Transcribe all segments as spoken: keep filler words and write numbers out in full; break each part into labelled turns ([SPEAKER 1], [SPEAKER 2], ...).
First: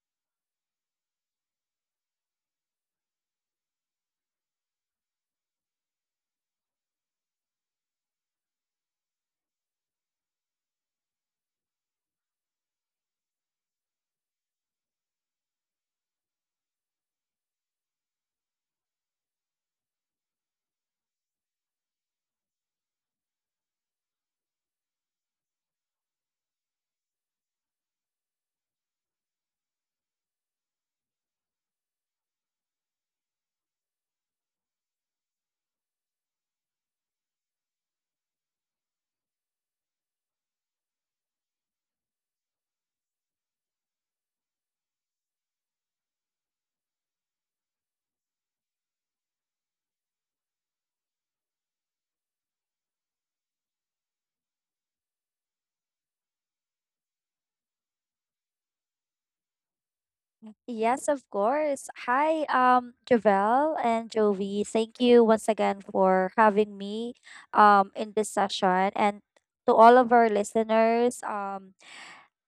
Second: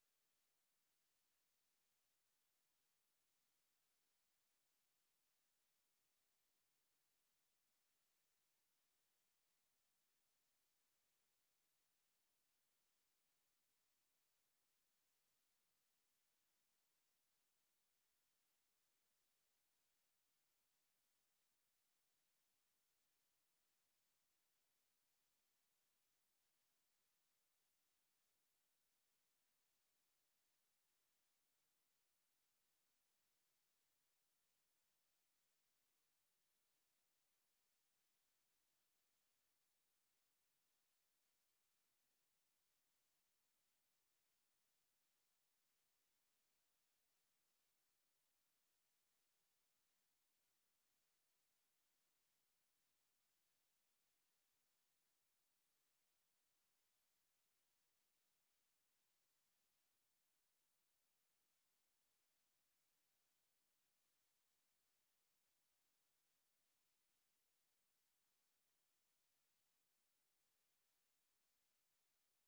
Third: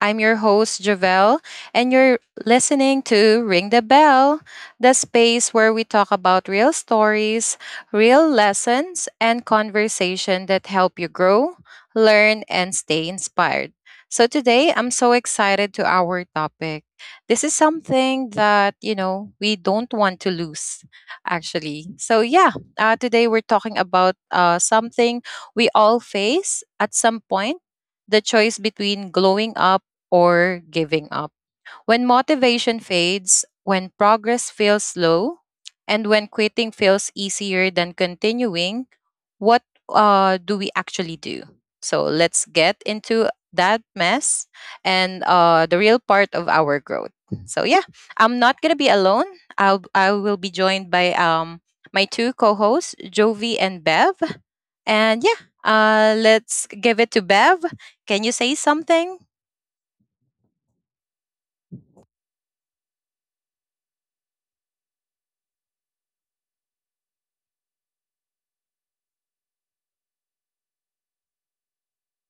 [SPEAKER 1] I'm your host, Javel, and you're listening to Ring the Bell, the space where we talk about real stories, real lessons, and conversation that help you grow, learn, and stay inspired. So today, I'm so excited to our topic. This is something that, you know, we don't want to lose, actually. So, yeah, uh, today we're talking about uh, something we all face at some point, the choice between glowing up or giving up. When motivation fades, when progress feels slow, and when quitting feels easier than continuing, what uh, do we actually do? So let's get into that mess and uh, the real part of our growth. So yeah, I'm not gonna be alone. I'll I will be joined by um my two co-hosts, Jovi and Bev. And yeah, uh, let's give it to Bev. Can you say something?
[SPEAKER 2] Yes, of course. Hi, um, Javel and Jovi. Thank you once again for having me um in this session. And to all of our listeners, um,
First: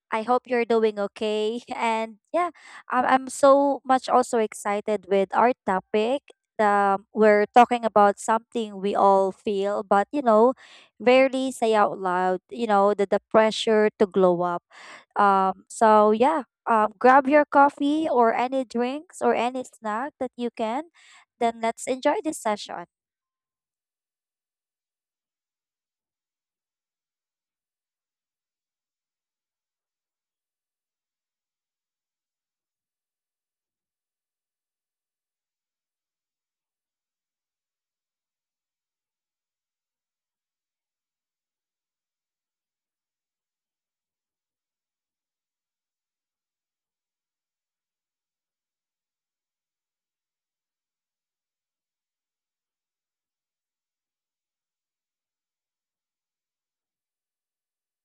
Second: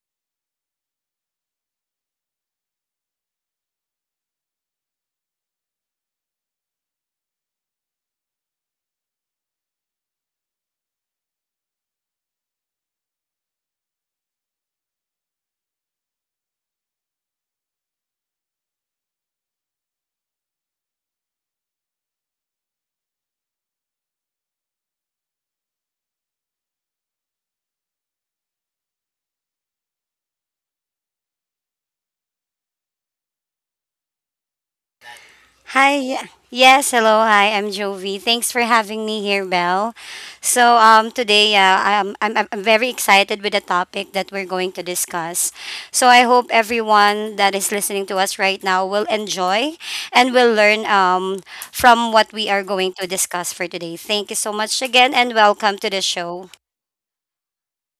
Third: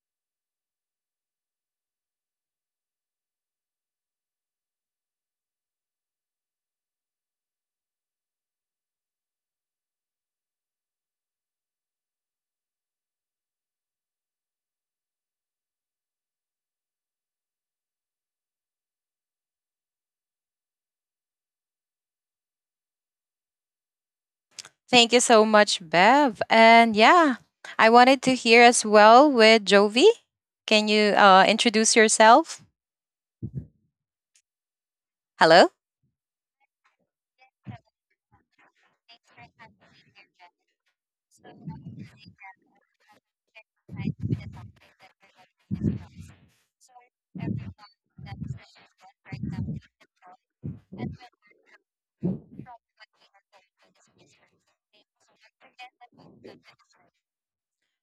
[SPEAKER 2] I hope you're doing okay. And yeah, I'm, I'm so much also excited with our topic. Um, we're talking about something we all feel, but you know, rarely say out loud, you know, the, the pressure to glow up. Um, so yeah, um, grab your coffee or any drinks or any snack that you can. Then let's enjoy this session.
[SPEAKER 1] Thank you so much, Bev. And yeah, I wanted to hear as well with Jovi. Can you uh, introduce yourself? Hello?
[SPEAKER 3] Hi. y- Yes, hello. Hi, I'm Jovi. Thanks for having me here, Belle. So, um, today, uh, I'm, I'm, I'm I'm very excited with the topic that we're going to discuss. So, I hope everyone that is listening to us right now will enjoy and will learn um, from what we are going to discuss for today. Thank you so much again and welcome to the show.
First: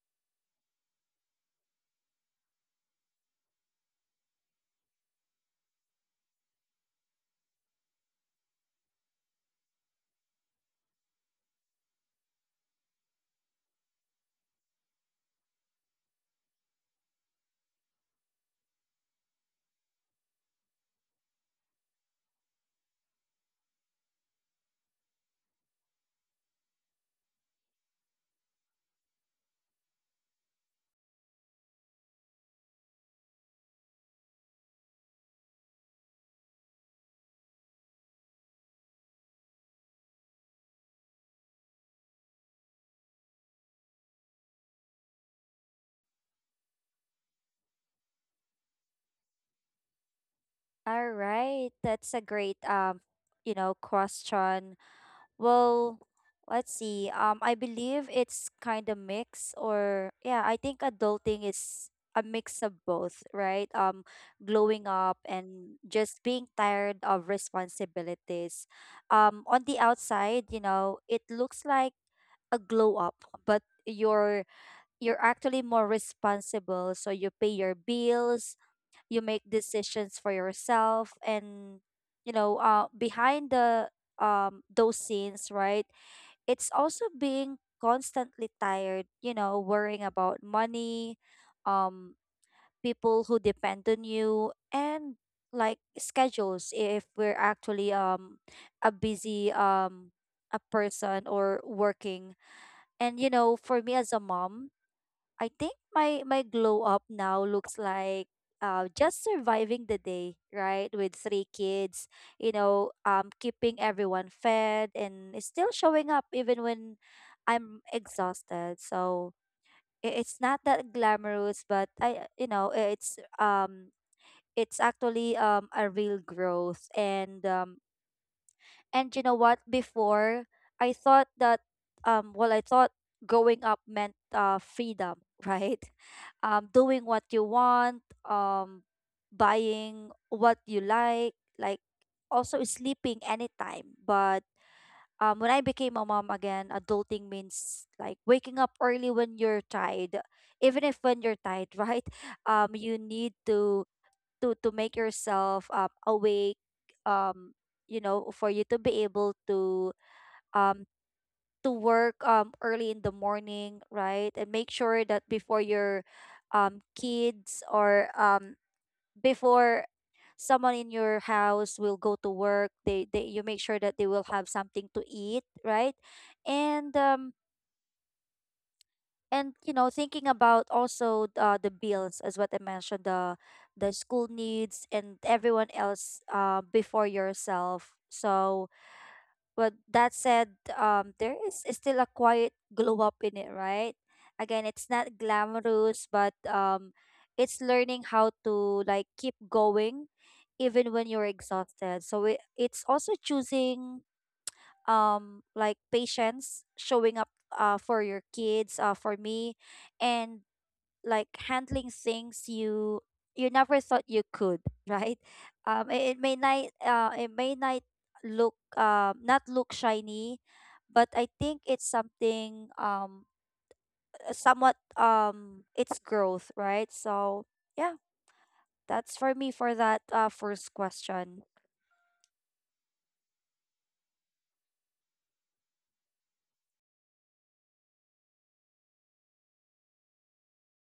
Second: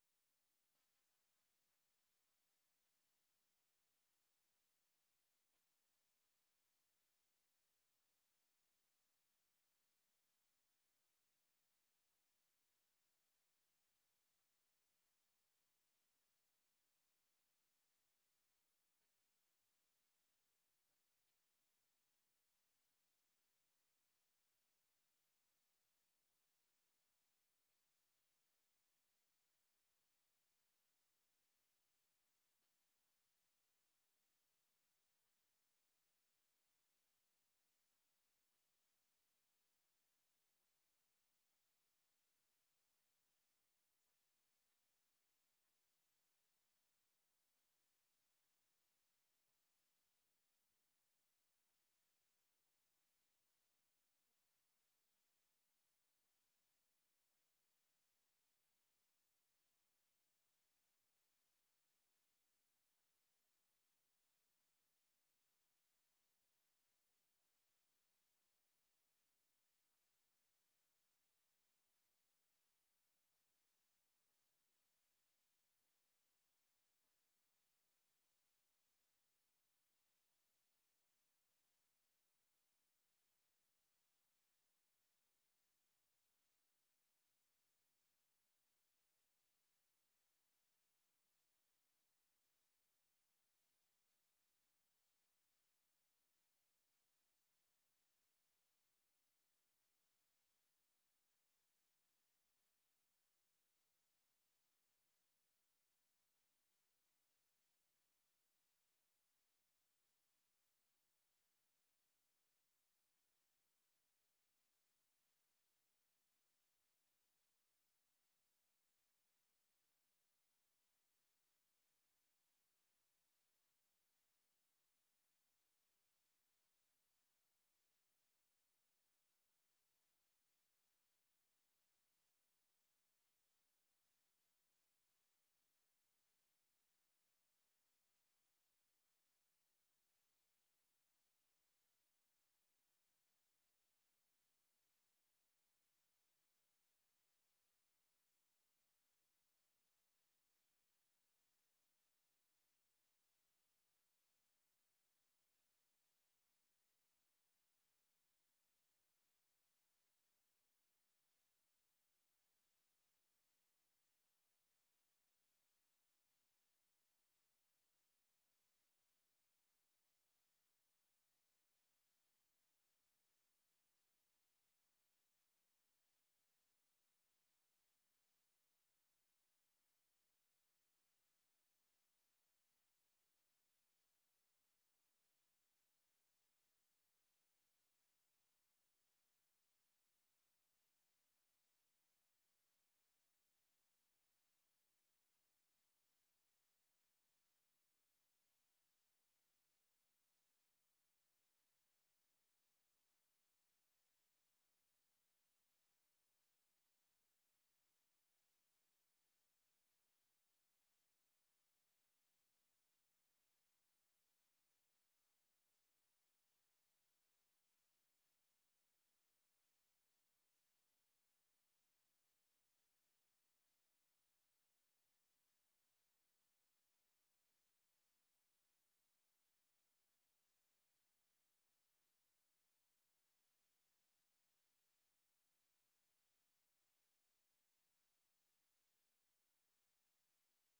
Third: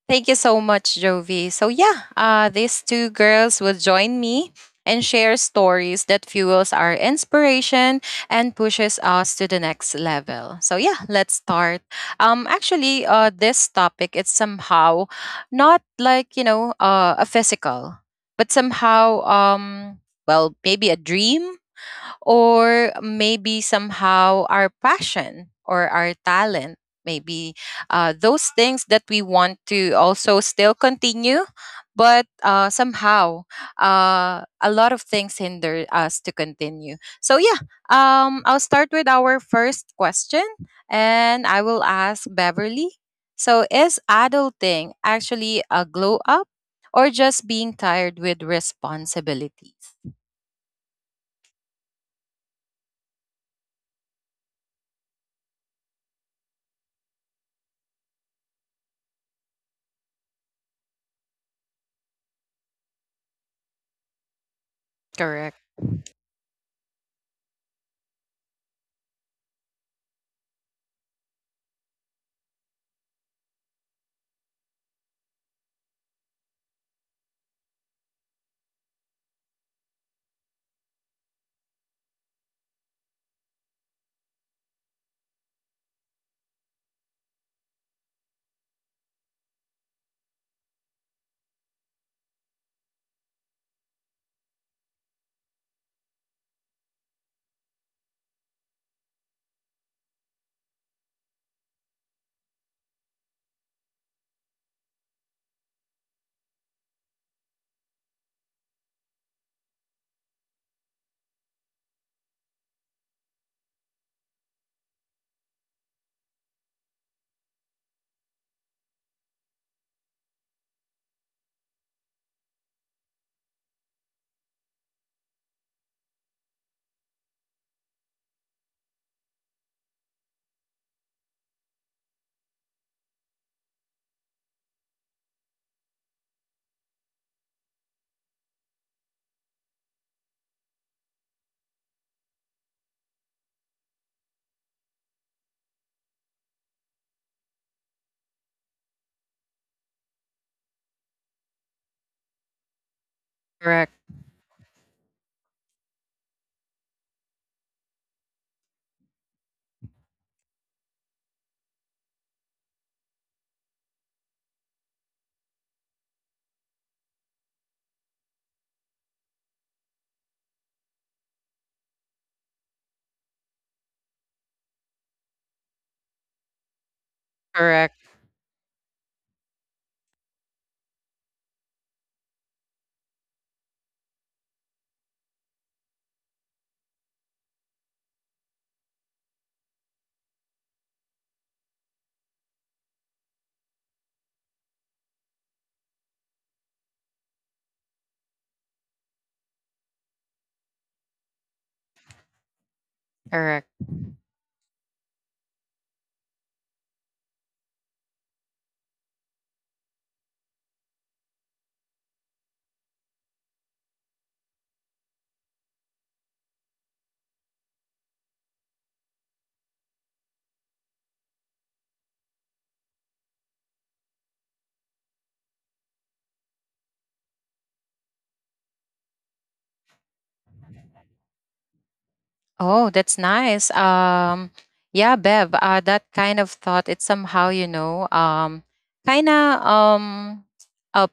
[SPEAKER 1] Thank you so much, Jovi. So yeah, uh, these two girls will join me and share stories that fuels our inspiration and pushes us to the next level. So yeah, let's start. Um, actually, uh, this topic, it's somehow not like, you know, uh, a physical, but somehow um, well, maybe a dream or maybe somehow our passion or our talent, maybe uh, those things that we want to also still continue, but uh, somehow uh, a lot of things hinder us to continue. So yeah, um, I'll start with our first question and I will ask Beverly. So is adulting actually a glow up or just being tired with responsibilities?
[SPEAKER 2] All right, that's a great um, you know, question. Well, let's see. Um, I believe it's kind of mix, or yeah, I think adulting is a mix of both, right? Um, glowing up
[SPEAKER 1] Correct.
[SPEAKER 2] and just being tired of responsibilities. Um, on the outside, you know, it looks like a glow up, but you're you're actually more responsible. So you pay your bills, you make decisions for yourself, and you know, uh, behind the um those scenes, right? It's also being constantly tired, you know, worrying about money, um, people who depend on you, and like schedules if we're actually um a busy um a person or working. And you know, for me as a mom, I think my my glow up now looks like uh, just surviving the day, right? With three kids, you know, um, keeping everyone fed and still showing up even when I'm exhausted. So i- it's not that glamorous, but I, you know, it's um, it's actually um a real growth. And um and you know what? Before I thought that um well I thought growing up meant uh freedom, right? Um doing what you want, um buying what you like, like also sleeping anytime. But um when I became a mom again, adulting means like waking up early when you're tired. Even if when you're tired, right? Um you need
[SPEAKER 1] Correct.
[SPEAKER 2] to to to make yourself um awake, um you know, for you to be able to um to work um early in the morning, right, and make sure that before your um kids or um before someone in your house will go to work, they, they you make sure that they will have something to eat, right. and um
[SPEAKER 1] Correct.
[SPEAKER 2] and you know, thinking about also uh, the bills as what I mentioned, the the school needs and everyone else, uh, before yourself. So but that said, um, there is still a quiet glow up in it, right? Again, it's not glamorous, but um, it's learning how to like keep going even when you're exhausted. So it, it's also
[SPEAKER 1] Correct.
[SPEAKER 2] choosing um like patience, showing up uh for your kids, uh for me, and like handling things you you never thought you could, right? um it, it may not uh it may not look um not look shiny, but I think it's something um somewhat um it's growth, right? So yeah, that's for me for that uh first question.
[SPEAKER 1] Oh, that's nice. Um, yeah, Bev, uh, that kind of thought, it's somehow, you know, um, kind of, um, uh,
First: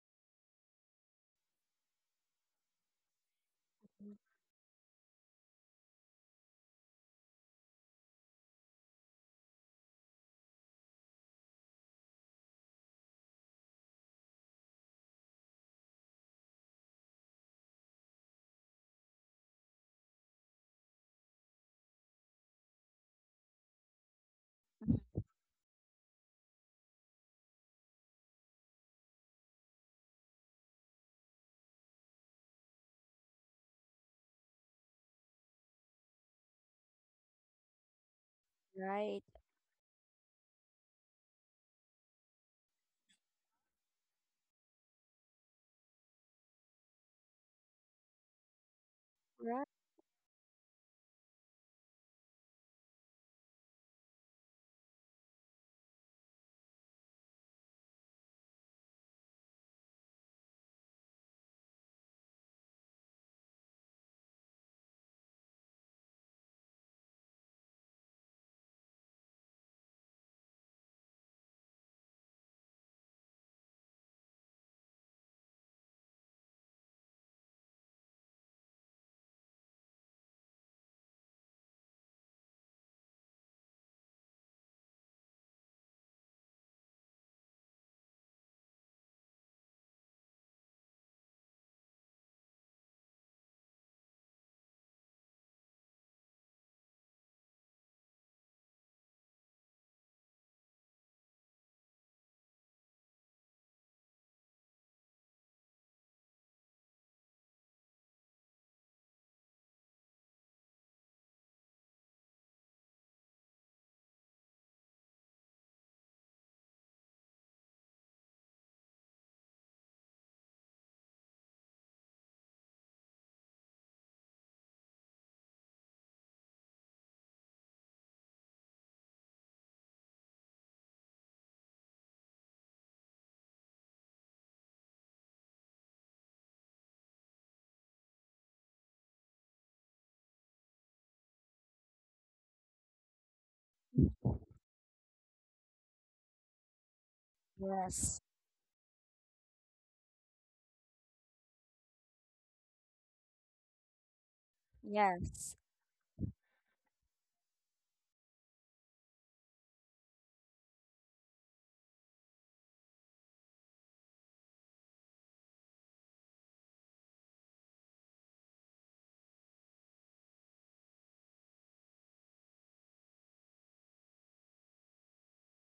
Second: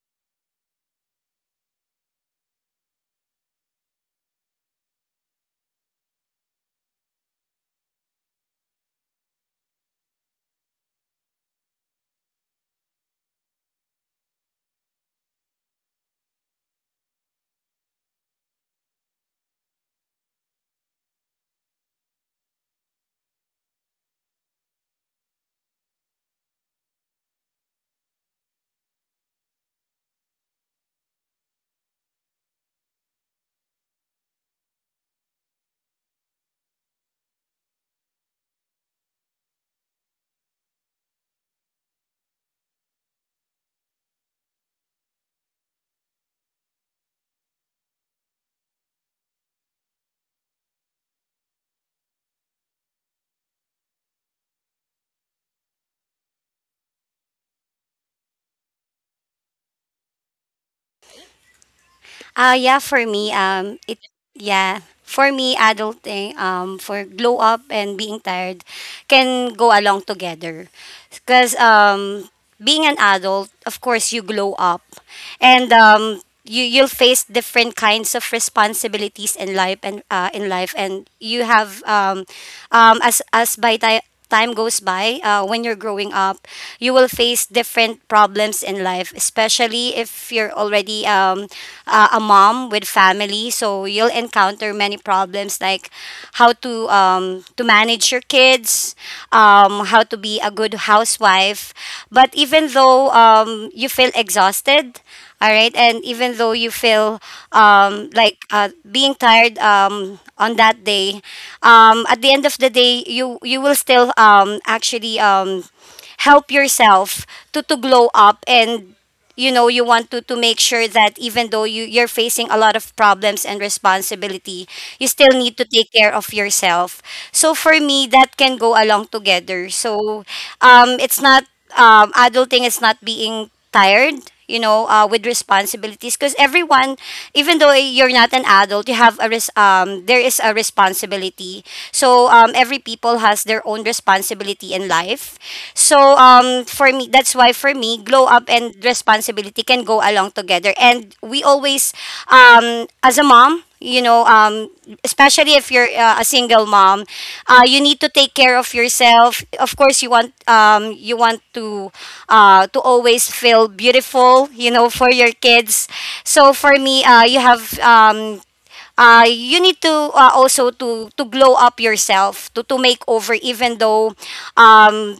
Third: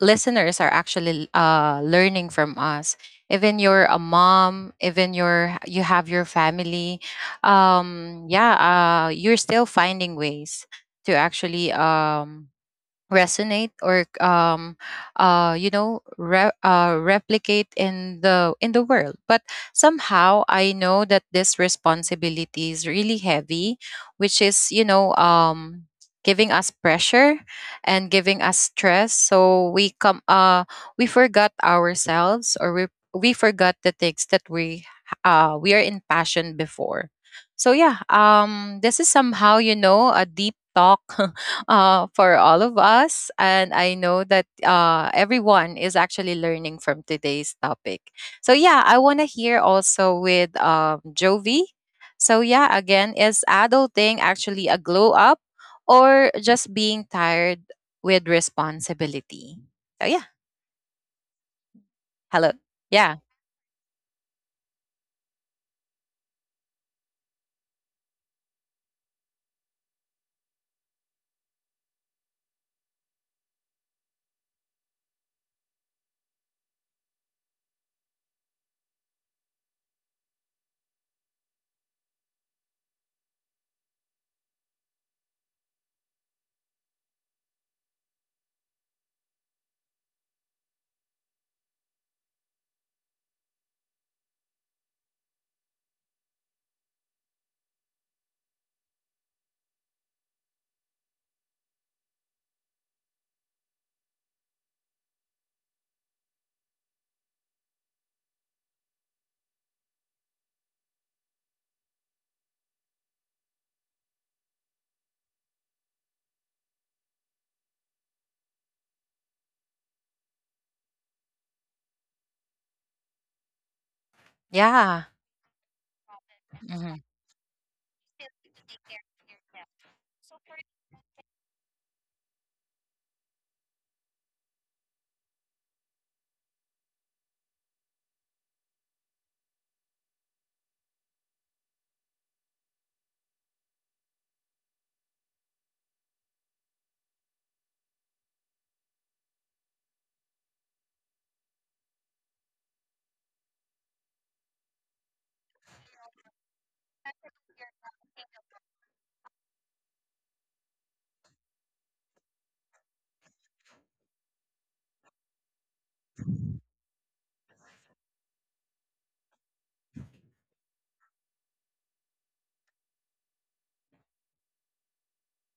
[SPEAKER 1] listeners are actually uh, learning from us. Even you're a mom, even you're, you have your family, um, yeah, uh, you're still finding ways to actually um, resonate or um uh you know, re- uh, replicate in the in the world, but somehow I know that this responsibility is really heavy, which is, you
[SPEAKER 2] Mhm.
[SPEAKER 1] know, um giving us pressure and giving us stress, so we come, uh we forgot ourselves, or we we forgot the things that we uh we are in passion before. So yeah, um this
[SPEAKER 2] Right.
[SPEAKER 1] is somehow, you know, a deep talk uh, for all of us. And I know that uh, everyone is actually learning from today's topic. So, yeah, I want to
[SPEAKER 2] Right.
[SPEAKER 1] hear also with um, Jovi. So, yeah, again, is adulting actually a glow up or just being tired with responsibility? So, yeah, hello.
[SPEAKER 3] Uh, yeah, for
[SPEAKER 1] Yeah,
[SPEAKER 3] me, um, it, yeah, for me, adulting, um, for glow up and being tired can go along together. Because, um, being an adult, of course, you glow up and, um, you, you'll face different kinds of responsibilities in life and uh, in life and you have um, um, as as by time time goes by, uh, when you're growing up, you will face different problems in life, especially if you're already um, uh, a mom with family. So you'll encounter many problems like how to um, to manage your kids, um, how to be a good housewife. But even though um, you feel exhausted, all right. And even though you feel um, like uh, being tired um, on that day, um, at the end of the day, you, you will still um, actually um, help yourself to, to glow up and you know you want to, to make sure that even though you, you're facing a lot of problems and responsibility, you
[SPEAKER 1] yeah.
[SPEAKER 3] still need to take care of yourself.
[SPEAKER 1] Mhm.
[SPEAKER 3] So for me, that can go along together. So um, it's not um, adulting is not being tired, you know, uh, with responsibilities, because everyone, even though you're not an adult, you have a res- um, there is a responsibility. So um, every people has their own responsibility in life. So um, for me, that's why for me,
[SPEAKER 2] Yes.
[SPEAKER 3] glow up and responsibility can go along together. And we always, um, as a mom, you know, um
[SPEAKER 2] Yes.
[SPEAKER 3] especially if you're uh, a single mom, uh, you need to take care of yourself. Of course, you want um you want to uh to always feel beautiful, you know, for your kids. So for me, uh you have um uh, you need to uh, also to to glow up yourself, to to make over, even though um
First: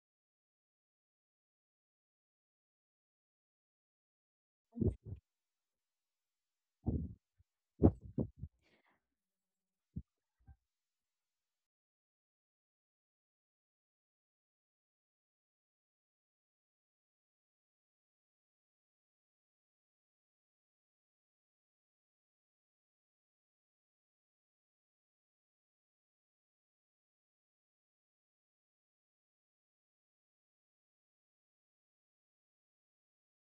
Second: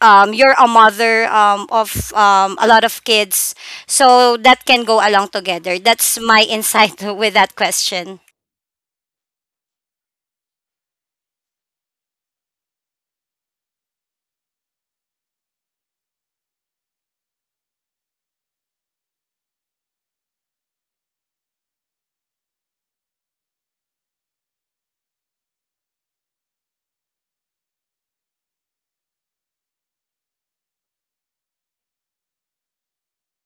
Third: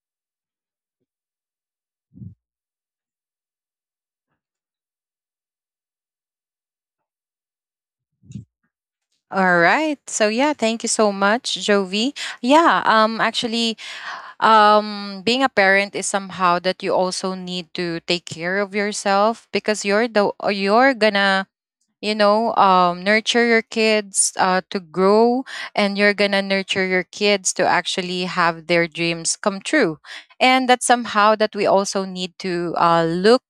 [SPEAKER 3] um, you're a mother um, of um, a lot of kids. So that can go along together. That's my insight with that question.
[SPEAKER 1] All right. So yeah, thank you so much, Jovi. Yeah, um actually um being a parent is somehow that you also need to take care of yourself because you're the, uh, you're gonna, you know, um, nurture your kids uh, to grow, and you're gonna nurture your kids to actually have their dreams come true. And that's somehow that we also need to uh, look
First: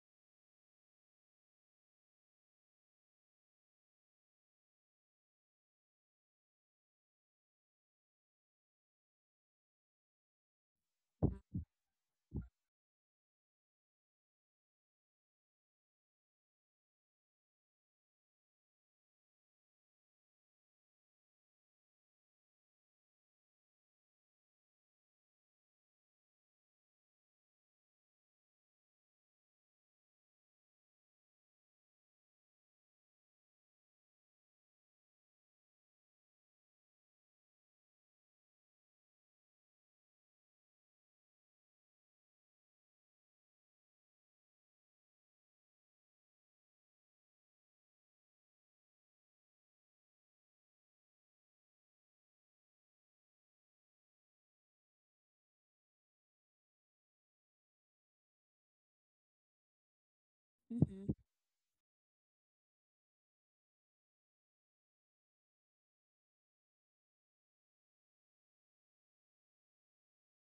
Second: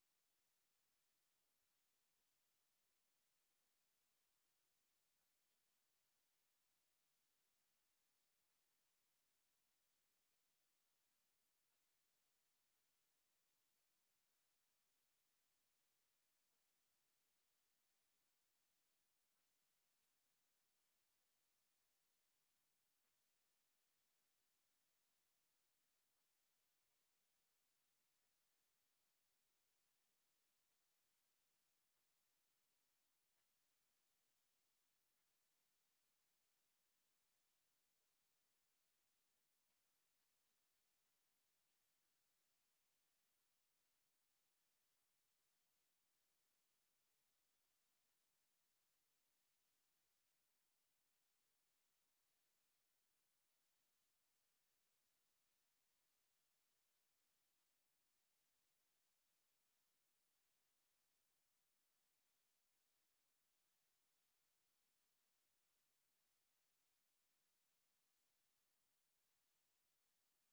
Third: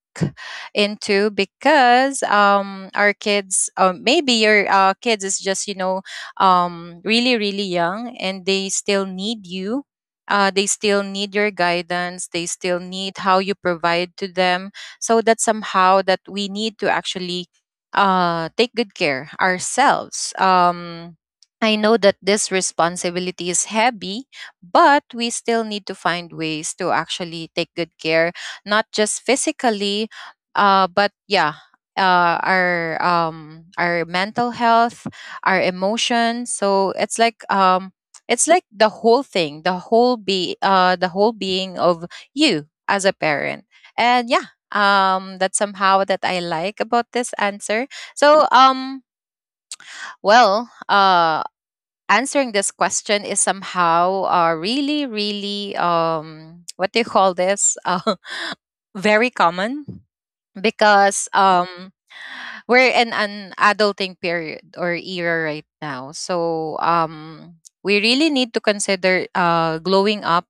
[SPEAKER 1] into, because um our kids, uh, maybe your uh, kids is just, you know, um really really young, and they still need you, uh, they still need your guidance, they still need how you provide to them. So that somehow that we need to actually uh, take good care ourselves. Um, I know that this responsibility is heavy, but we still need to find ways to actually take good care, not just physically, uh, but yeah, uh, our um, our mental health, our emotions. So it's like, um, it's like the whole thing, the whole be uh, the whole being of you as a parent. And yeah, um, that's somehow that I like about this answer. So, um, well, uh, answering this question is somehow uh, really, really, um, what do you call this? Uh, very common,
[SPEAKER 2] Mm-hmm.
[SPEAKER 1] because um, we're in an adulting period or era right now. So, um, we really need to consider uh, glowing up,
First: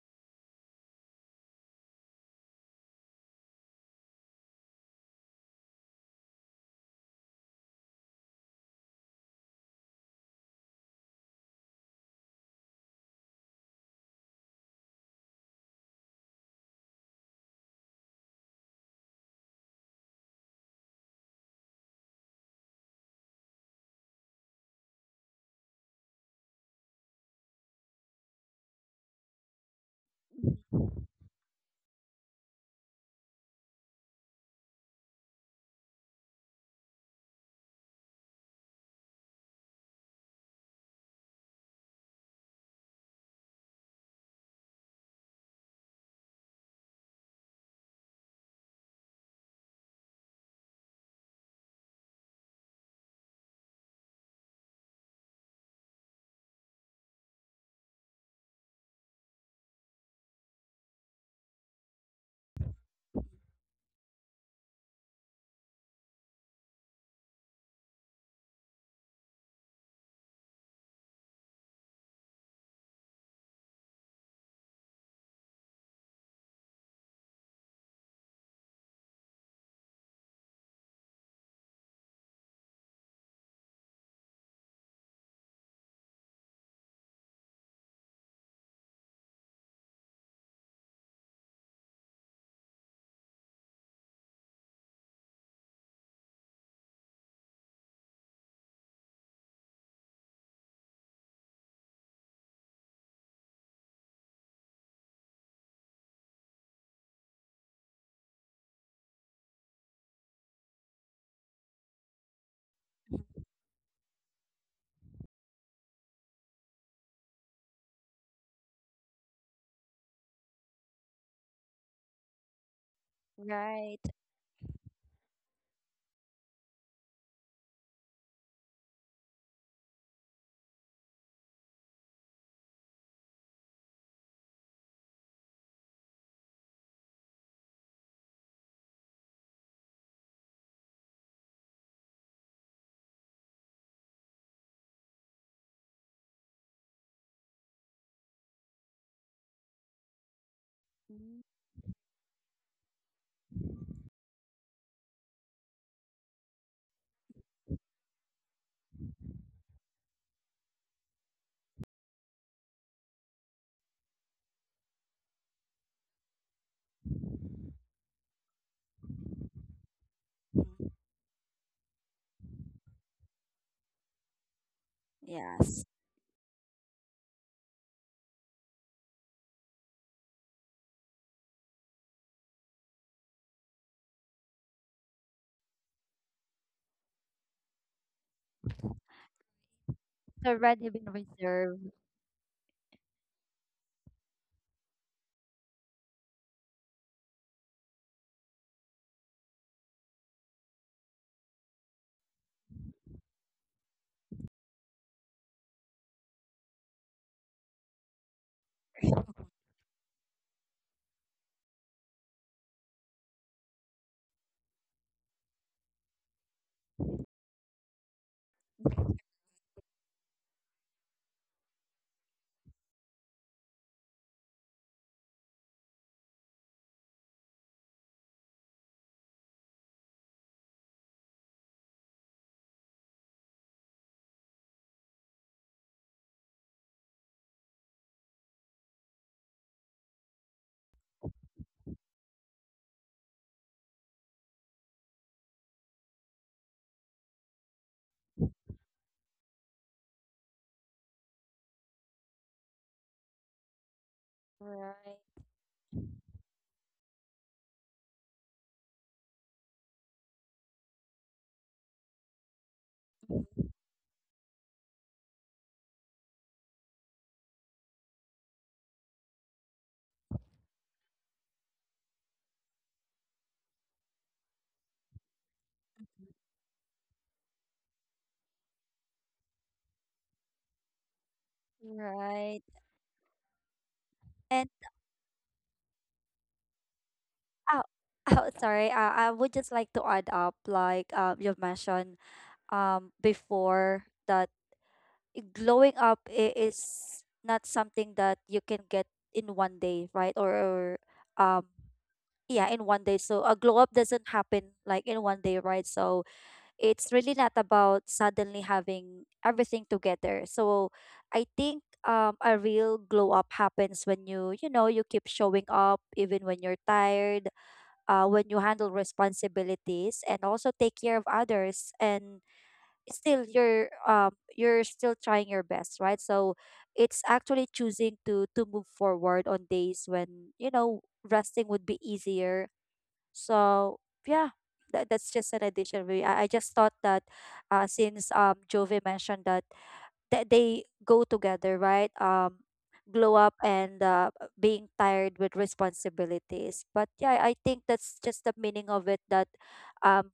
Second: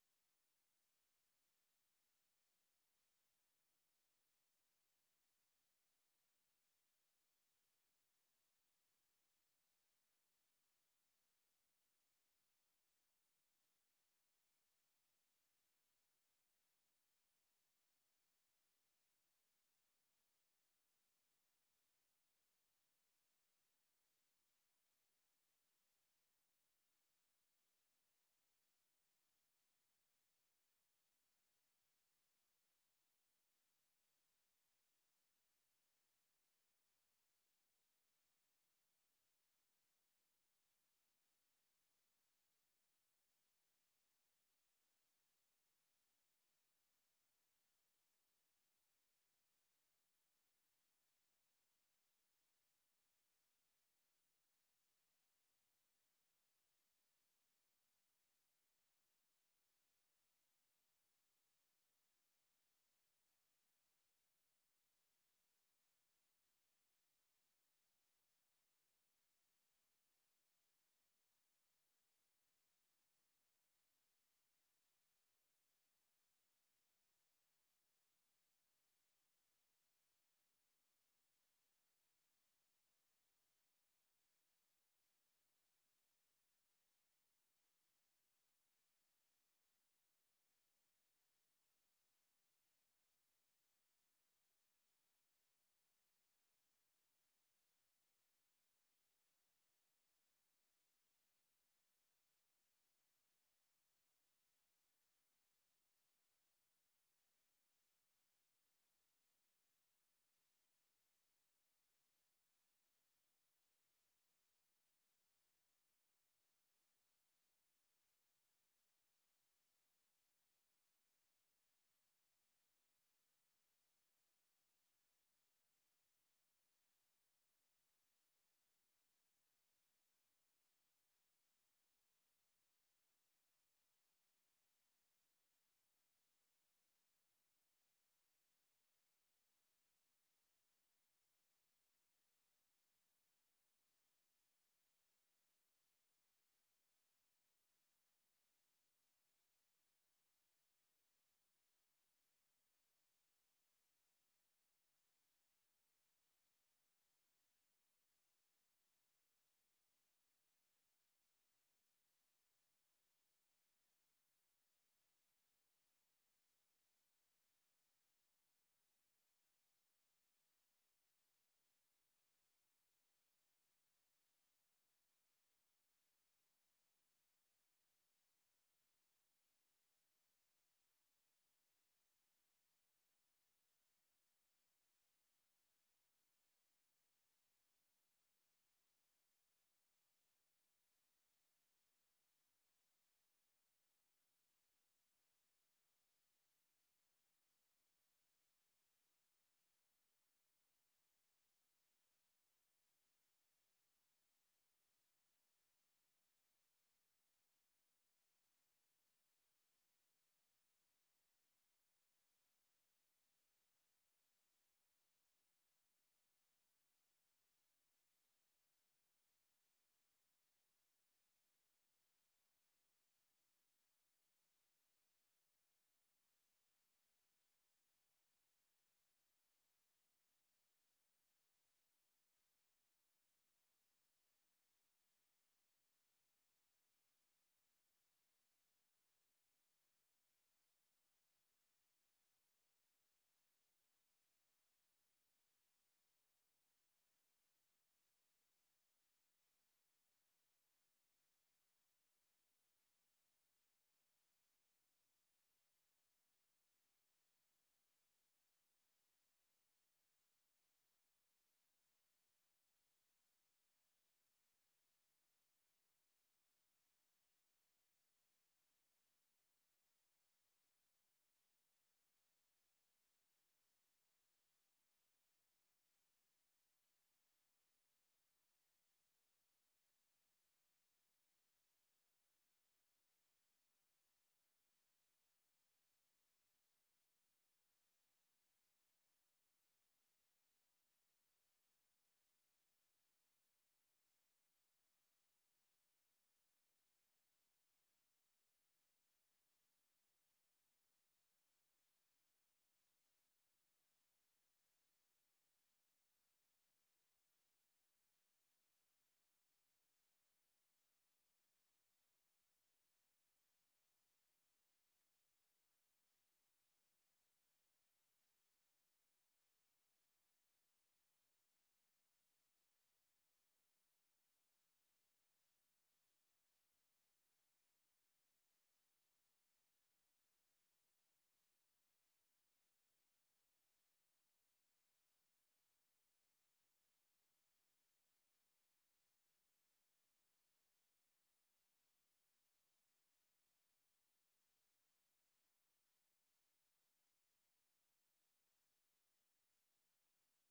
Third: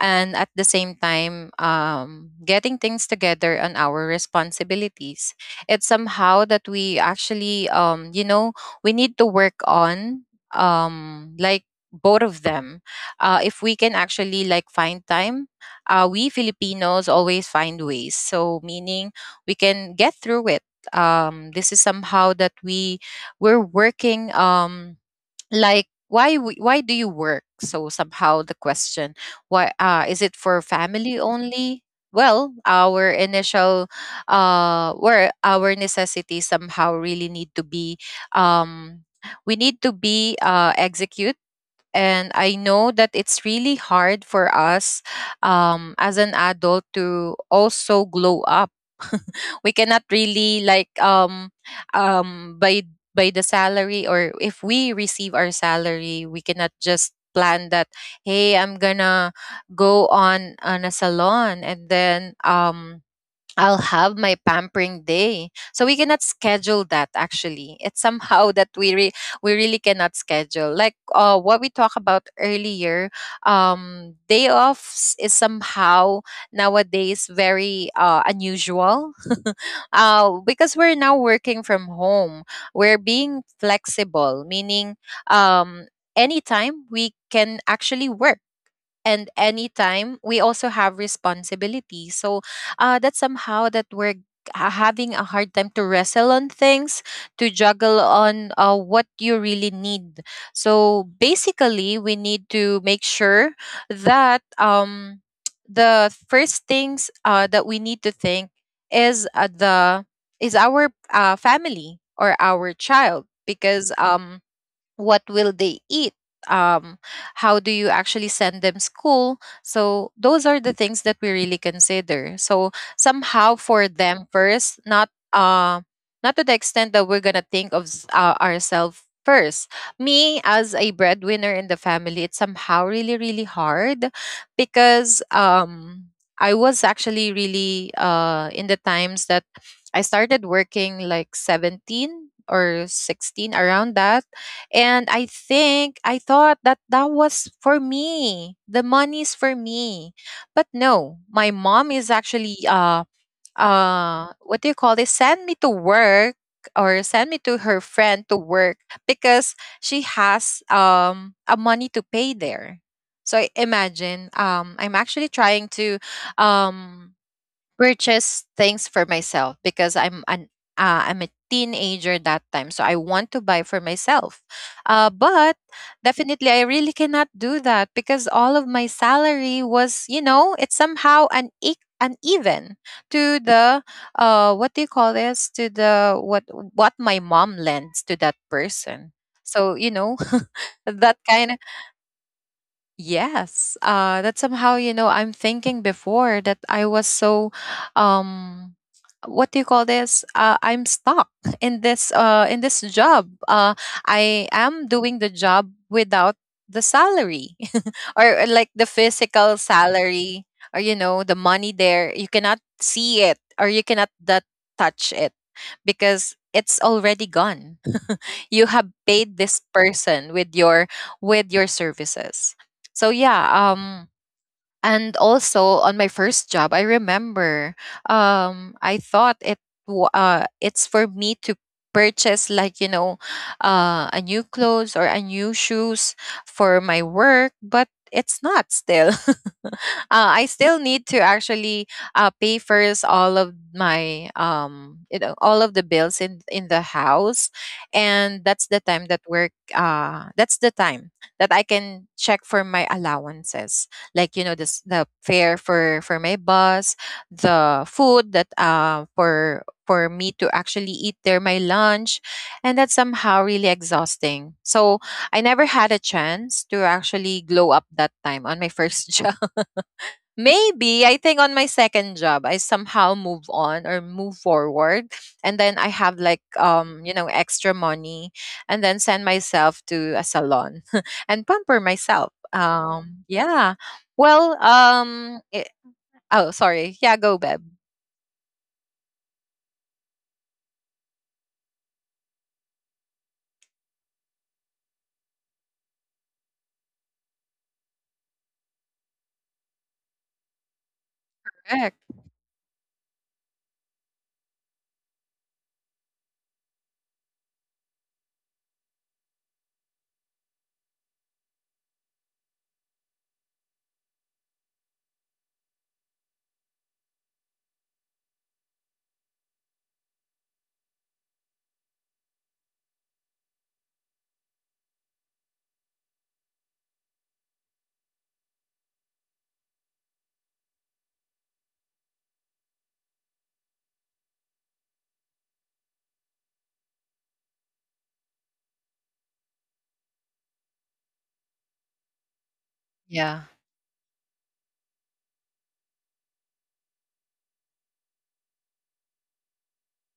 [SPEAKER 1] and at the same time um, getting things together on our responsibilities. It's somehow that we actually um, you know, we need to work on, um, like, both of them, uh, if we can actually like find time. uh, we Filipinos always find ways, so meaning we can get through it. um, this is somehow that we we're working, um, like, why w- why do you work? So somehow the question, why, uh is it for
[SPEAKER 2] Mhm.
[SPEAKER 1] family only? Well, our initial, uh where our necessities somehow really need to be, um we need to be uh executed. And I know that it's really hard for us, um, as an adult, to also glow up. We cannot really like, um um by, by the salary, or if we receive our salary, we cannot just plan that, hey, I'm gonna go on on a salon, and then um I'll have my pampering day. So we cannot schedule that actually. It's somehow that we re- we really cannot schedule. Like, uh, what we talked about earlier, um, day offs is somehow nowadays very uh, unusual, uh, because we're now working from home. We're being flexible, meaning um, anytime we can actually work, and anytime we also have responsibility. So uh, that's somehow that we're ha- having a hard time to wrestle on things, to juggle on uh, what you really need. So basically we need to make sure that, um, the first things uh, that we need to think is uh, the is our uh, family or our child, because um what will they eat, um how do you actually send them school? So those are the things that we really consider. So somehow for
[SPEAKER 2] Right.
[SPEAKER 1] them first, not uh not to the extent that we're gonna think of s- uh, ourselves first. Me as a breadwinner in the family, it's somehow really really hard, because um I was actually really uh in the times that I started working like seventeen or sixteen, around that. And I think I thought that that was for me. The money's for me. But no,
[SPEAKER 2] Mhm.
[SPEAKER 1] my mom is actually uh uh what do you call this? Send me to work, or send me to her friend to work, because she has um a money to pay there. So I imagine, um I'm actually trying to um purchase things for myself, because I'm an uh, I'm a teenager that time, so I want to buy for myself. Uh, but
[SPEAKER 2] Yes.
[SPEAKER 1] definitely, I really cannot do that, because all of my salary was, you know, it's somehow an e- uneven to the, uh, what do you call this? To the what what my mom lends to that person. So you know
[SPEAKER 2] It's already been
[SPEAKER 1] that kind.
[SPEAKER 2] reserved.
[SPEAKER 1] Yes, uh, that somehow, you know, I'm thinking before that I was so, um, what do you call this? Uh, I'm stuck in this, uh, in this job. Uh, I am doing the job without the salary, or, or like the physical salary, or you know, the money there. You cannot see it, or you cannot that touch it, because it's already gone. You have paid this person with your, with your services. So yeah, um and also on my first job, I remember, um, I thought it wa- uh, it's for me to purchase, like, you know, uh, a new clothes or a new shoes for my work, but it's not still. uh, I still need to actually uh, pay first all of my, um you know, all of the bills in in the house. And that's the time that work uh that's the time that I can check for my allowances, like, you know, this the
[SPEAKER 2] Right.
[SPEAKER 1] fare for for my bus, the food that uh for for me to actually eat there, my lunch. And that's somehow
[SPEAKER 2] Mm-hmm.
[SPEAKER 1] really exhausting. So I never had a chance to actually glow up that time on my first job. Maybe I think on my second job I somehow move on or move forward, and then I have like, um you know, extra money, and then send myself to a salon and pamper myself.
[SPEAKER 2] Right.
[SPEAKER 1] Um yeah.
[SPEAKER 2] And
[SPEAKER 1] Well, um it, oh sorry. Yeah, go babe.
[SPEAKER 2] oh, oh sorry. Uh, I would just like to add up, like um you've mentioned um before that glowing up i- is not something that you can get in one day, right? Or, or um
[SPEAKER 1] Correct.
[SPEAKER 2] yeah, in one day. So a glow up doesn't happen like in one day, right? So it's really not about suddenly having everything together. So I think um, a real glow up happens when you, you know, you keep showing up even when you're tired, uh, when you handle responsibilities and also take care of others and still you're um you're still trying your best, right? So it's actually choosing to to move forward on days when, you know, resting would be easier. So yeah, that, that's just an addition. Really, I, I just thought that uh, since um Jovi mentioned that that they go together, right? Um, glow up
[SPEAKER 1] Yeah.
[SPEAKER 2] and uh, being tired with responsibilities. But yeah, I think that's just the meaning of it. That um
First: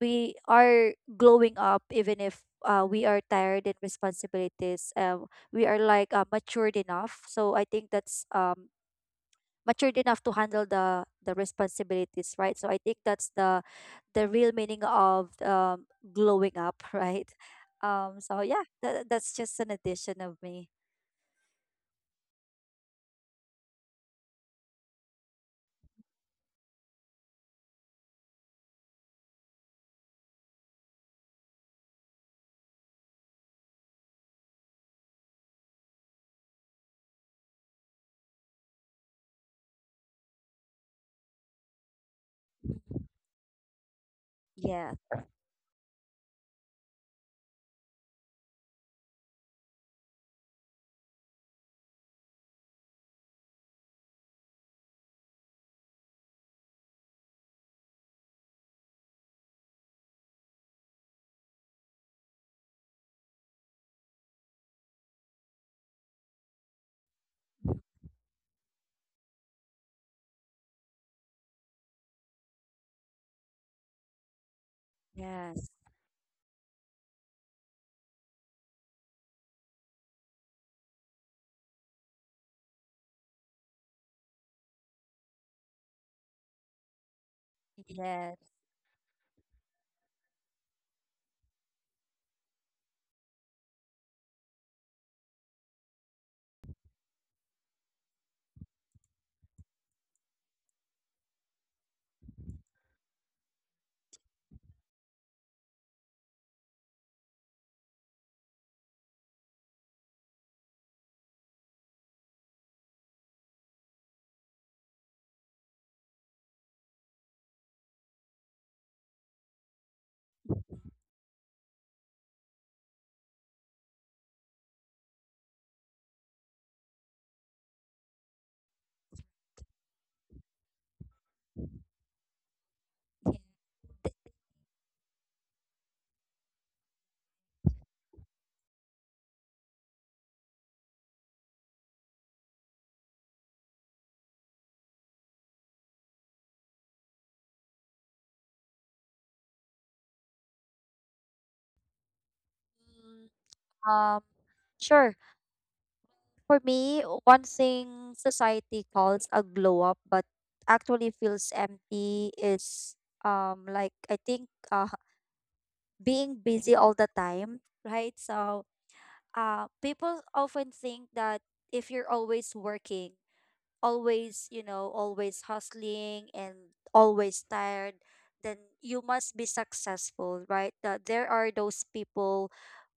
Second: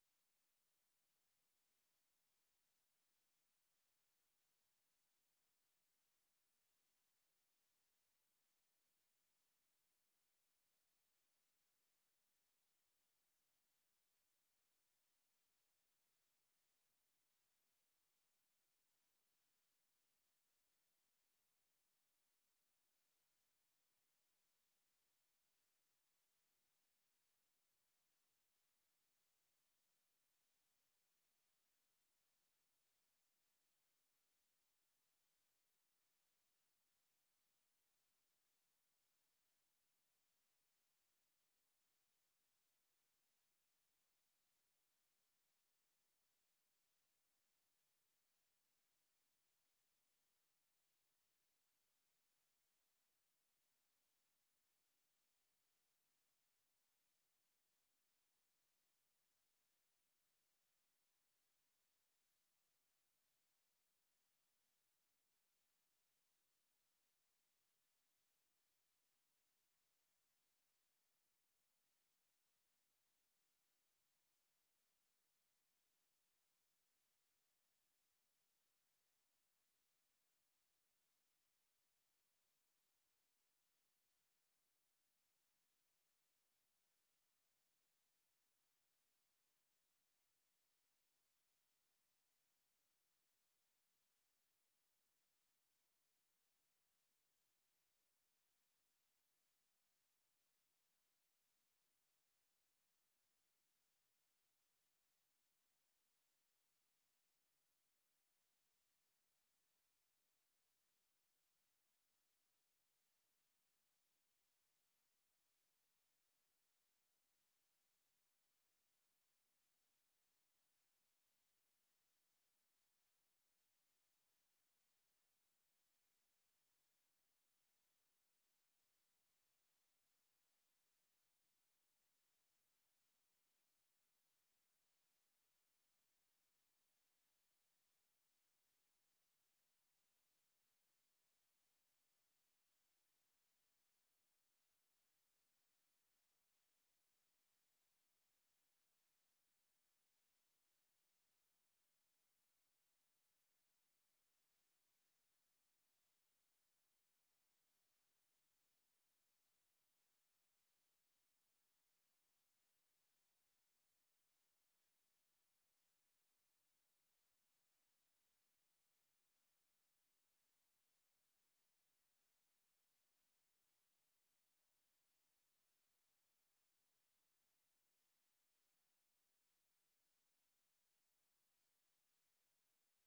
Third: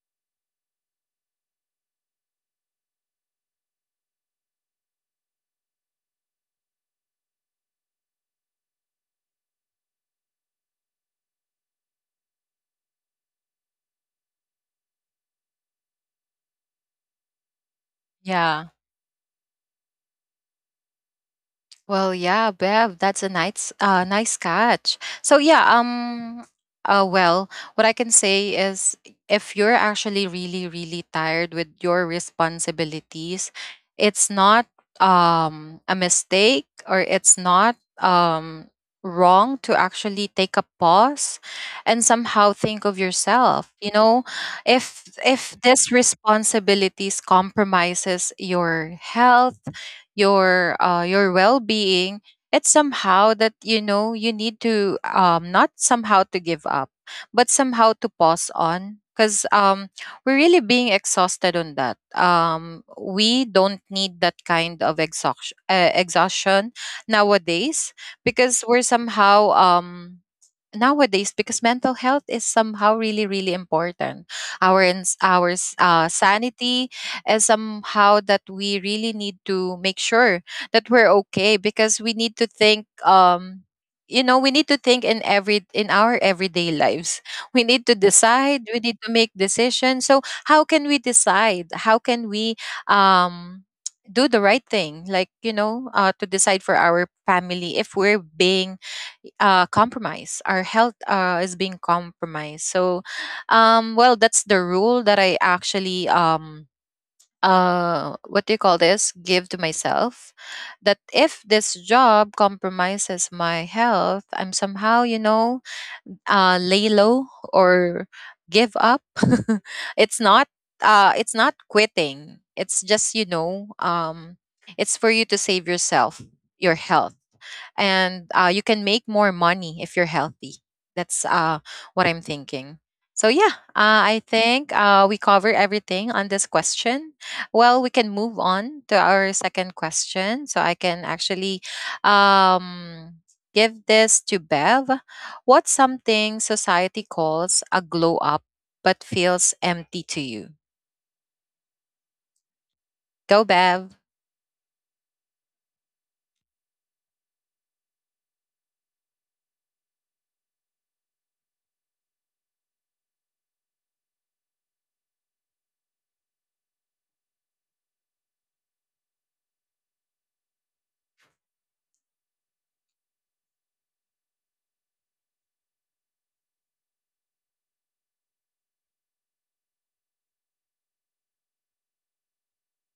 [SPEAKER 2] we are glowing up even if. Uh, we are tired in responsibilities. Um, we are like uh, matured enough. So I think that's um matured enough to handle the the responsibilities, right? So I think that's the the real meaning of um, glowing up, right? Um, so yeah,
[SPEAKER 1] Yeah.
[SPEAKER 2] tha- that's just an addition of me.
[SPEAKER 1] Well, yeah, Bev, that's a nice, uh, nice catch. So yeah, um, uh, well, what I can say is, if you're actually really, really tired with your responsibilities, it's not um a mistake, or it's not um wrong to actually take a pause and somehow think of
[SPEAKER 2] Mhm.
[SPEAKER 1] yourself. You know,
[SPEAKER 2] Yeah.
[SPEAKER 1] if if this responsibilities compromises your health, your uh, your well-being. It's somehow that you know you need to, um, not somehow to give up but somehow to pause on because um, we're really being exhausted on that. Um, we don't need that kind of exhaustion, uh, exhaustion nowadays because we're somehow um, nowadays because mental health is somehow really really important. Our ins- our
[SPEAKER 2] Yes.
[SPEAKER 1] s- uh, sanity is somehow that we really need to make sure that we're okay because we need to think. Um you know we need to think in every in our everyday lives. We need to
[SPEAKER 2] Yes.
[SPEAKER 1] decide, we need to make decisions. So how can we decide, how can we um do the right thing, like you know uh, to decide for our family if we're being uh, compromised. Our health uh, is being compromised. So, um, well, that's the rule that I actually um, uh, what do you call this? Give to myself that if this job compromises my health, I'm somehow, you know, uh, lay low or give up. It's not uh, it's not quitting. It's just, you know, um, it's for you to save yourself, your health, and uh, you can make more money if you're healthy. That's uh, what I'm thinking.
[SPEAKER 2] Yeah.
[SPEAKER 1] So yeah, uh, I think uh, we cover everything on this question. Well, we can move on to our second question. So I can actually um, give this to Bev. What's something society calls a glow up but feels empty to you?
[SPEAKER 2] Mm.
[SPEAKER 1] Go, Bev.
[SPEAKER 2] Um, sure. For me, one thing society calls a glow up but actually feels empty is um like I think uh being busy all the time, right? So uh people often think that if you're always working, always, you know, always hustling and always tired, then you must be successful, right? That there are those people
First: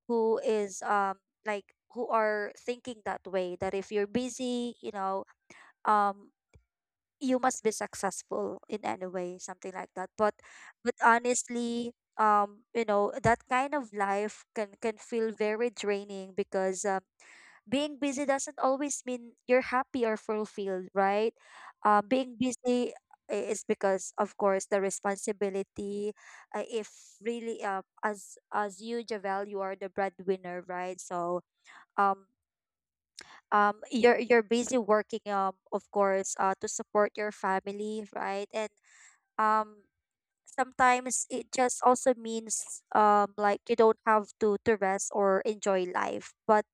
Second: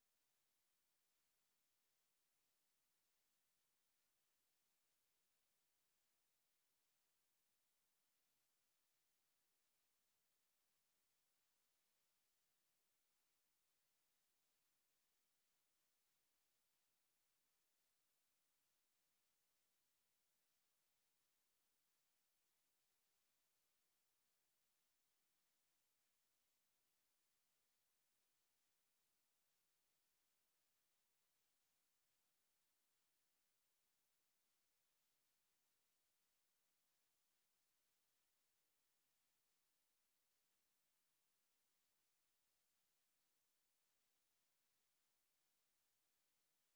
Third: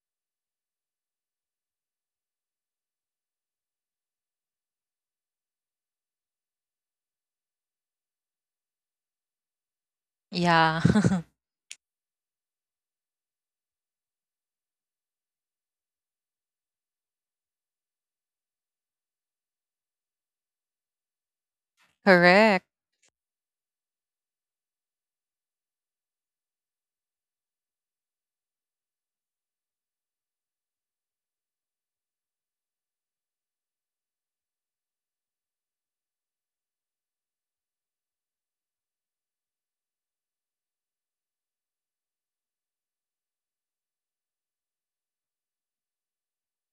[SPEAKER 2] who is um like who are thinking that way, that if you're busy, you know, um you must be successful in any way, something like that. But
[SPEAKER 1] Yeah.
[SPEAKER 2] but honestly, um you know, that kind of life can can feel very draining because um being busy doesn't always mean you're happy or fulfilled, right? Uh, being
[SPEAKER 1] Correct.
[SPEAKER 2] busy i- is because, of course, the responsibility. Uh, if really, uh, as as you, Javel, you are the breadwinner, right? So, um, um, you're you're busy working, um, of course, uh, to support your family, right? And um, sometimes it just also means um, like you don't have to to rest or enjoy life, but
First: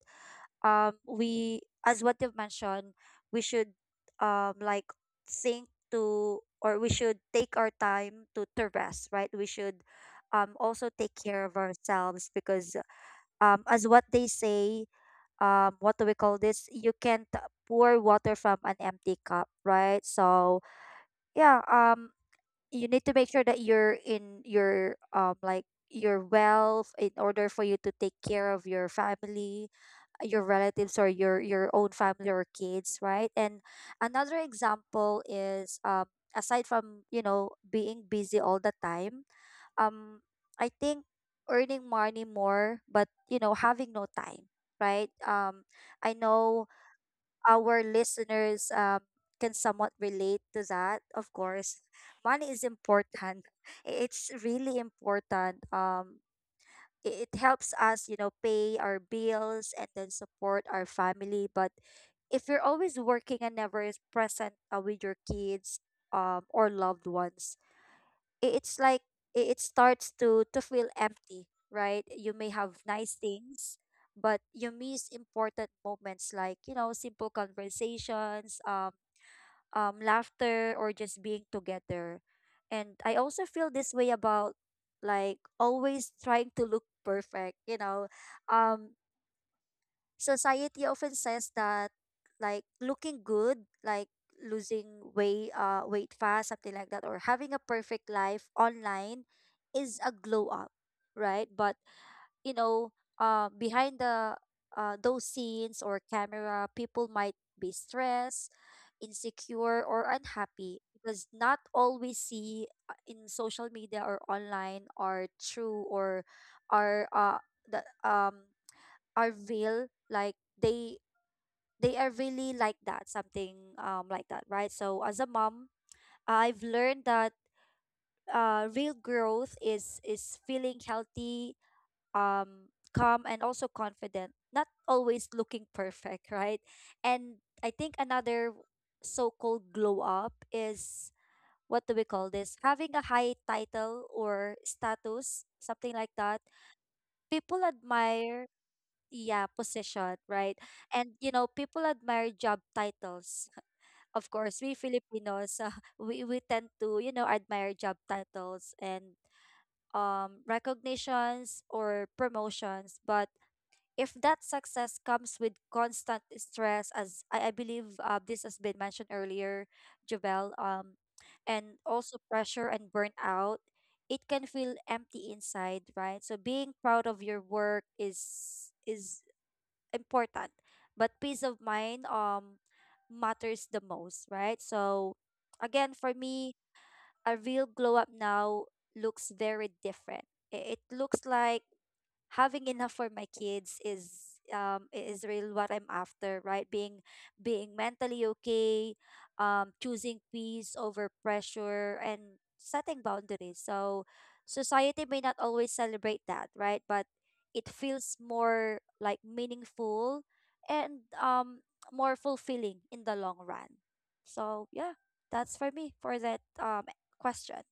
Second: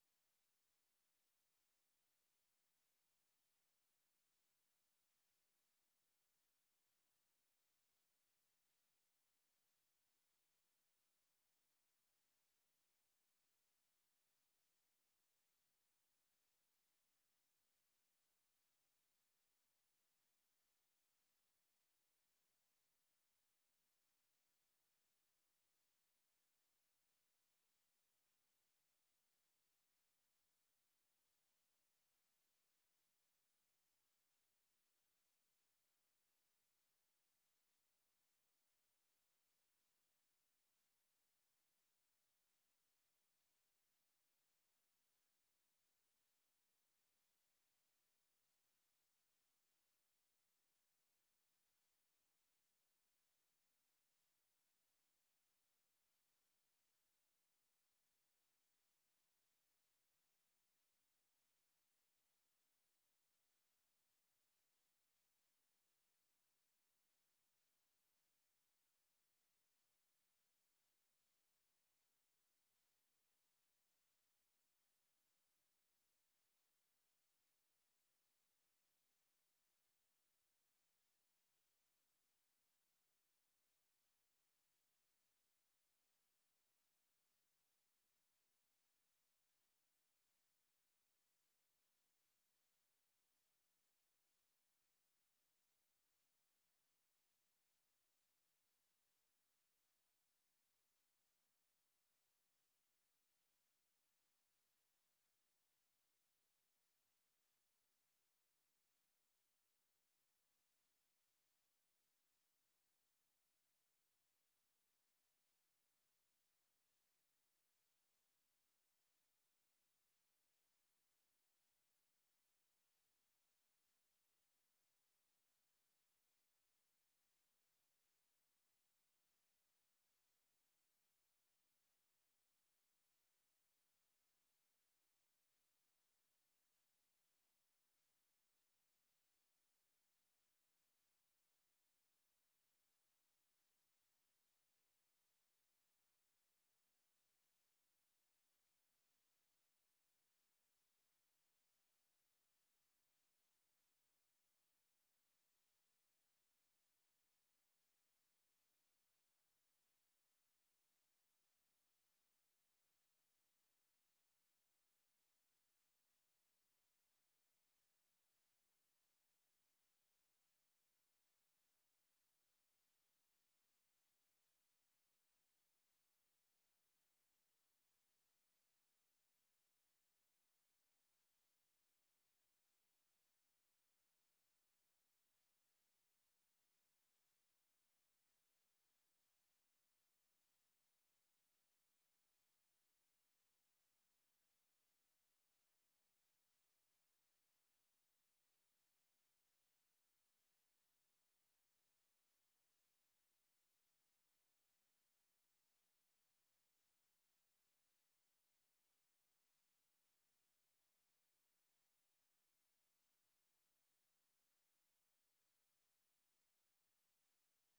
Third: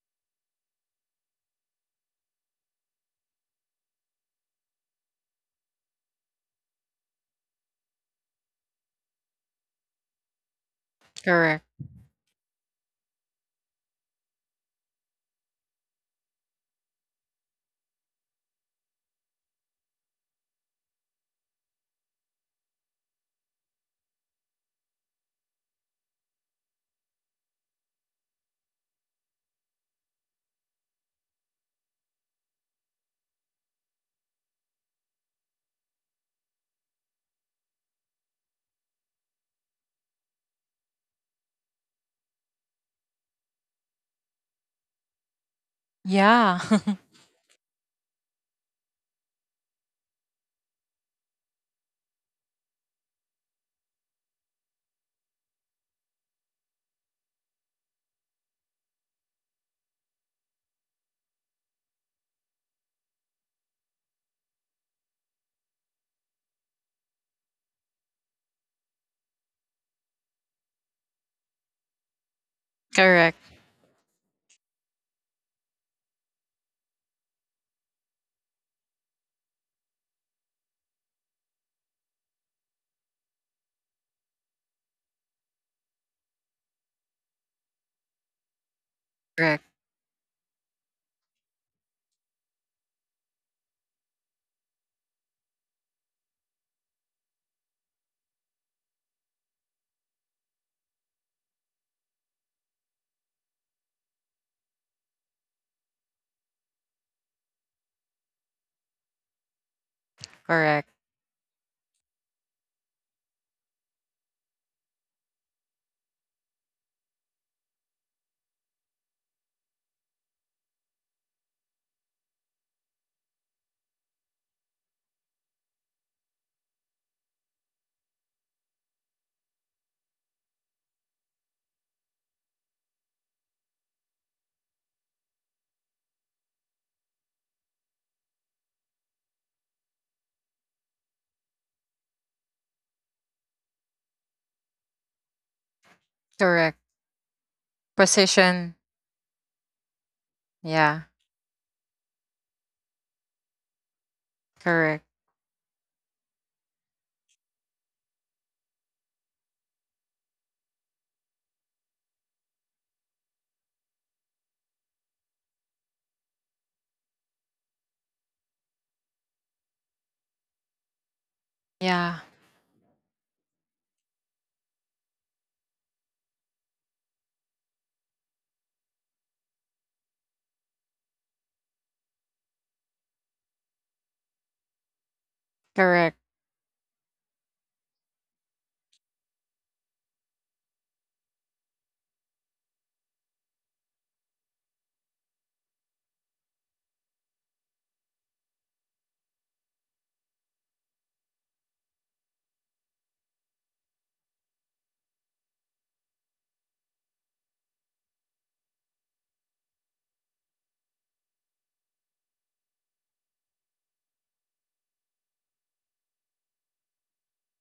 [SPEAKER 2] um we, as what you've mentioned, we should um like think to, or we should take our time to to rest, right? We should um also take care of
[SPEAKER 1] Correct.
[SPEAKER 2] ourselves because um as what they say, um what do we call this, you can't pour water from an empty cup, right? So yeah, um you need to make sure that you're in your um like your wealth in order for you to take care of your family, uh, your relatives or your your own family or kids, right? And another example is um aside from you know being busy all the time, um I think earning money more but you know having no time, right? um I
[SPEAKER 1] Yeah.
[SPEAKER 2] know our listeners, um, can somewhat relate to that. Of course, money is important. I- It's really important. Um, i- it helps us, you know, pay our bills and then support our family. But if you're always working and never is present uh, with your kids um, or loved ones, i- it's like i- it starts to to feel empty, right? You may have nice
[SPEAKER 1] Correct.
[SPEAKER 2] things but you miss important moments, like you know, simple conversations, um um laughter, or just being together. And I also feel this way about like always trying to look perfect, you know. um
[SPEAKER 1] Correct.
[SPEAKER 2] Society often says that like looking good, like losing weight, uh, weight fast, something like that, or having a perfect life online is a glow up, right? But you know, uh, behind the uh, those scenes or camera, people might be stressed, insecure, or unhappy
[SPEAKER 1] Correct.
[SPEAKER 2] because not all we see uh, in social media or online are true or are uh, the um are real, like they they are really like that, something um like that, right? So as a mom, I've learned that uh real growth is is feeling healthy, um calm, and also confident, not always looking perfect, right? And I think another so-called glow up is what do we call this, having a high title or status, something like that,
[SPEAKER 1] Correct.
[SPEAKER 2] people admire.
[SPEAKER 1] Precision.
[SPEAKER 2] Yeah, position, right?
[SPEAKER 1] Yeah.
[SPEAKER 2] And you know, people admire job titles of course. We
[SPEAKER 1] Correct.
[SPEAKER 2] filipinos, uh, we, we tend to you know admire job titles and um recognitions or promotions. But if that success comes with constant stress, as i, I believe uh, this has been mentioned earlier, Jovel, um and also
[SPEAKER 1] Yeah.
[SPEAKER 2] pressure and burnout, it can feel empty inside, right? So being proud of your work is is important, but peace of mind um matters the most, right? So again, for
[SPEAKER 1] Correct.
[SPEAKER 2] me, a real glow up now looks very different. I- It looks like having enough for my kids is um i- is really what I'm after, right? Being being mentally okay, um, choosing peace over pressure and setting boundaries. So society may not always celebrate that, right? But it feels more like meaningful and um more fulfilling in the long run. So yeah, that's for me for that um question.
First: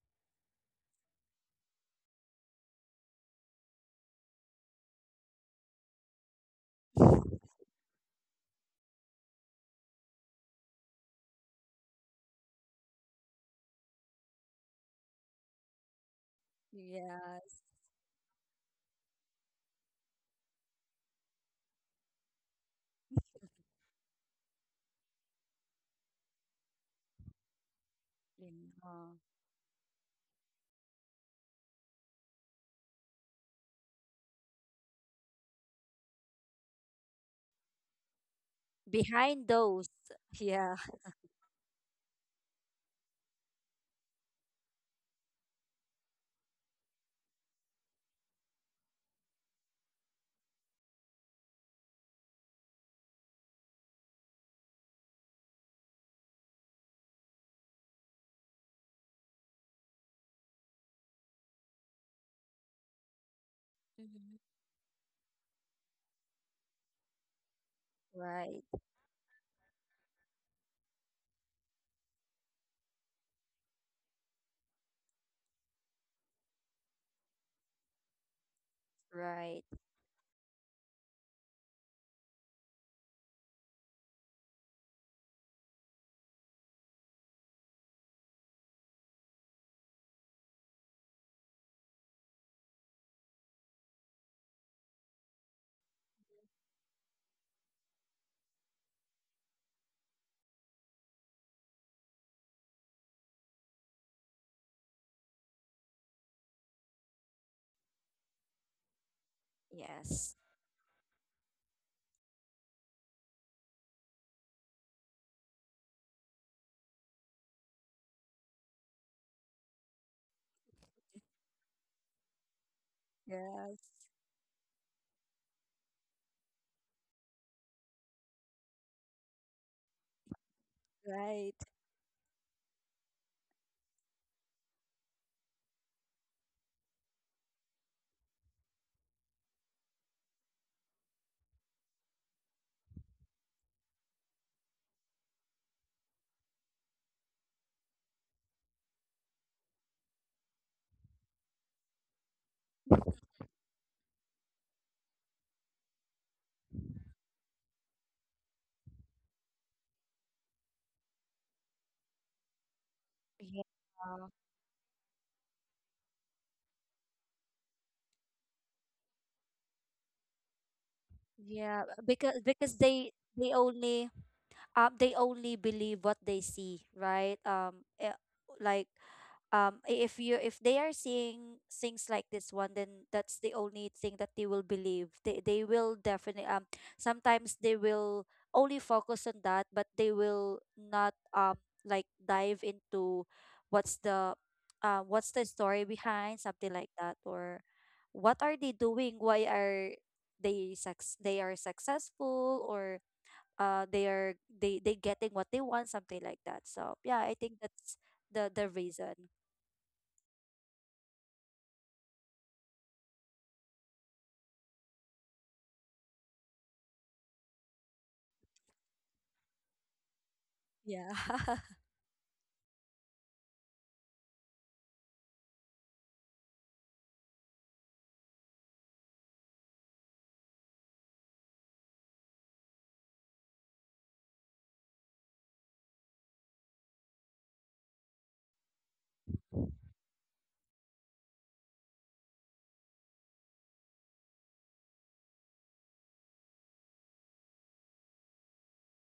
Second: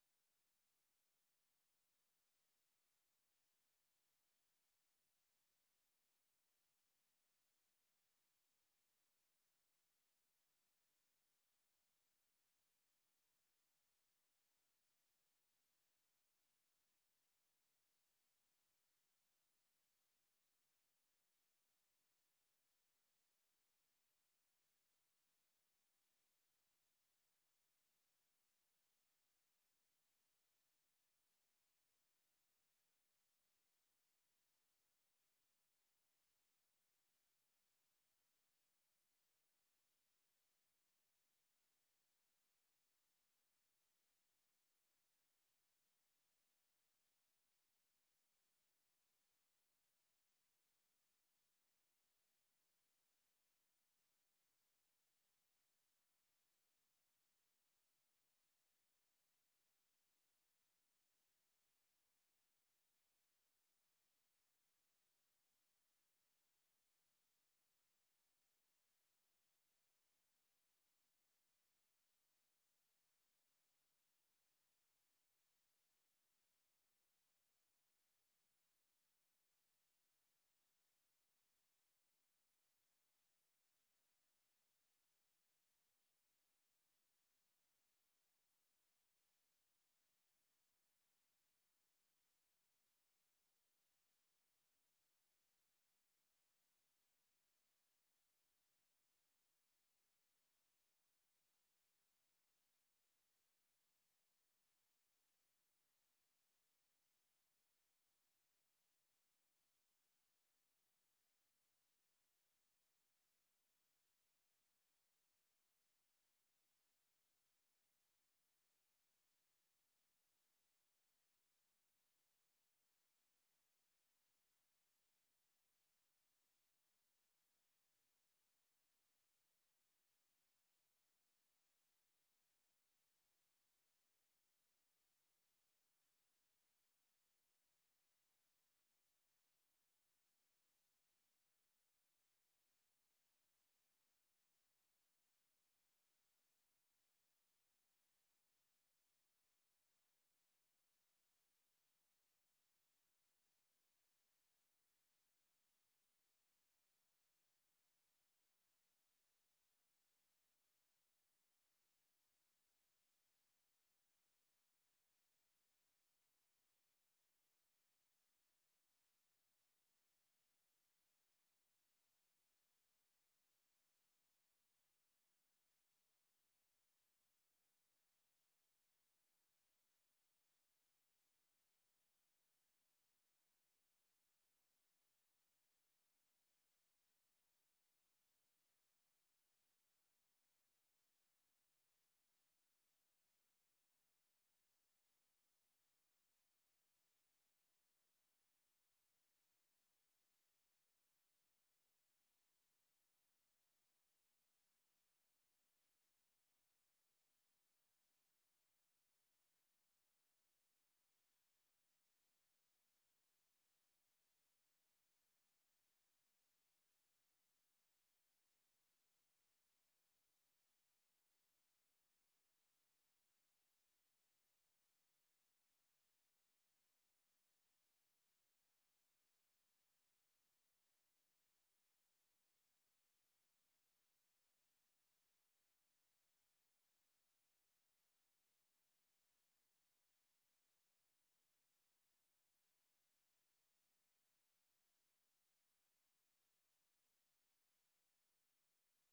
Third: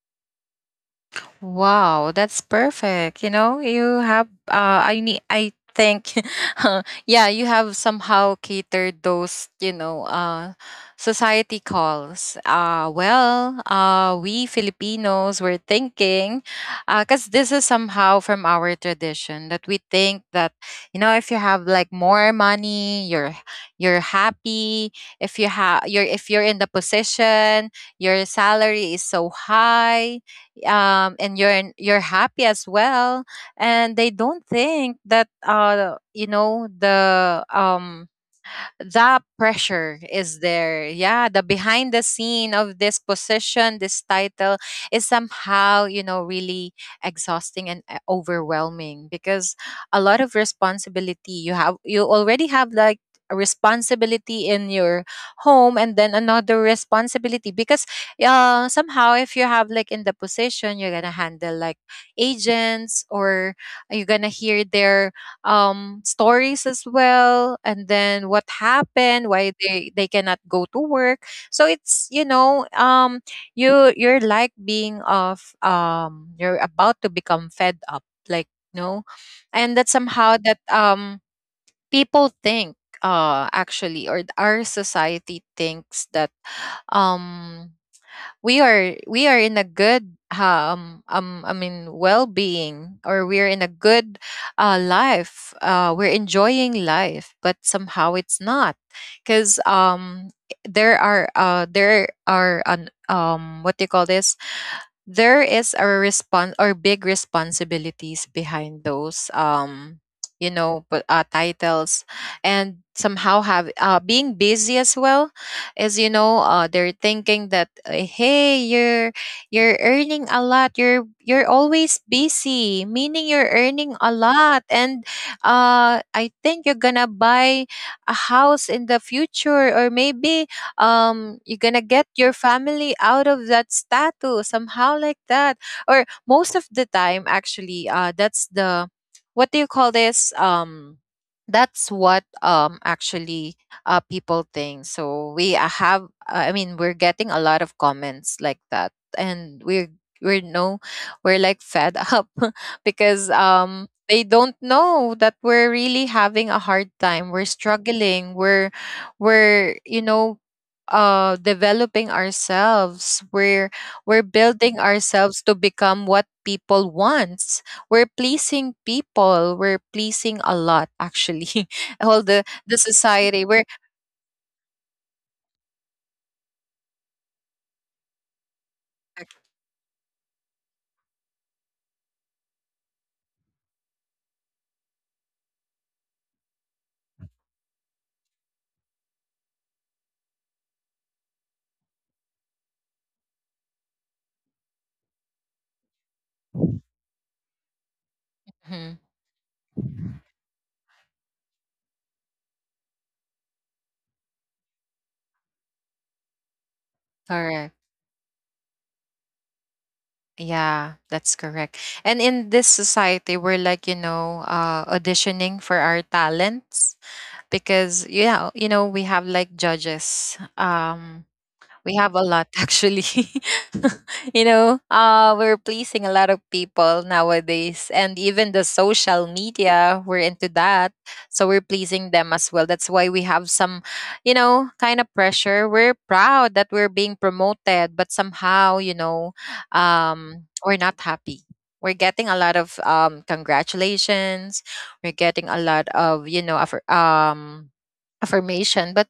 [SPEAKER 1] Wow, that's perfect. You know, you have uh I need I think uh, yeah, you have somehow catered those, you know, uh society calls. Uh well, uh, we Filipinos were thinking uh cuz this is
[SPEAKER 2] Yes.
[SPEAKER 1] somehow from our tradition that we think that you know, if you have like more money, you're you're happy. If you have You're, if you're in the position, your
[SPEAKER 2] Yeah.
[SPEAKER 1] salary is so high, um, and you're you're happy as well, and they don't think that uh you know the um the
[SPEAKER 2] Behind those,
[SPEAKER 1] pressure is
[SPEAKER 2] yeah.
[SPEAKER 1] there. Yeah, the behind the scene of this position, this title is somehow, you know, really exhausting and uh, overwhelming because a lot of responsibility you have, you already have like a responsibility in your home, and then another responsibility because uh, somehow if you have like in the position, you're gonna handle like agents, or you're gonna
[SPEAKER 2] Mhm.
[SPEAKER 1] hear their um stories as well, and then what
[SPEAKER 2] Right,
[SPEAKER 1] happened, why they they cannot go to work. So it's you know um you you're like being of um you're about to become fed up, like, no.
[SPEAKER 2] right.
[SPEAKER 1] And that somehow that um people think, uh actually, or th- our society thinks that um we are, we are in a good um um I mean well-being, or we're in a good uh life. Uh we're enjoying life, but somehow it's not because um there are uh there are an um what do you call this, there is a response or big responsibilities behind those um
[SPEAKER 2] Yes.
[SPEAKER 1] you know, but uh, titles. And somehow have uh, being busy as well, as you know uh, they're thinking that uh, hey, you're you're earning a lot, you're you're always busy, meaning you're
[SPEAKER 2] Yes,
[SPEAKER 1] earning a lot, and uh I think you're gonna buy a house in the future, or maybe um you're
[SPEAKER 2] right.
[SPEAKER 1] gonna get your family out of that status, somehow like that. Or most of the time actually uh that's the what do you call this um that's what um actually uh people think. So we uh, have uh, I mean we're getting a lot of comments like that, and we're we're no, we're like fed up because um they don't know that we're really having a hard time, we're struggling, we're we're you know uh developing ourselves,
[SPEAKER 2] Yeah.
[SPEAKER 1] we're we're building ourselves to become what people wants. We're pleasing people, we're pleasing a lot actually,
[SPEAKER 2] Yeah,
[SPEAKER 1] all the
[SPEAKER 2] because
[SPEAKER 1] the
[SPEAKER 2] because they
[SPEAKER 1] society
[SPEAKER 2] they
[SPEAKER 1] we're.
[SPEAKER 2] only um they only believe what they see, right? Um eh, like um i- if you if they are seeing things like this one, then that's the only thing that they will believe. They they will definitely, um sometimes they will only focus on that, but they will not, um like, dive into what's the uh what's the story behind something like that, or what are they
[SPEAKER 1] Mhm.
[SPEAKER 2] doing, why are they suc- they are successful, or uh they are they they getting what they want, something like that. So yeah, I think
[SPEAKER 1] Correct,
[SPEAKER 2] that's the the reason.
[SPEAKER 1] yeah, that's correct. And in this society we're like, you know, uh auditioning for our talents because yeah, you know, we have like judges.
[SPEAKER 2] Yeah.
[SPEAKER 1] um We have a lot actually. You know, uh, we're pleasing a lot of people nowadays, and even the social media, we're into that. So we're pleasing them as well. That's why we have some, you know, kind of pressure. We're proud that we're being promoted, but somehow, you know, um, we're not happy. We're getting a lot of um, congratulations. We're getting a lot of, you know, affir- um, affirmation, but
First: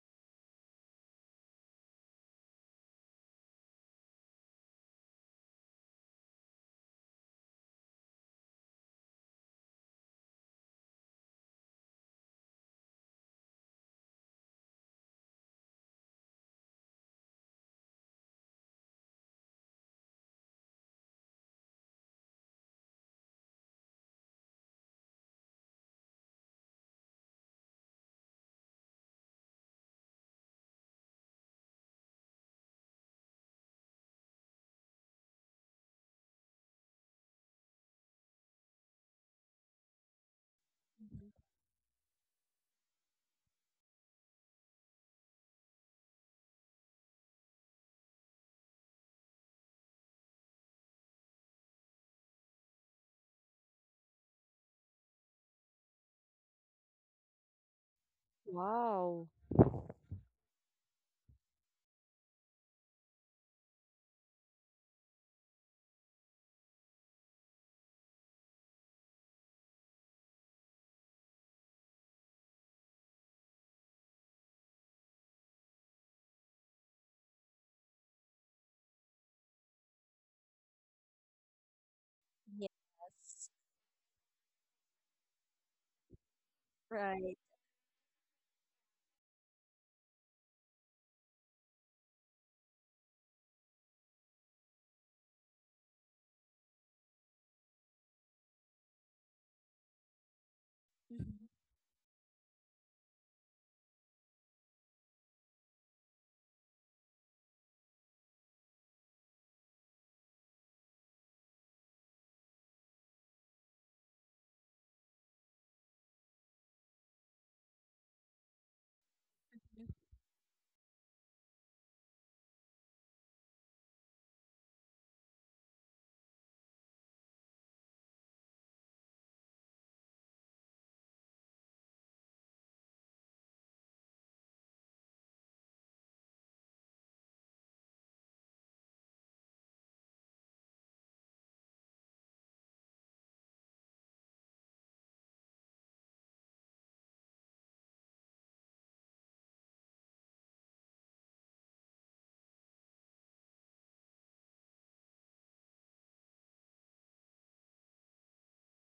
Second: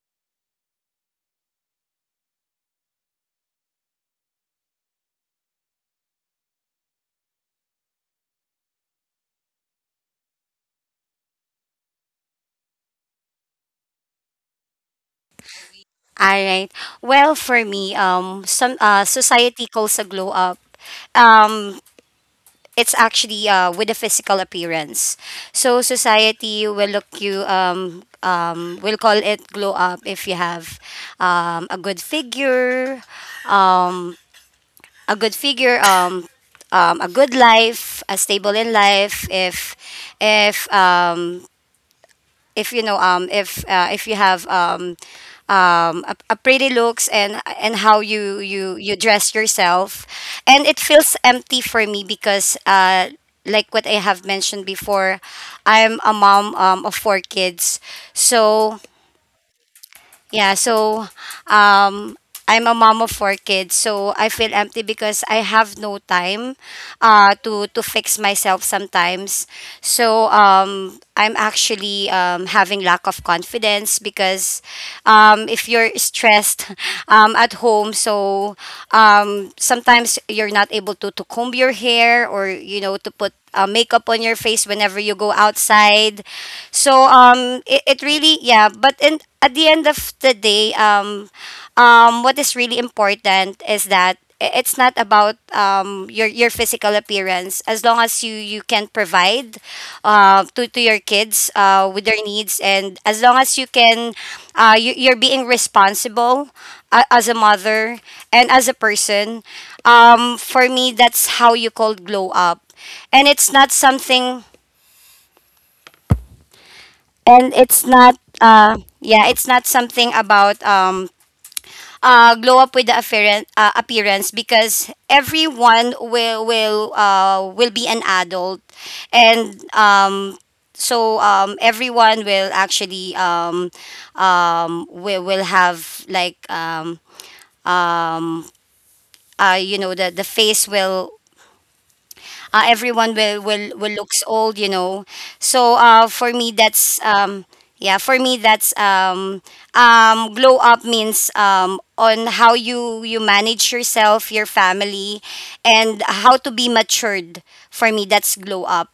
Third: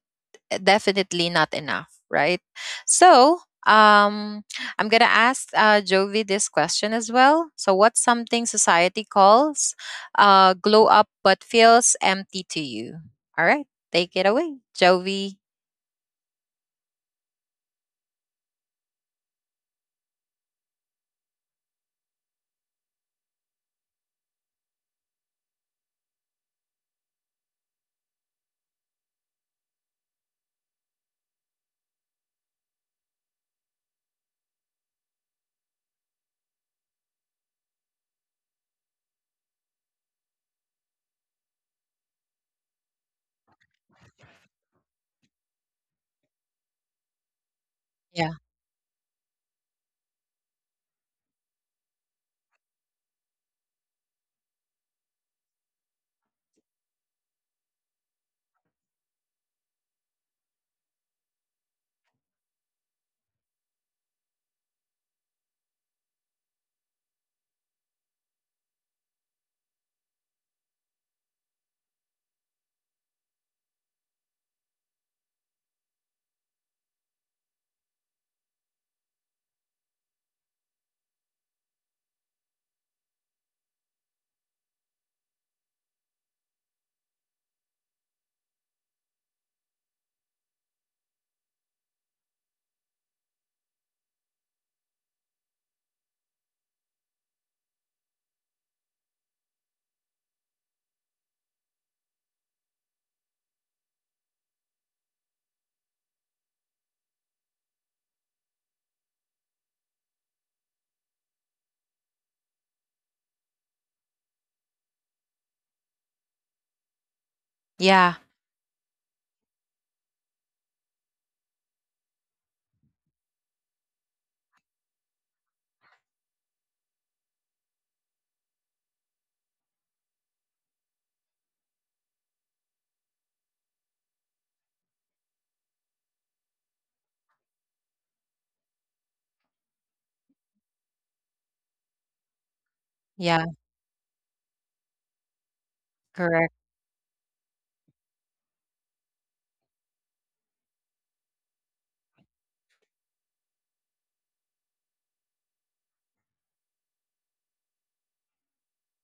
[SPEAKER 1] definitely not enough, right? So, um, I'm gonna ask uh, Jovi this question as well. So, what's something society calls uh, glow up but feels empty to you? All right, take it away, Jovi.
[SPEAKER 3] All right. Well, for me, um, some uh, society calls a glow up. Um, it's actually uh, with a physical appearance. So society will look you um um will call it glow up if you have um a good figure, um a good figure um um a good life, a stable in life. If if
[SPEAKER 2] Mhm.
[SPEAKER 3] um if you know um if uh, if you have um um a, a pretty looks and and how
[SPEAKER 1] Yeah,
[SPEAKER 3] you you you dress yourself, and it feels empty for me because uh like what I have mentioned before, I'm a mom um of four kids. so
[SPEAKER 2] Wow.
[SPEAKER 3] yeah so um I'm a mom of four kids, so I feel empty because I have no time uh, to to fix myself sometimes. So um, I'm actually um, having lack of confidence because um, if you're stressed um, at home, so um, sometimes you're not able to to comb your hair or
[SPEAKER 2] Yes.
[SPEAKER 3] you know to put uh, makeup on your face whenever you go outside. So
[SPEAKER 2] Right.
[SPEAKER 3] um, it, it really yeah. But in at the end of the day, um, um, what is really important is that i- it's not about um, your your physical appearance. As long as you you can provide uh, to
[SPEAKER 2] Mhm.
[SPEAKER 3] to your kids uh, with their needs, and as long as you can, uh, you, you're being responsible uh, as a mother and as a person. Um, for me, that's how you call glow up, and it's not something, and it's
[SPEAKER 1] yeah,
[SPEAKER 3] not. Uh, yeah, it's not
[SPEAKER 2] Mhm.
[SPEAKER 3] something about um, uh, glow up with the appearance, uh, appearance, because everyone will will uh, will be an adult, and um, so um, everyone will actually um, um, will will have like um, um, uh, you know the the face will uh, everyone
[SPEAKER 1] yeah,
[SPEAKER 3] will, will will looks old you know. So uh, for
[SPEAKER 1] correct.
[SPEAKER 3] me that's um, yeah for me that's um, um, glow up means um, on how you you manage yourself, your family, and how to be matured. For me, that's glow up.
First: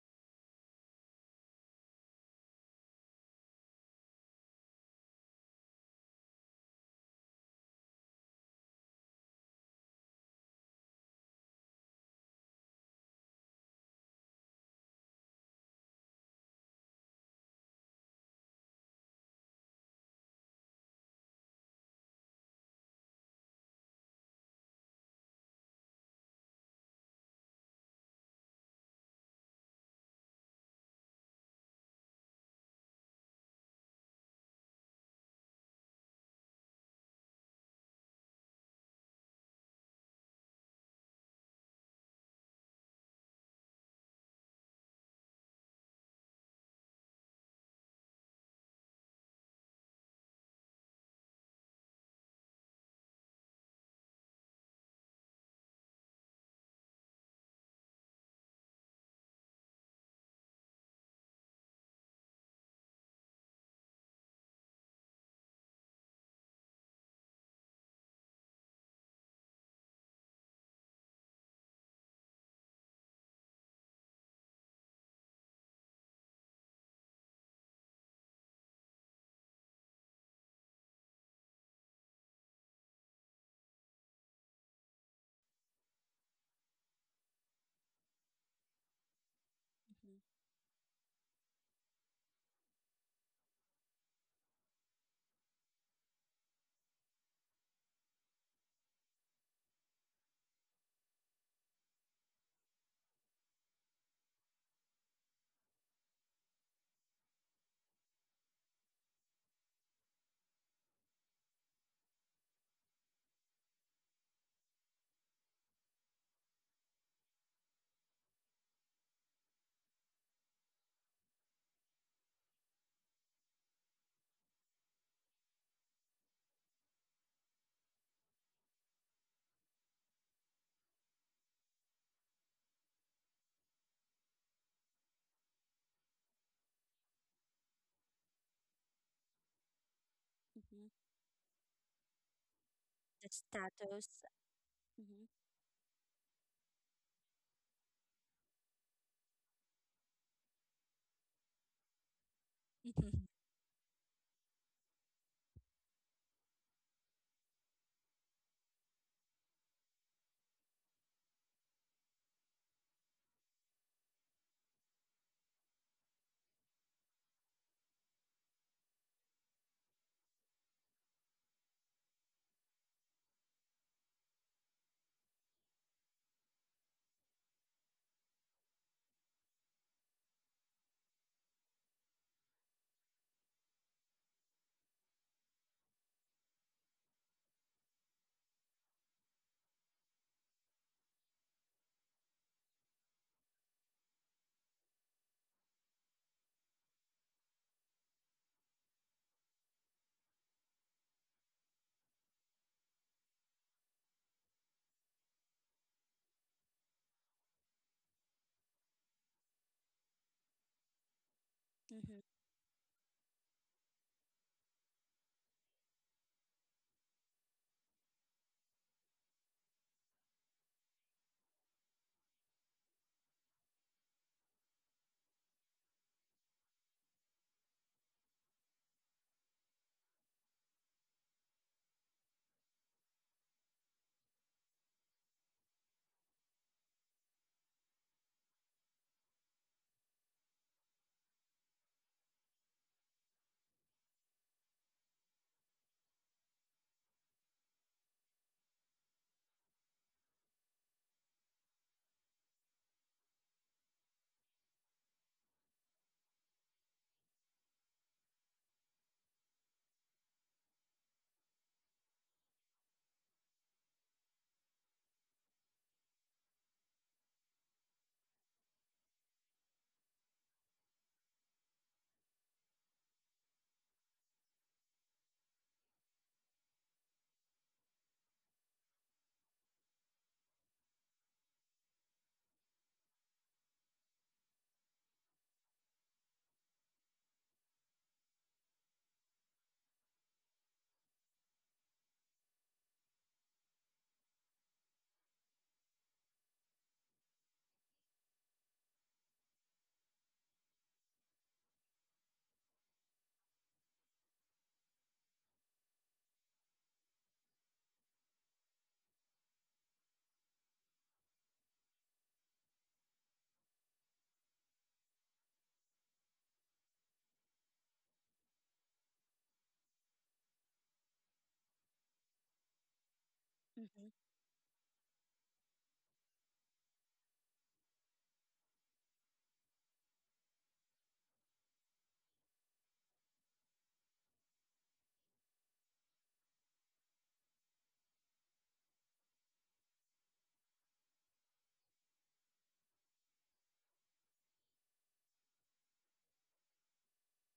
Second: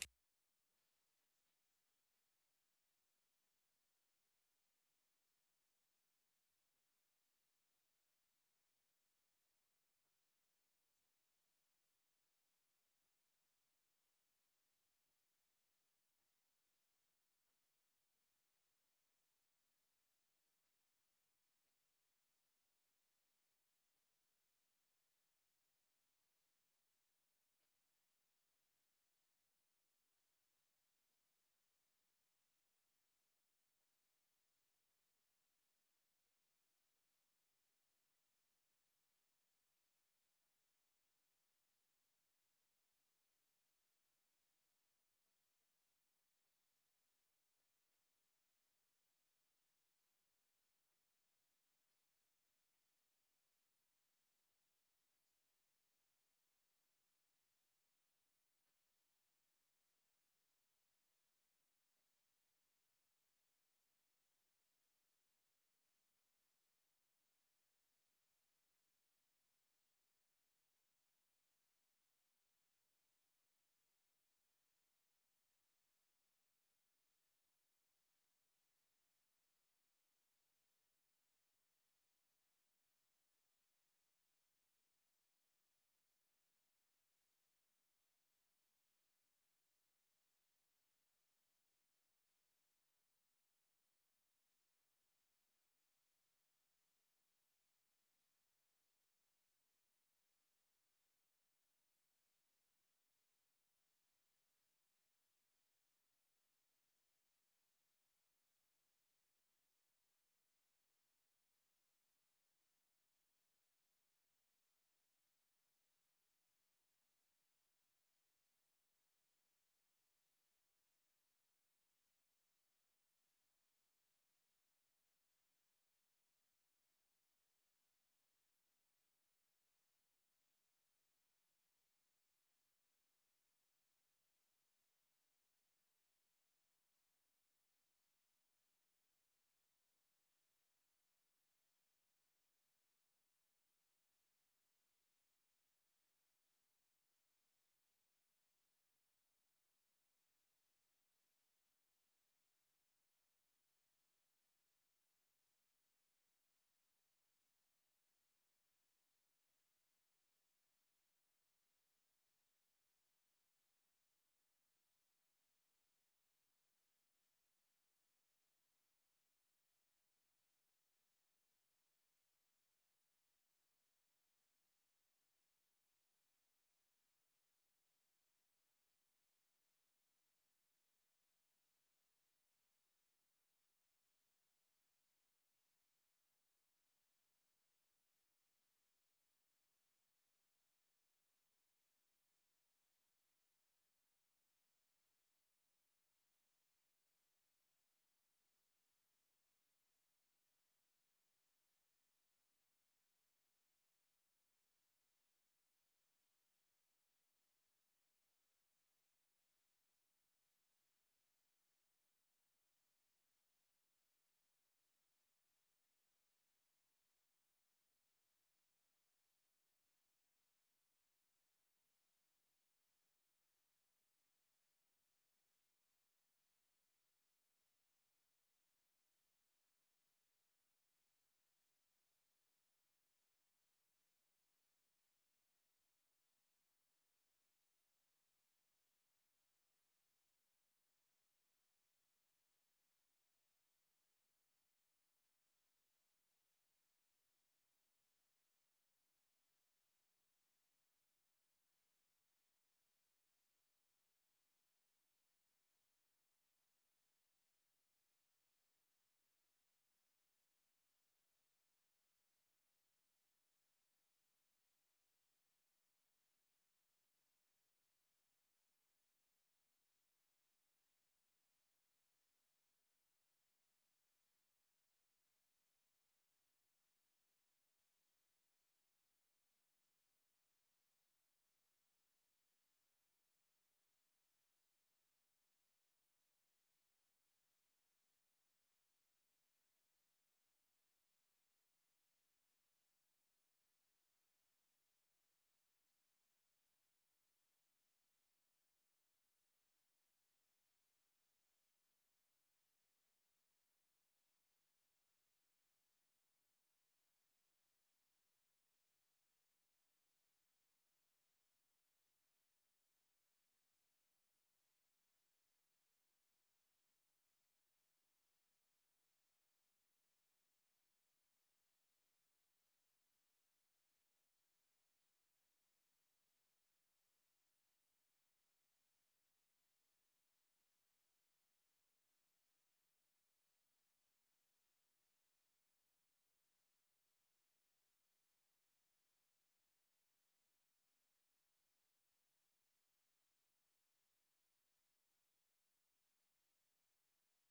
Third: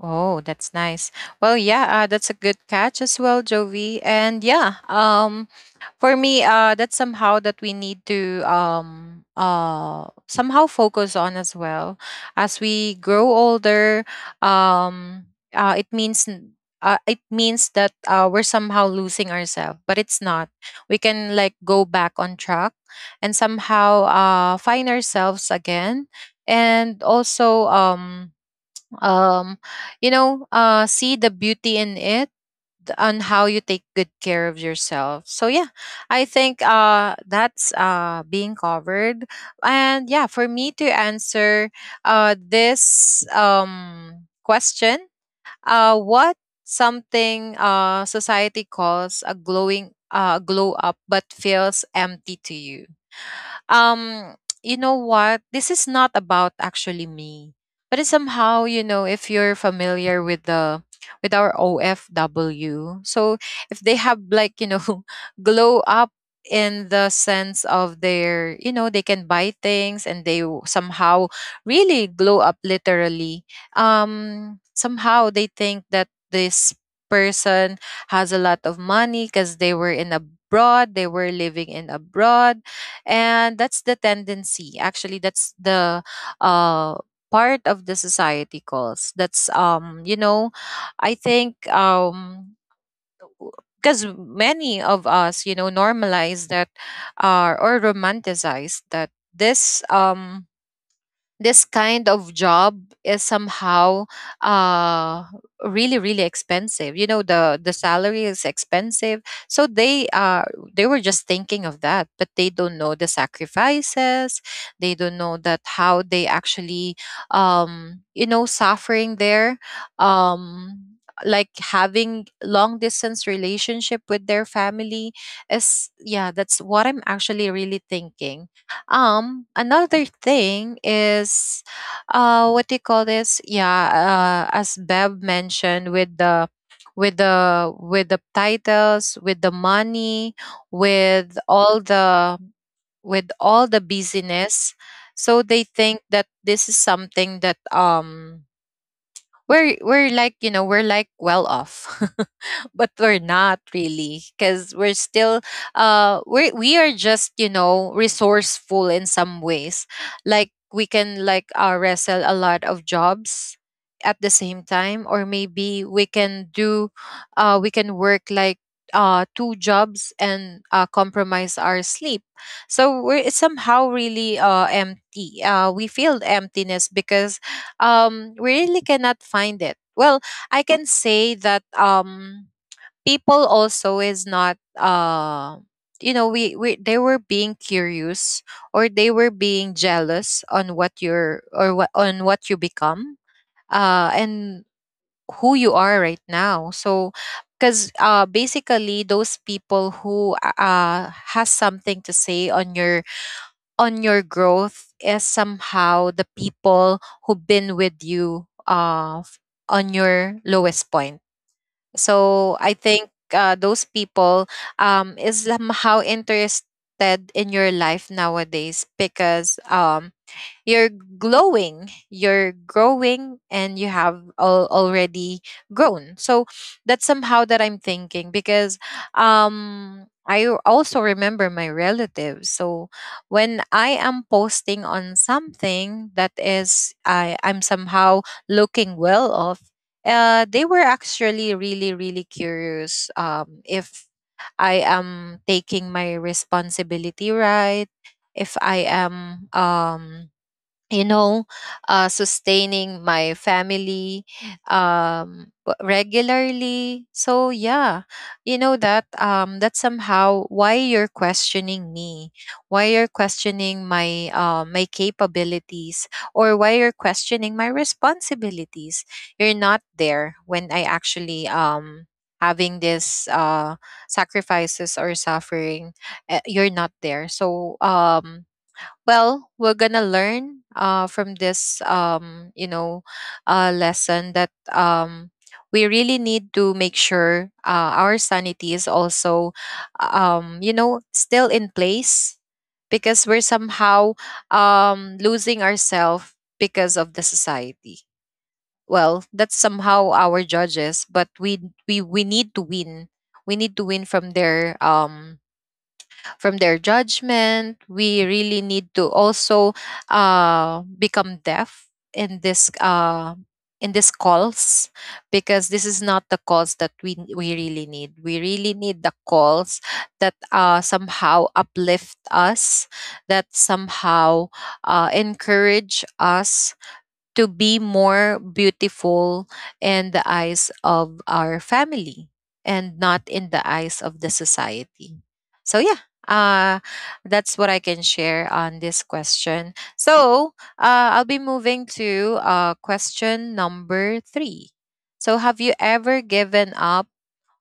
[SPEAKER 1] Oh, that's nice. Well, yeah, uh, that's a good catch as well, Jovi. And yeah, um, for me, uh, that's somehow that we need to um, uh, somehow focus on as well. As we grow older, um, uh, it means n- uh, it means that uh, we're somehow losing ourselves, but it's not. We can like go back on track and somehow uh, find ourselves again, and also um um you know uh see the beauty in it, th- on how you take good care of yourself. So yeah, I think uh that's uh being covered. And yeah, for me to answer uh this um question, uh what something uh society calls a glowing uh glow up but feels empty to you. um you know what, this is not about actually me, but it's somehow you know if you're familiar with the, with our O F W. So if they have like you know glow up in the sense of their, you know, they can buy things, and they w- somehow really glow up literally. Um somehow they think that this person has a lot of money because they were in abroad, they were living in abroad. And that's the tendency actually, that's the uh part of the society calls. That's um you
[SPEAKER 2] Mhm.
[SPEAKER 1] know, I think um because many of us you know normalize that, uh, or romanticize that, this um this kind of job is somehow uh really really expensive. You know the the salary is expensive. So they uh they were just thinking of that, but they don't know the sacrifices. They don't know that how they actually um you know suffering there, um like having long distance relationship with their family is, yeah, that's what I'm actually really thinking. Um, another thing is, uh, what do you call this? Yeah, uh, as Bev mentioned, with the with the with the titles, with the money,
[SPEAKER 2] Mhm.
[SPEAKER 1] with all the with
[SPEAKER 2] The
[SPEAKER 1] all the
[SPEAKER 2] status.
[SPEAKER 1] busyness.
[SPEAKER 2] Mhm.
[SPEAKER 1] So they think that this is something that um we're we're like you know we're like well off but we're
[SPEAKER 2] Mhm.
[SPEAKER 1] not really, because we're still uh we we are just you know resourceful in some ways. Like we can like uh, wrestle a lot of jobs at the same time, or maybe we can do uh we can work like uh two jobs and uh compromise our sleep. So we're it's somehow really uh empty, uh we feel emptiness because um we really cannot find it. Well, I can say that um people also is not uh you know, we, we they were being curious, or they were being jealous on what you're, or what on what you become, uh and who you are right now. So because uh basically those people who uh has something to say on your on your growth is somehow the people who've been with you uh, f- on your lowest point.
[SPEAKER 2] Mhm.
[SPEAKER 1] So I think uh, those people um, is somehow interested in your life nowadays because um, you're glowing, you're growing, and you have al- already grown. So that's somehow that I'm thinking, because um I also remember my relatives. So when I am posting on something that is, i I'm somehow looking well off, uh they were actually really really curious um if I am taking my responsibility, right, if I am um you know, uh, sustaining my family um, w- regularly. So yeah, you know that um, that's somehow why you're questioning me, why you're questioning my uh, my capabilities, or why you're questioning my responsibilities. You're not there when I actually um having this uh sacrifices or suffering. Eh, you're not there. So um well, we're gonna learn uh, from this um, you know uh, lesson that um, we really need to make sure uh, our sanity is also um, you know, still in place, because we're somehow um, losing ourselves because of the society. Well, that's somehow our judges, but we we, we need to win. We need to win from their um, from their judgment. We really need to also uh, become deaf in this uh, in these calls, because this is not the calls that we we really need. We really need the calls that uh, somehow uplift us, that
[SPEAKER 2] Mhm.
[SPEAKER 1] somehow uh, encourage us to be more beautiful in the eyes of our family, and not in the eyes of the society. So yeah, uh, that's what I can share on this question. So uh, I'll be moving to uh, question number three. So have you ever given up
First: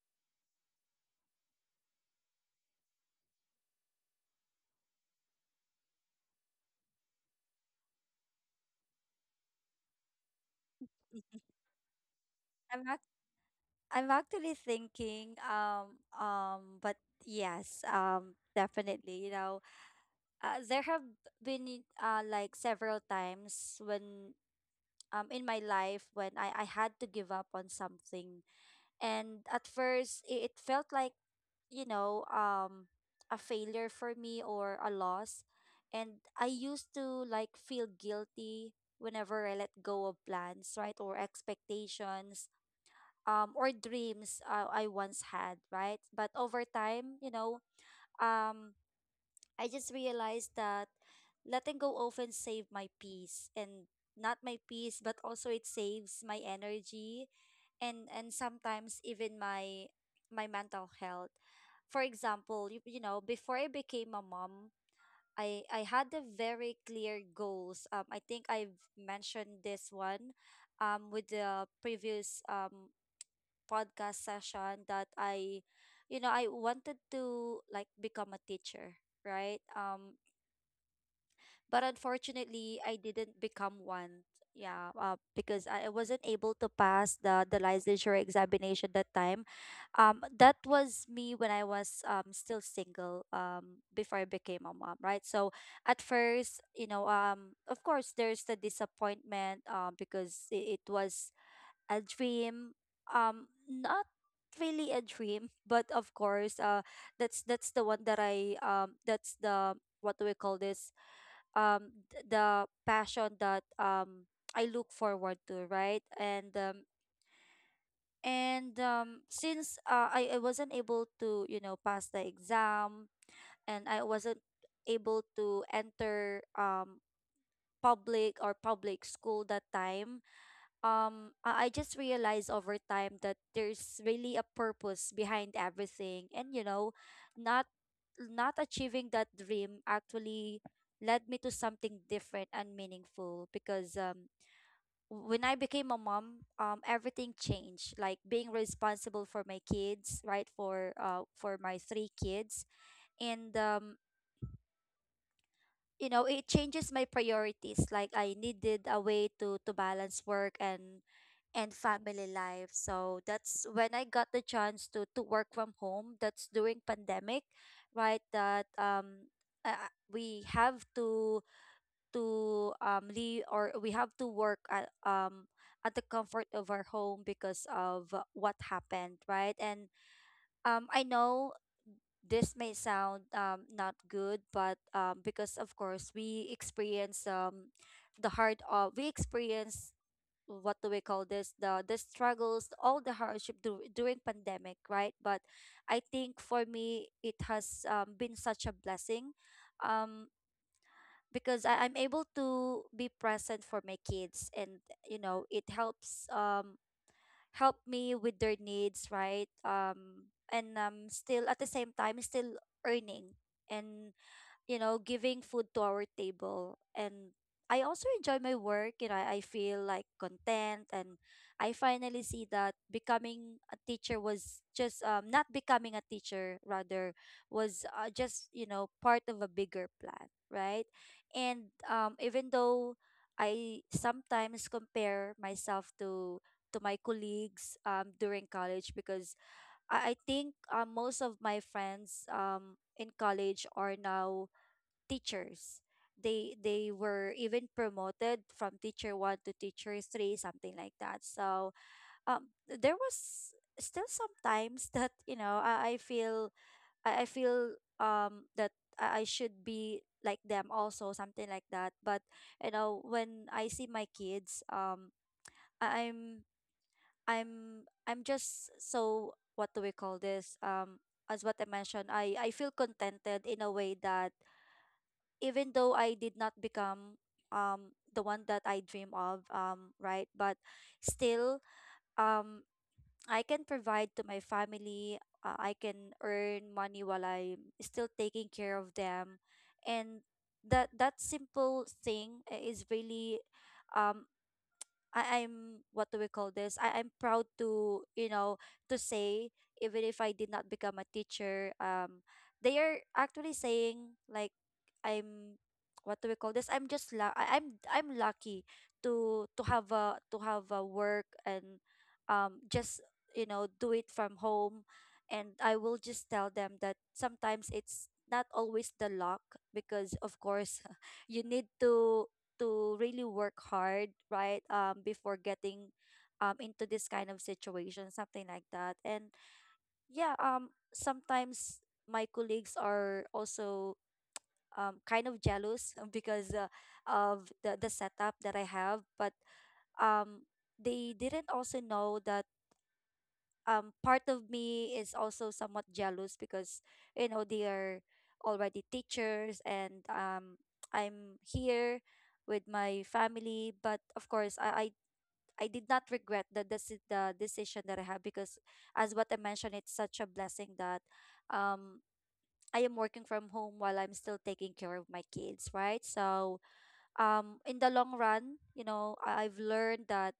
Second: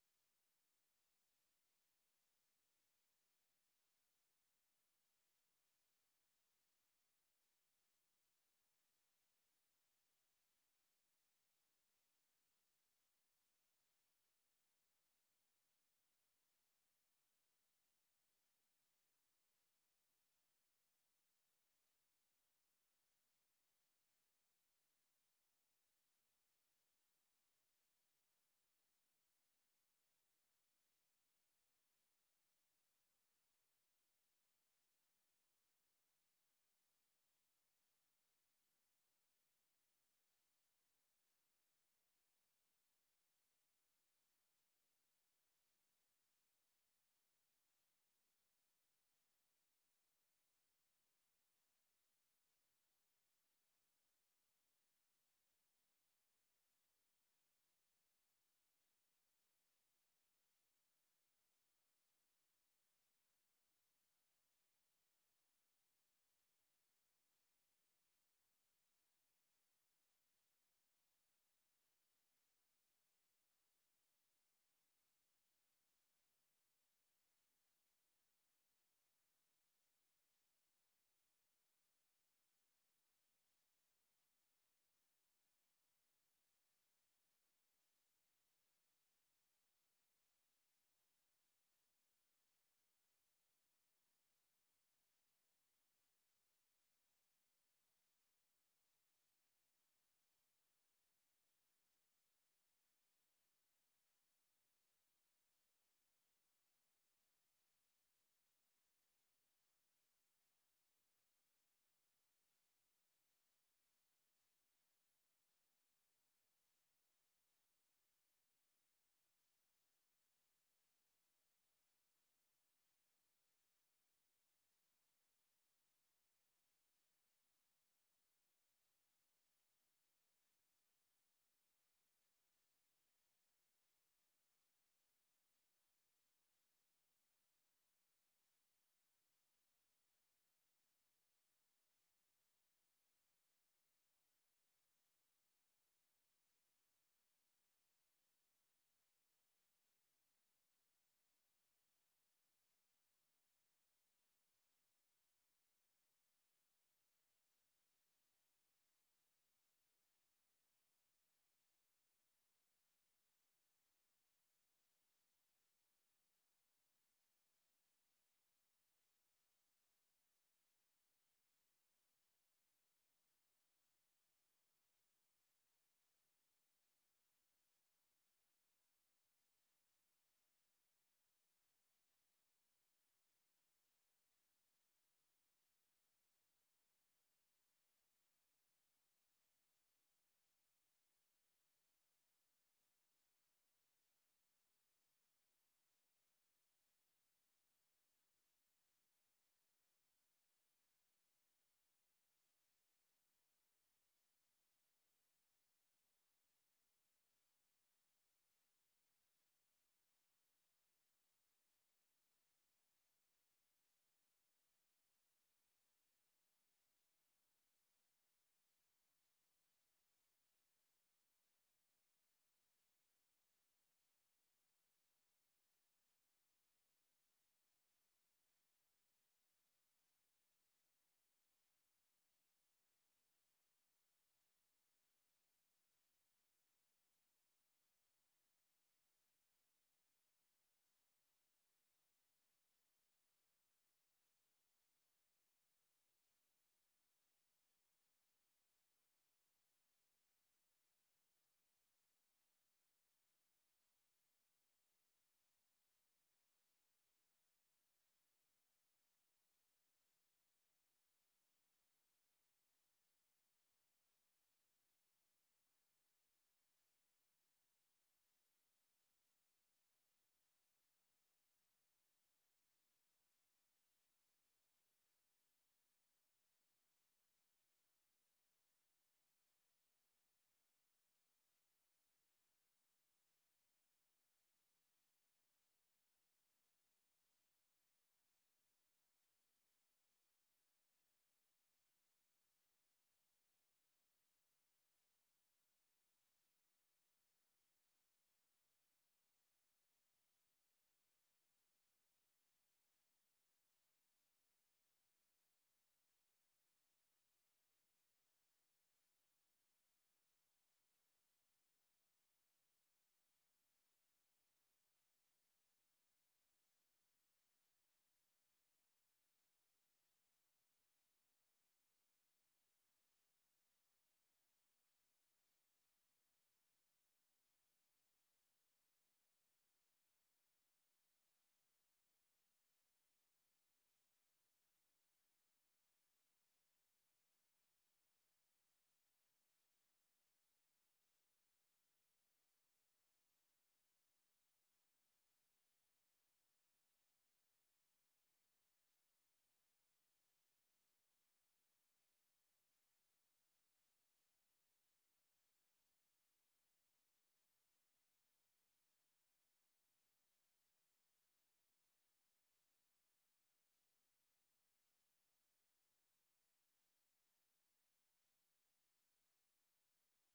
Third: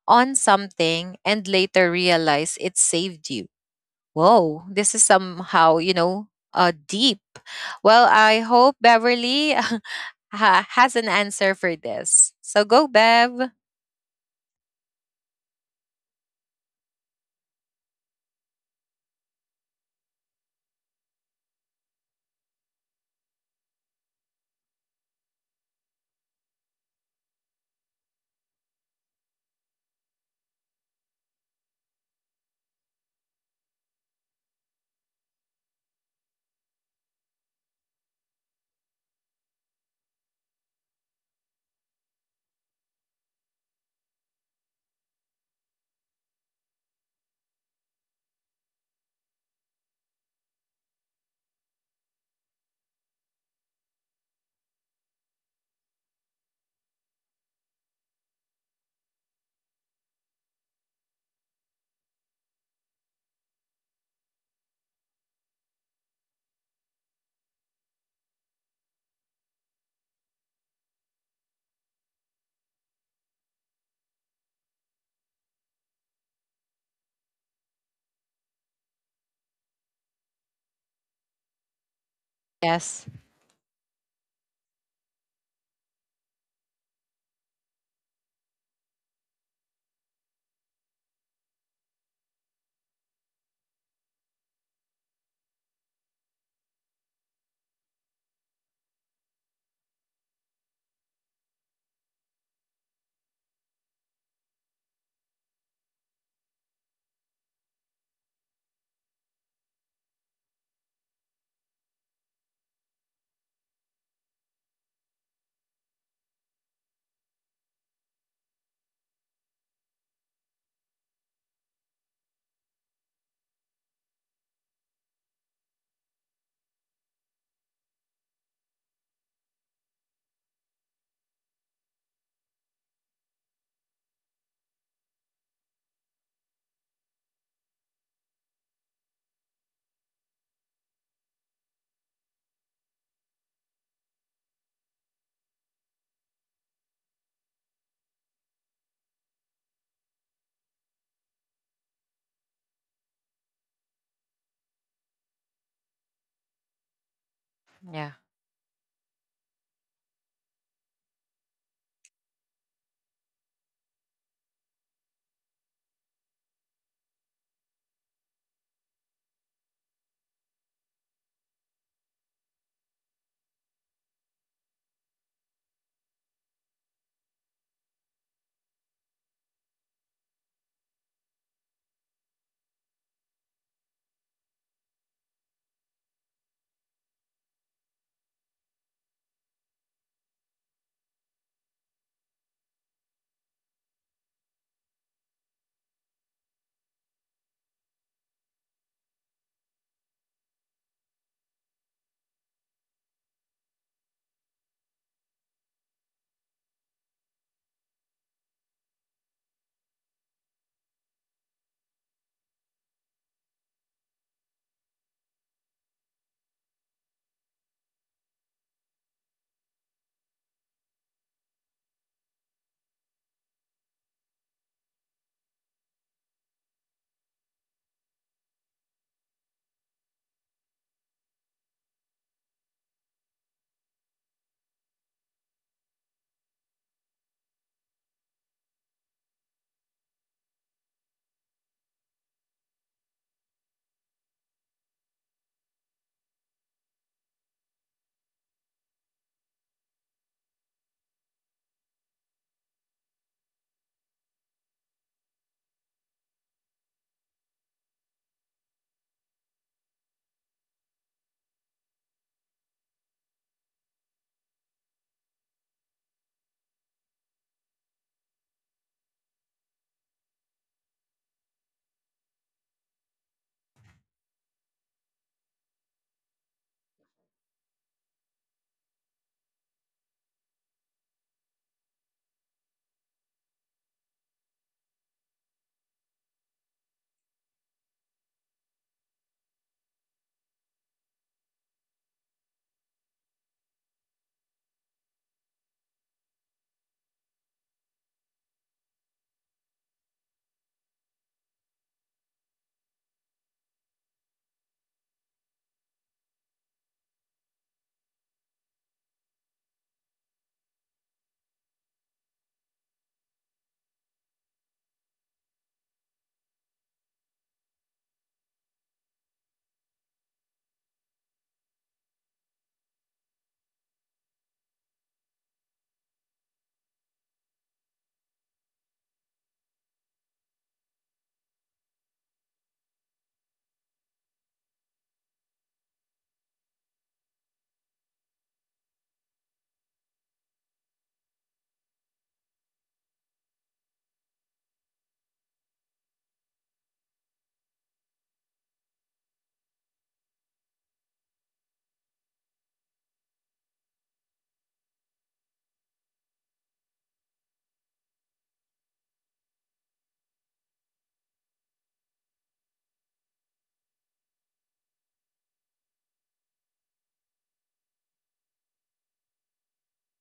[SPEAKER 1] on something and later realized it saved you? Whoa, this is somehow, you know, uh, deep. Well, I hope Beverly ha- has an
[SPEAKER 2] Mhm.
[SPEAKER 1] answer for this. So
[SPEAKER 2] I'm
[SPEAKER 1] go,
[SPEAKER 2] ac-
[SPEAKER 1] Bev.
[SPEAKER 2] I'm actually thinking um um but yes, um definitely, you know uh, there have been, uh like, several times when um in my life when I I had to give up on something, and at first i- it felt like, you know um a failure for me, or a loss. And I used to like feel guilty whenever I let go of plans, right, or expectations, um or dreams, uh, I once had, right. But over time, you know um I just realized that letting go often save my peace, and not my peace, but also it saves my energy, and and sometimes even my my mental health. For example, you, you know, before I became a mom, I I had the very clear goals. Um, I think I've mentioned this one, um, with the previous um podcast session that I, you know, I wanted to like become a teacher, right? Um, but unfortunately I
[SPEAKER 1] Yes.
[SPEAKER 2] didn't become one. Yeah, uh, because I I wasn't able to pass the the licensure examination that time. Um, that was me when I was um still single um before I became a mom, right? So at first, you know, um of course there's the disappointment, um because it, it was a dream, um not really a dream, but of course, uh that's that's the one that I um that's the, what do we call this, um th- the passion that um I look forward to, right? And um and um since, uh, I, I wasn't able to, you know, pass the exam, and I wasn't able to enter um public, or public school that time. um I I just realized over time that there's really a purpose behind everything, and you know not not achieving that dream actually led me to something different and meaningful, because um w- when I became a mom, um everything changed, like being responsible for my kids, right, for uh for my three kids. And um you know it changes my priorities, like
[SPEAKER 1] Yeah.
[SPEAKER 2] I needed a way to to balance work and and family life. So that's when I got the chance to to work from home. That's during pandemic, right? That um uh, We have to to um leave, or we have to work at um at the comfort of our home because of, uh, what happened, right? And um I know this may sound um not good, but um because of course we experience, um the hard of we experience, what do we call this, the the struggles, all the hardship, dur during pandemic, right. But I think for me it has, um, been such a blessing, um because I, i'm able to be present for my kids, and you know it helps um help me with their needs, right. Um and um still at the same time still earning, and you know, giving food to our table. And I also enjoy my work. You know, I I feel like content, and I finally see that becoming a teacher was just, um not becoming a teacher, rather, was, uh, just, you know, part of a bigger plan, right? And um even though I sometimes compare myself to to my colleagues um during college, because I, I think, uh, most of my friends um in college are now teachers. They they were even promoted from teacher one to teacher three, something like that. So, um, there was still sometimes that you know I, I feel I, I feel um that I, I should be like them also, something like that. But you know, when I see my kids, um, I- I'm I'm I'm just so, what do we call this? Um, as what I mentioned, I I feel contented in a way that even though I did not become um the one that I dream of, um right. But still, um I can provide to my family, uh, I can earn money while I'm still taking care of them, and that that simple thing i- is really, um I I'm what do we call this? I I'm proud to, you know, to say, even if I did not become a teacher, um, they are actually saying like, I'm, what do we call this? I'm just, la- I, I'm I'm lucky to to have a to have a work, and um just, you know, do it from home, and I will just tell them that sometimes it's not always the luck, because of course, you need to to really work hard, right? Um, before getting um into this kind of situation, something like that. And yeah, um, sometimes my colleagues are also um kind of jealous because, uh, of the the setup that I have, but um they didn't also know that um part of me is also somewhat jealous because you know they are already teachers, and um I'm here with my family, but of course, I I, I did not regret the, deci- the decision that I have, because as what I mentioned, it's such a blessing that um I am working from home while I'm still taking care of my kids, right. So, um in the long run, you know, I, I've learned that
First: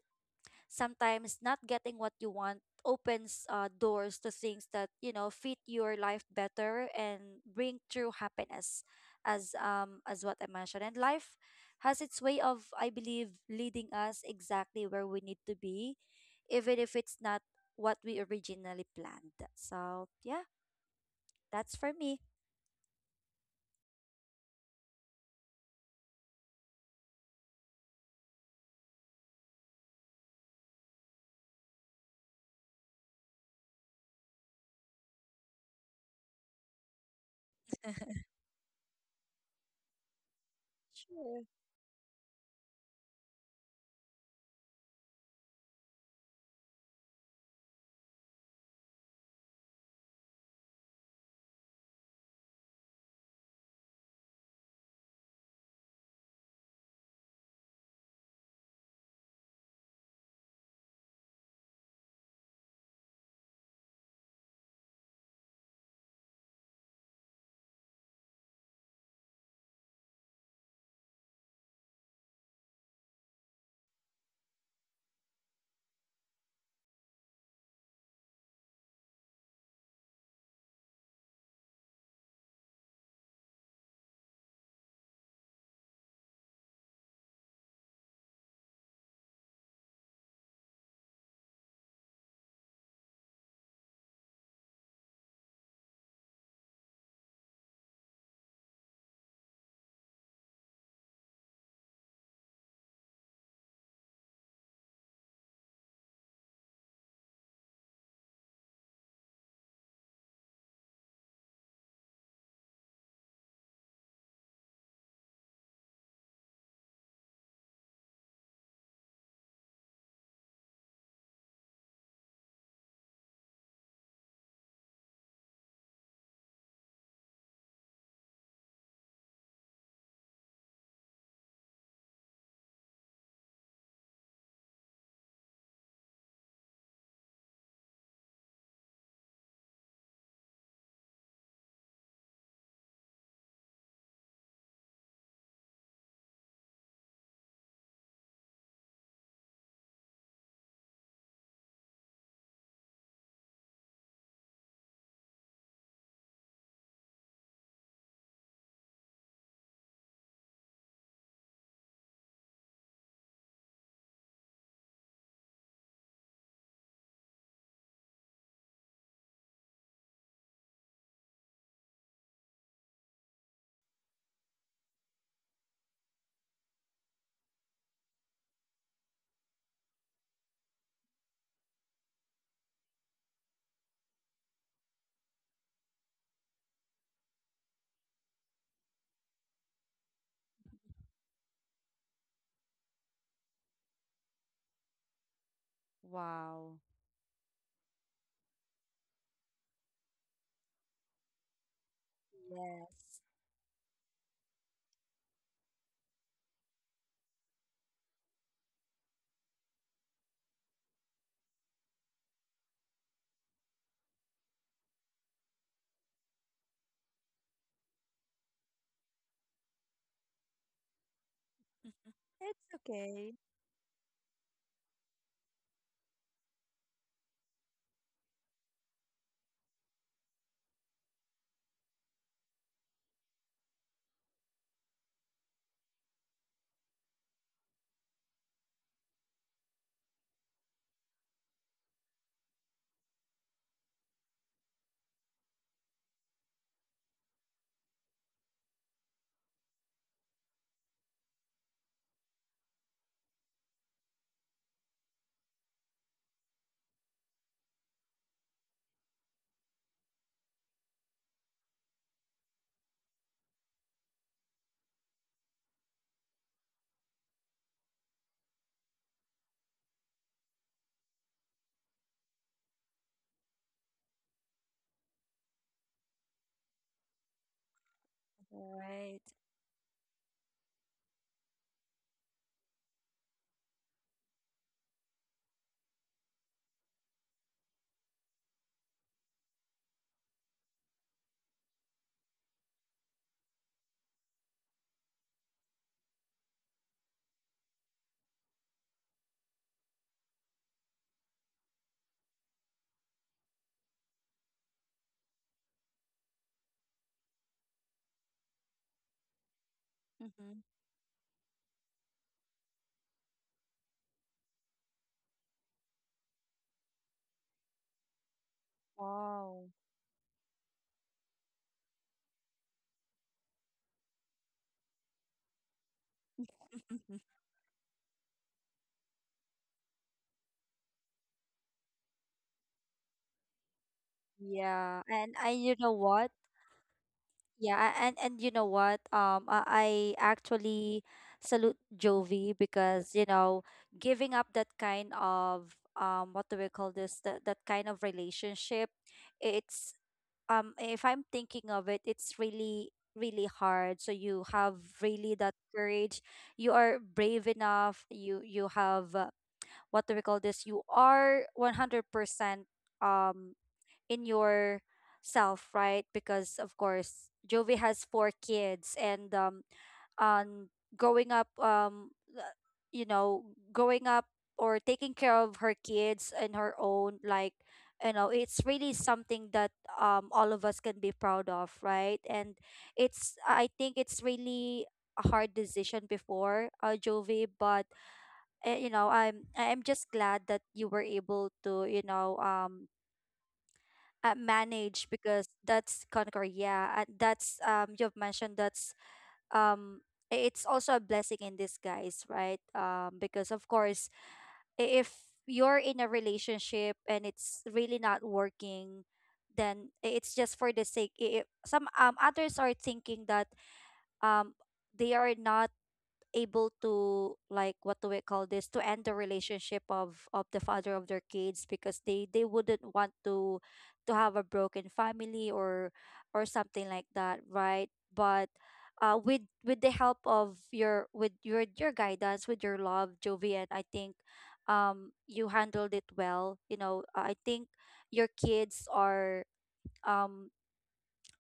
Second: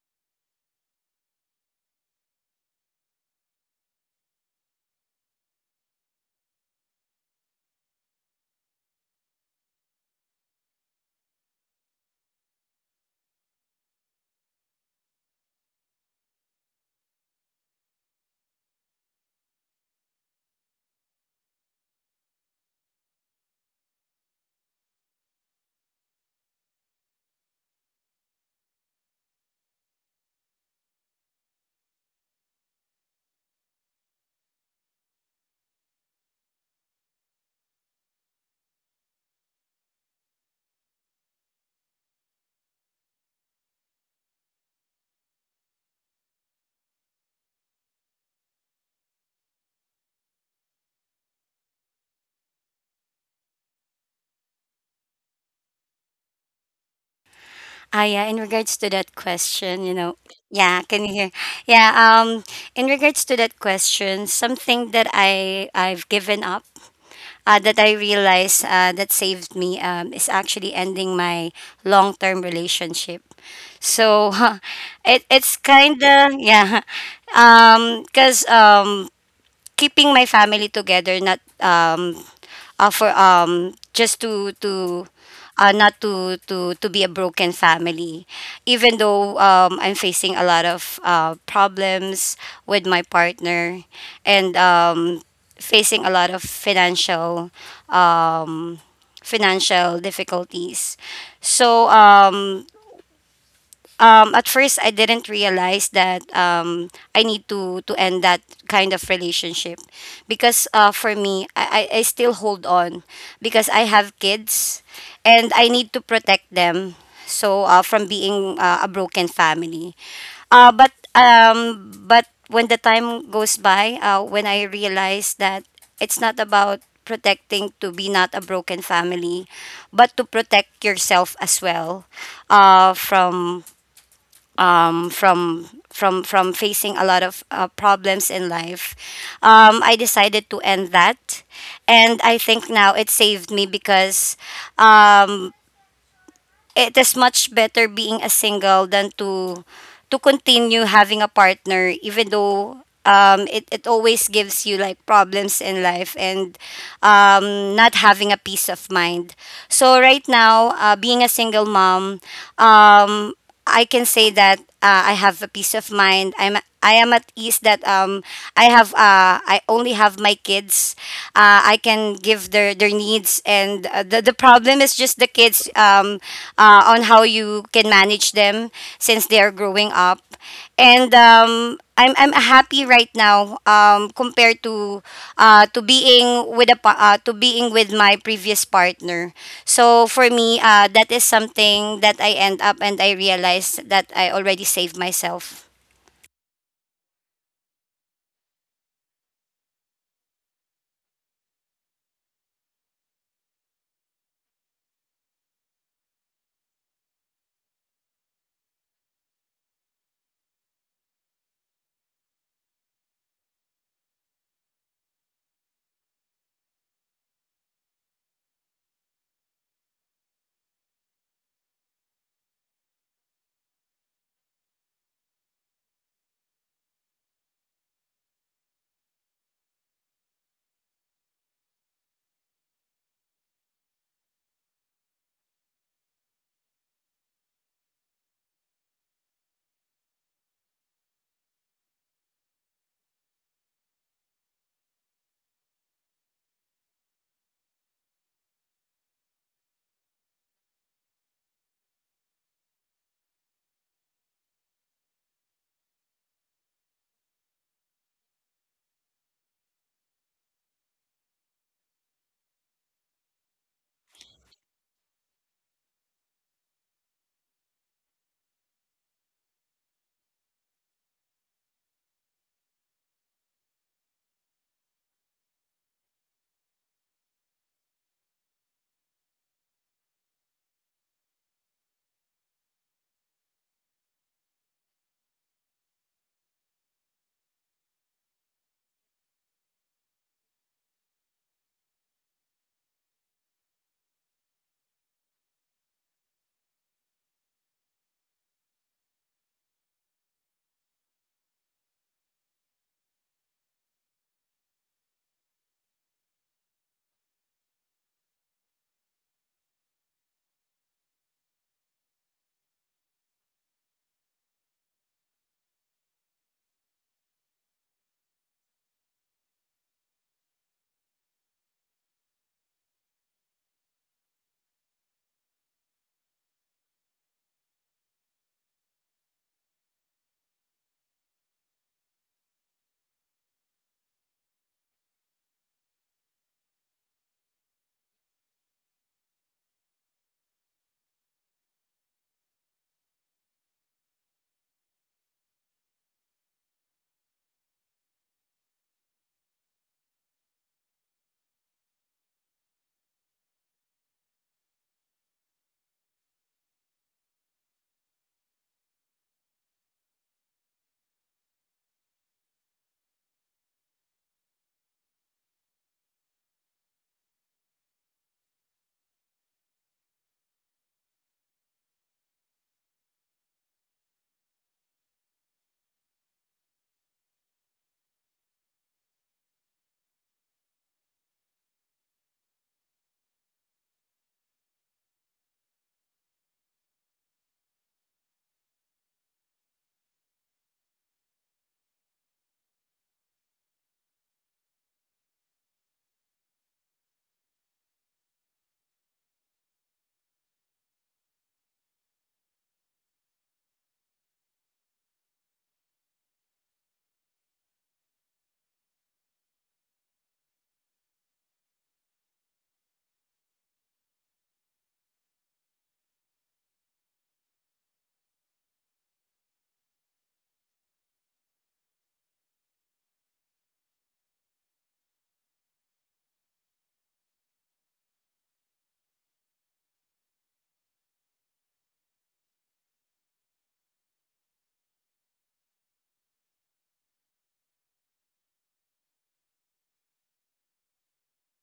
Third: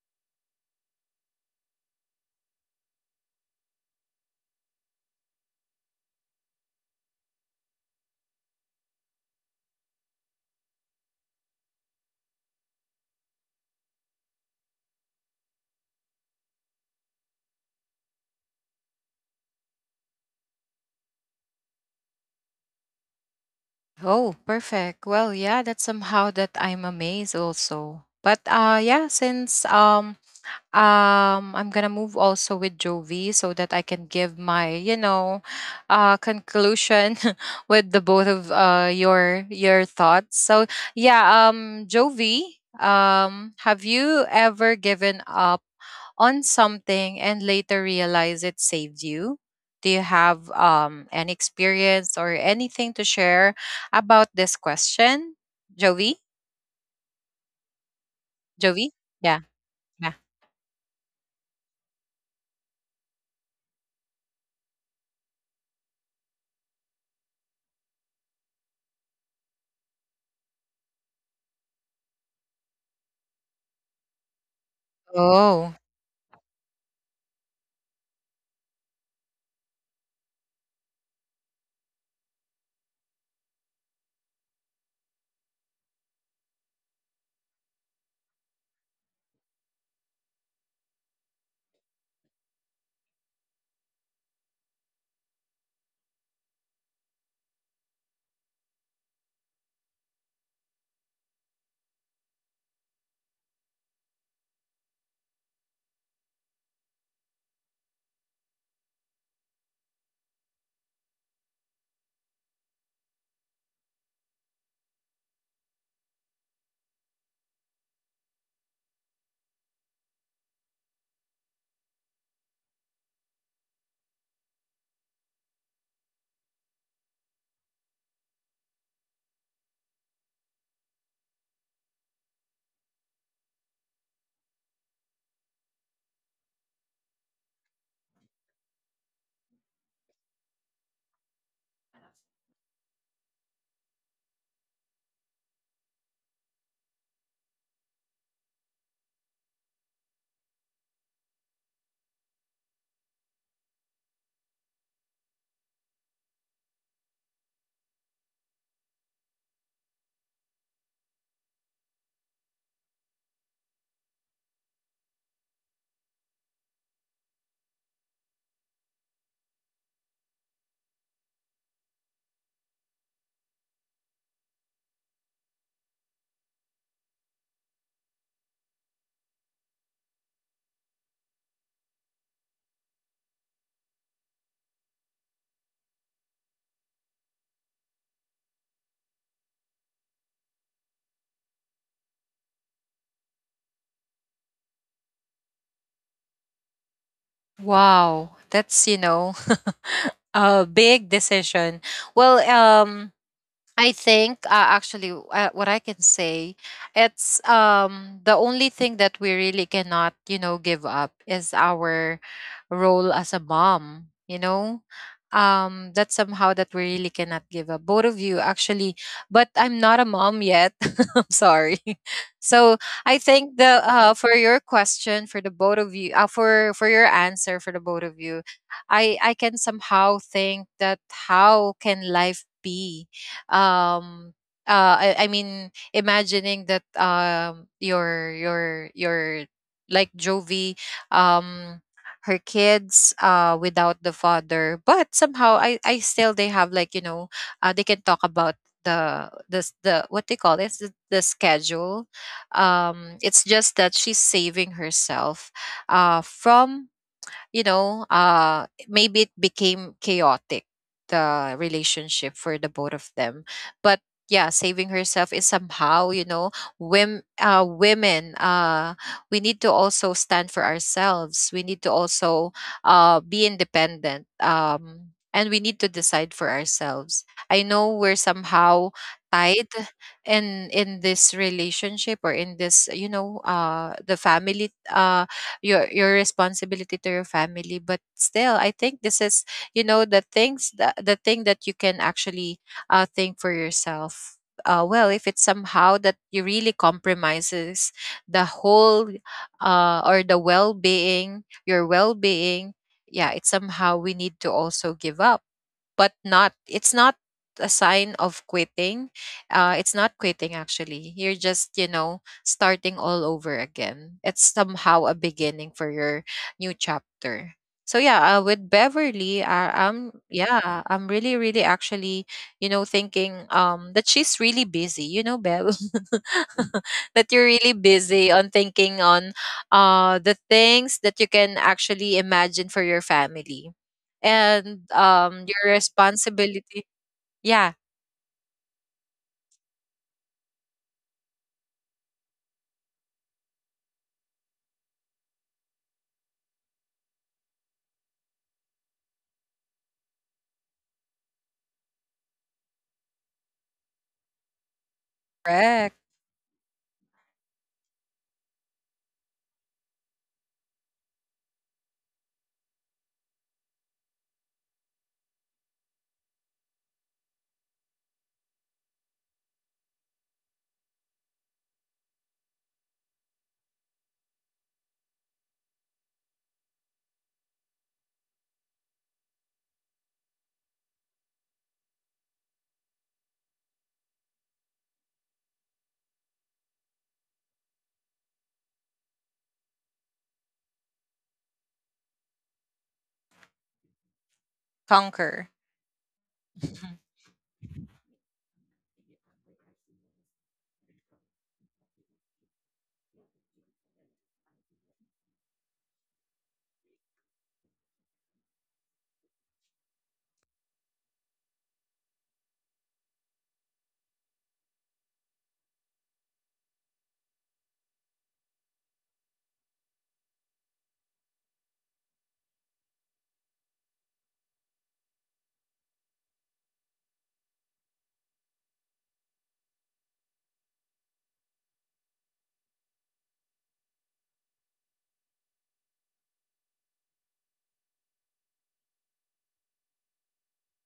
[SPEAKER 2] sometimes not getting what you want opens, uh, doors to things that you know fit your life better and bring true happiness, as um as what I mentioned. And life has its way of, I believe, leading us exactly where we need to be, even if it's not what we originally planned. So yeah, that's for me.
[SPEAKER 1] Oh, perfect. Well, yeah, that's somehow that I'm amazed also. But uh yeah, since um um I'm gonna move also with jovi so that I can give my you know uh conclusion with the both of uh your your thoughts. So
[SPEAKER 2] Sure.
[SPEAKER 1] yeah, um jovi, um have you ever given up on something and later realize it saved you? Do you have um an experience or anything to share about this question, jovi?
[SPEAKER 3] ah yeah in regards
[SPEAKER 1] Jovi?
[SPEAKER 3] to that
[SPEAKER 1] Yeah.
[SPEAKER 3] question, you
[SPEAKER 1] Yeah.
[SPEAKER 3] know, yeah, can you hear? Yeah, um in regards to that question, something that i i've given up uh, that I realized uh, that saved me um, is actually ending my long term relationship. So it, it's
[SPEAKER 1] Oh,
[SPEAKER 3] kind of, yeah, Um, because um, um, keeping my family together, not um, uh, for um just to to uh, not to to to be a broken family, even though um, I'm facing a lot of uh, problems with my partner, and um, facing a lot of financial um, financial difficulties. So um, um, at first I didn't realize that um, I need to to end that kind of relationship, because uh, for me I, I I still hold on because I have kids and I need to protect them, so uh, from being uh, a broken family. Uh, but um, but when the time goes by, uh, when I realize that it's not about protecting to be not a broken family, but to protect yourself as well, uh, from um, from from from facing a lot of uh, problems in life, um, I decided to end that, and I think now it saved me because um, it is much better being a single than to to continue having a partner, even though. Um, it, it always gives you like problems in life and um, not having a peace of mind. So right now, uh, being a single mom, um, I can say that uh, I have a peace of mind. I'm I am at ease that um I have uh I only have my kids. Uh, I can give their their needs and uh, the the problem is just the kids um uh, on how you can manage them since they are growing up. And um I'm I'm happy right now um compared to uh to being with a pa- uh, to being with my previous partner. So for me, uh that is something that I end up and I realized that I already saved myself.
[SPEAKER 2] Wow.
[SPEAKER 1] wow, that's you know a big decision. Well,
[SPEAKER 2] Yes.
[SPEAKER 1] um I think uh, actually uh, what I can say, it's um the only thing that we really cannot you know give up is our role as a mom, you know um that's somehow that we really cannot give up, both of you actually. But I'm not a mom yet, I'm sorry.
[SPEAKER 2] It's
[SPEAKER 1] So I
[SPEAKER 2] okay.
[SPEAKER 1] think the uh for your question for the both of you, uh, for for your answer for the both of you, I I can somehow think that how can life be, um uh I, I mean, imagining that um your your your like Jovi, um her kids uh without the father, but somehow I I still, they have like you know uh they can talk about the the s- the what they call this, the, the schedule. um it's just that she's saving herself uh from, you know, uh, maybe it became chaotic, the relationship for the both of them. But yeah, saving herself is somehow, you know, wim, uh, women, uh, we need to also stand for ourselves. We need to also uh, be independent. Um, and we need to decide for ourselves. I know we're somehow
[SPEAKER 2] Right.
[SPEAKER 1] tied in in this relationship, or in this you know uh the family, uh your your responsibility to your family. But still, I think this is, you know the things that, the thing that you can actually uh think for yourself. uh, well, if it's somehow that you really compromises the whole uh, or the well-being, your well-being. Yeah, it's somehow we need to also give up, but not, it's not a sign of quitting. uh it's not
[SPEAKER 2] Mm-hmm.
[SPEAKER 1] quitting. Actually, you're just, you know starting all over again. It's somehow a beginning for your new chapter. So yeah, uh, with Beverly,
[SPEAKER 2] Wow.
[SPEAKER 1] uh, i'm yeah I'm really really actually, you know thinking um that she's really busy, you know Bev. That you're really busy on thinking on uh the things that you can actually imagine for your family, and
[SPEAKER 2] Yeah, and I,
[SPEAKER 1] um
[SPEAKER 2] you
[SPEAKER 1] your
[SPEAKER 2] know what?
[SPEAKER 1] responsibility. Yeah,
[SPEAKER 2] Yeah, a- and and you know what? Um, I, I actually salute Jovi, because you know, giving up that kind of, um what do we call this, that that kind of relationship, it's um if I'm thinking of it, it's really really hard. So you have really that
[SPEAKER 1] correct.
[SPEAKER 2] courage. You are brave enough. You you have, uh, what do we call this? You are one hundred percent. Um, in yourself, right? Because of course, Jovi has four kids, and um, on growing up, um, uh, you know, growing up, or taking care of her kids and her own, like, you know, it's really something that um all of us can be proud of, right? And it's, I think it's really a hard decision before, uh, Jovi, but, uh, you know, I'm I'm just glad that you were able to, you know, um uh, manage, because that's conquer, yeah. And that's, um you've mentioned, that's, um i- it's also a blessing in disguise, right. Um because of course, i- if you're in a relationship and it's really not working, then i- it's just for the sake, i i- some, um others are thinking that um they are not able to, like, what do we call this, to end the relationship of of the father of their kids, because they they wouldn't want to to have a broken family, or or something like that, right. But uh with with the help of your, with your your guidance, with your love, Jovian, I think, um you handled it well, you know. I think your kids are um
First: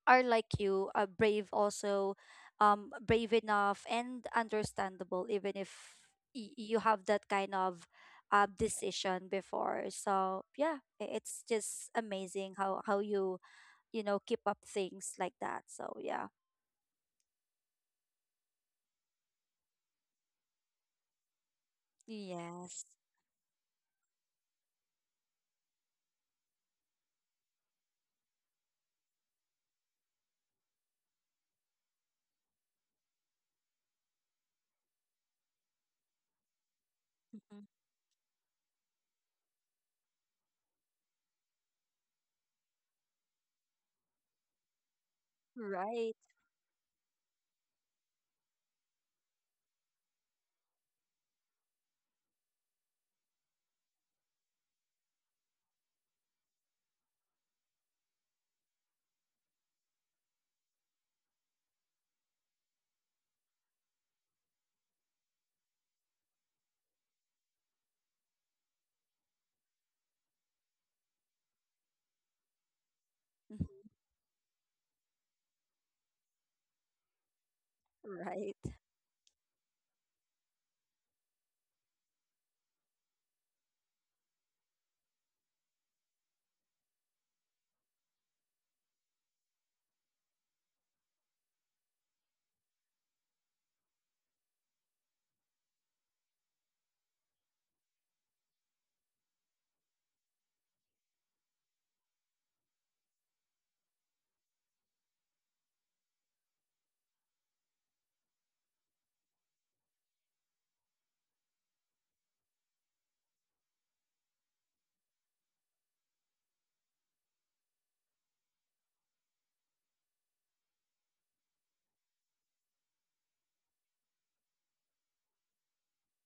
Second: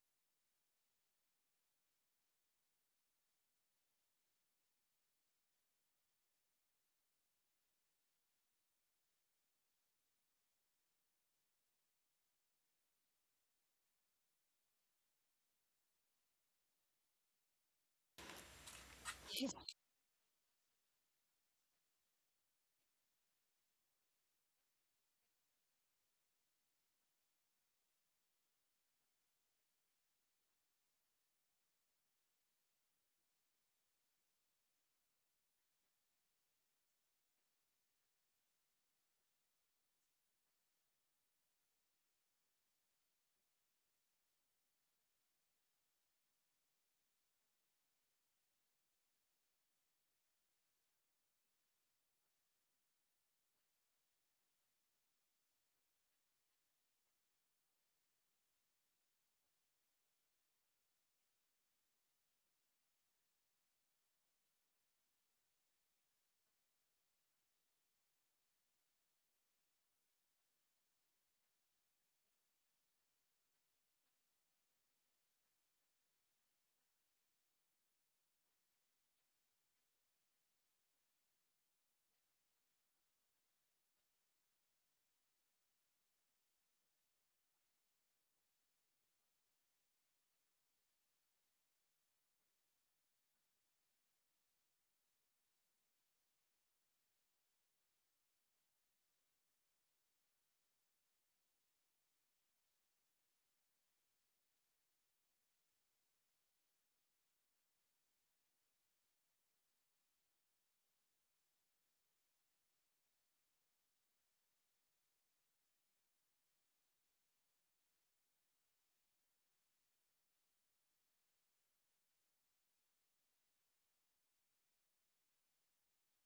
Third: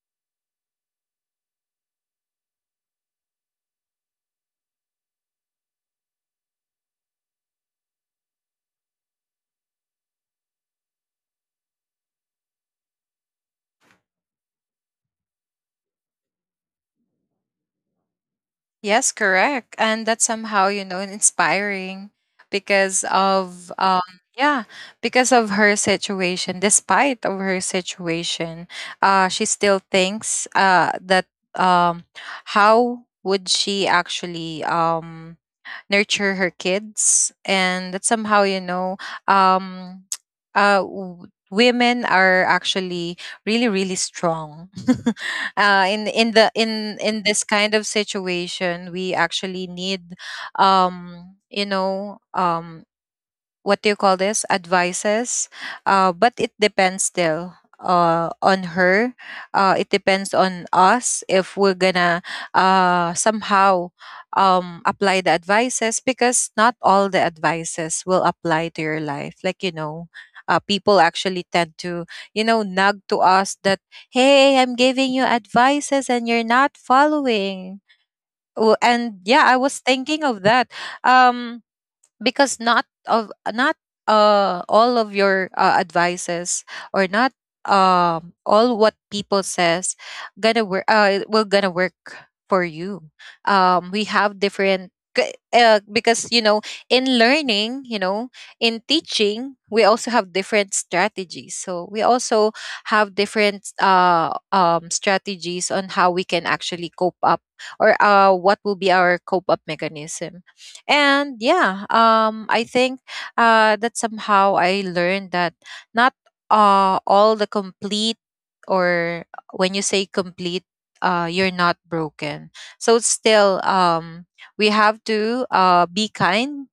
[SPEAKER 2] are like you, uh, brave also, um, brave enough and understandable, even if y- you have that kind of, uh, decision before. So yeah, i- it's just amazing how how you, you know, keep up things like that. So yeah.
[SPEAKER 1] Yes, correct. And that's somehow, you know inspiring
[SPEAKER 2] Yes.
[SPEAKER 1] because of um yeah, because of her situation, despite of her situation, uh she still thinks uh that um how would she actually um nurture her kids. And that
[SPEAKER 2] Mhm.
[SPEAKER 1] somehow, you know um uh w- women are actually really really strong. uh in in the
[SPEAKER 2] Right.
[SPEAKER 1] in in this kind of situation, we actually need, um you know um what do you call this, advices. uh, but it depends still uh, on her. uh, it depends on us if we're gonna, uh, somehow, um, apply the advices, because not all the advices will apply to your life, like, you know uh, people actually tend to, you know nag to us that,
[SPEAKER 2] Mhm.
[SPEAKER 1] hey, I'm giving you advices and you're not following. Oh,
[SPEAKER 2] Right.
[SPEAKER 1] and yeah, I was thinking of that, um because not of not uh all of your uh, advices, or not um all what people says gonna work, uh will gonna work for you. um we have different k- uh, because, you know in learning, you know in teaching, we also have different strategies, so we also have different uh um strategies on how we can actually cope up, or uh what will be our cope up mechanism. And yeah, um, I think uh, that somehow I learned that, not uh, all the complete, or when you say complete, uh, you're not broken. So still, um, we have to uh, be kind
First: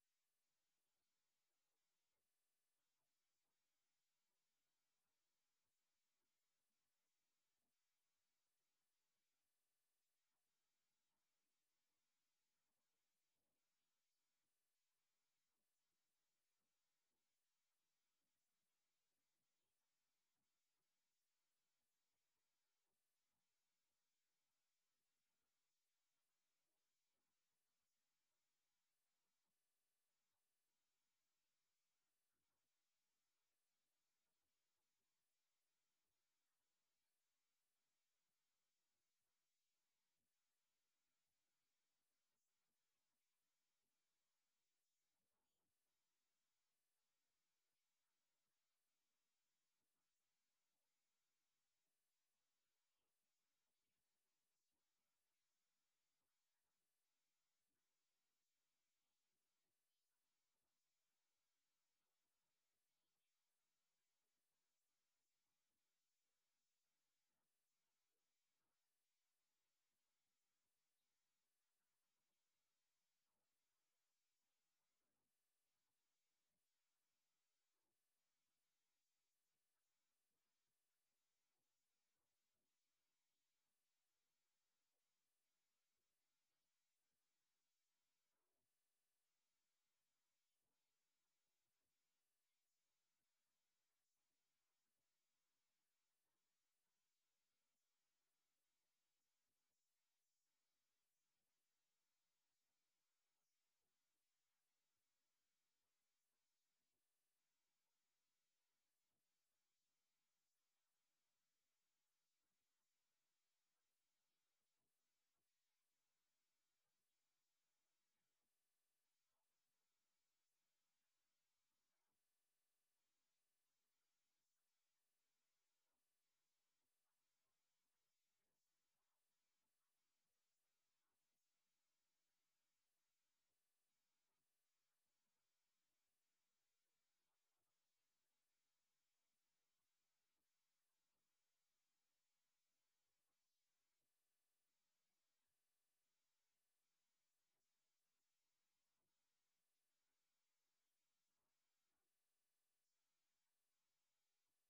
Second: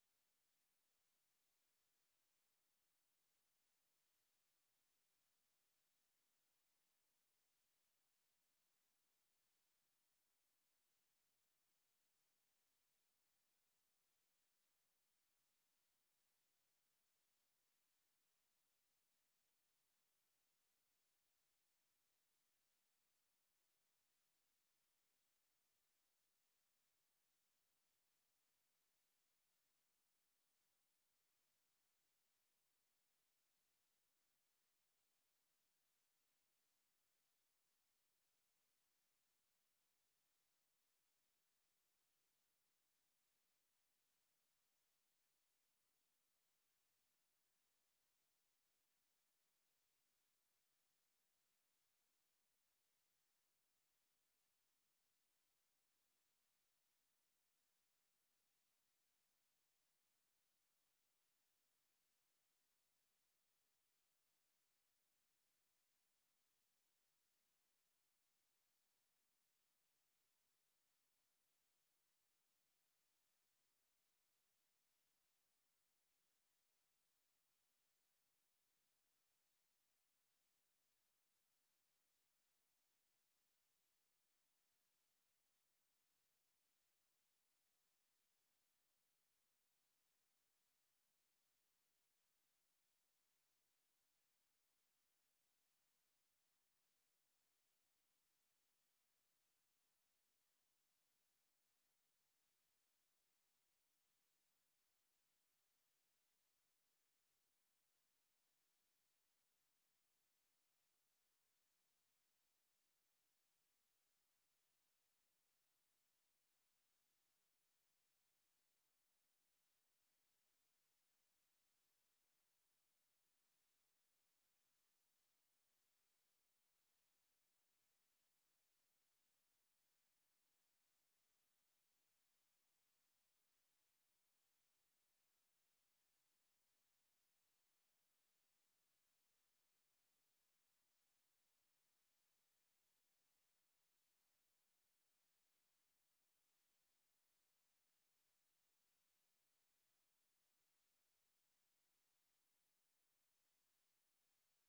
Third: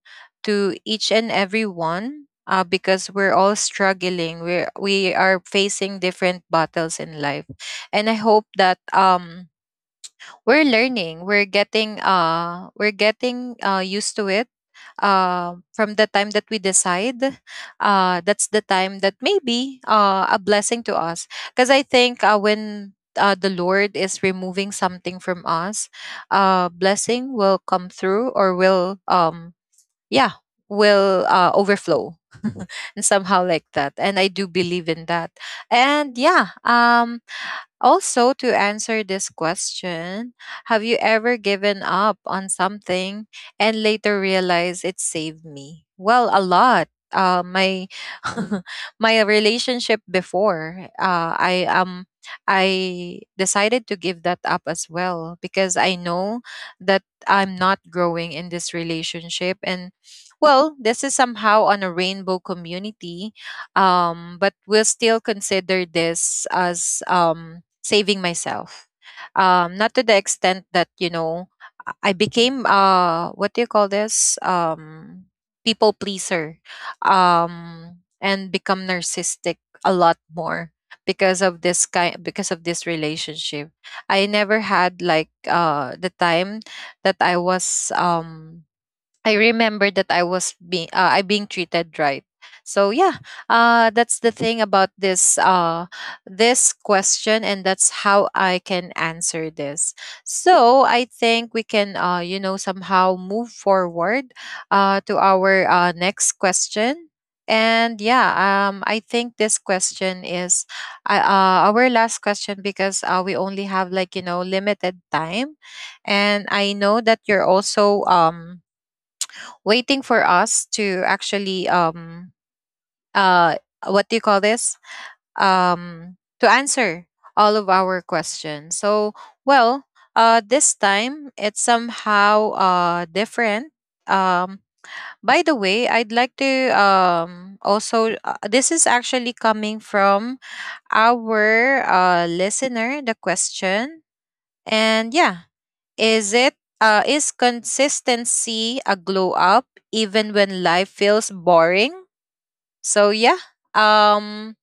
[SPEAKER 1] to each and every one. Uh, because we're all struggling, we we are facing different battles in life, and I hope that um we're learning, we're getting uh we're getting uh used to it um, from the time that we decide, uh, that's the time that maybe uh, a blessing to us. Because I think uh, when uh, the lord is removing something from us, uh, blessing will come through or will um, yeah will uh, overflow and somehow like that. And I do believe in that. And yeah, um, also, to answer this question, have you ever given up on something and later realized it saved me? Well, a lot. Uh, my my relationship before, uh, I um I decided to give that up as well, because I know that I'm not growing in this relationship. And well, this is somehow on a rainbow community, um but we'll still consider this as um saving myself. Um, not to the extent that, you know, I I became uh what do you call this? Um people pleaser. Um and become narcissistic a lot more because of this kind because of this relationship. I never had like uh the time that I was um I remember that I was being uh, I being treated right. So yeah, uh, that's the thing about this uh, this question, and that's how I can answer this. So I think we can, uh, you know somehow move forward uh, to our uh, next question. And yeah, um, I think this question is, uh, uh, our last question, because uh, we only have like, you know limited time, and I know that you're also um waiting for us to actually um uh what do you call this, um to answer all of our questions. So well, uh this time it's somehow uh different. um by the way, I'd like to um also, uh, this is actually coming from our uh listener, the question. And yeah, is it uh is consistency a glow up even when life feels boring? So yeah. Um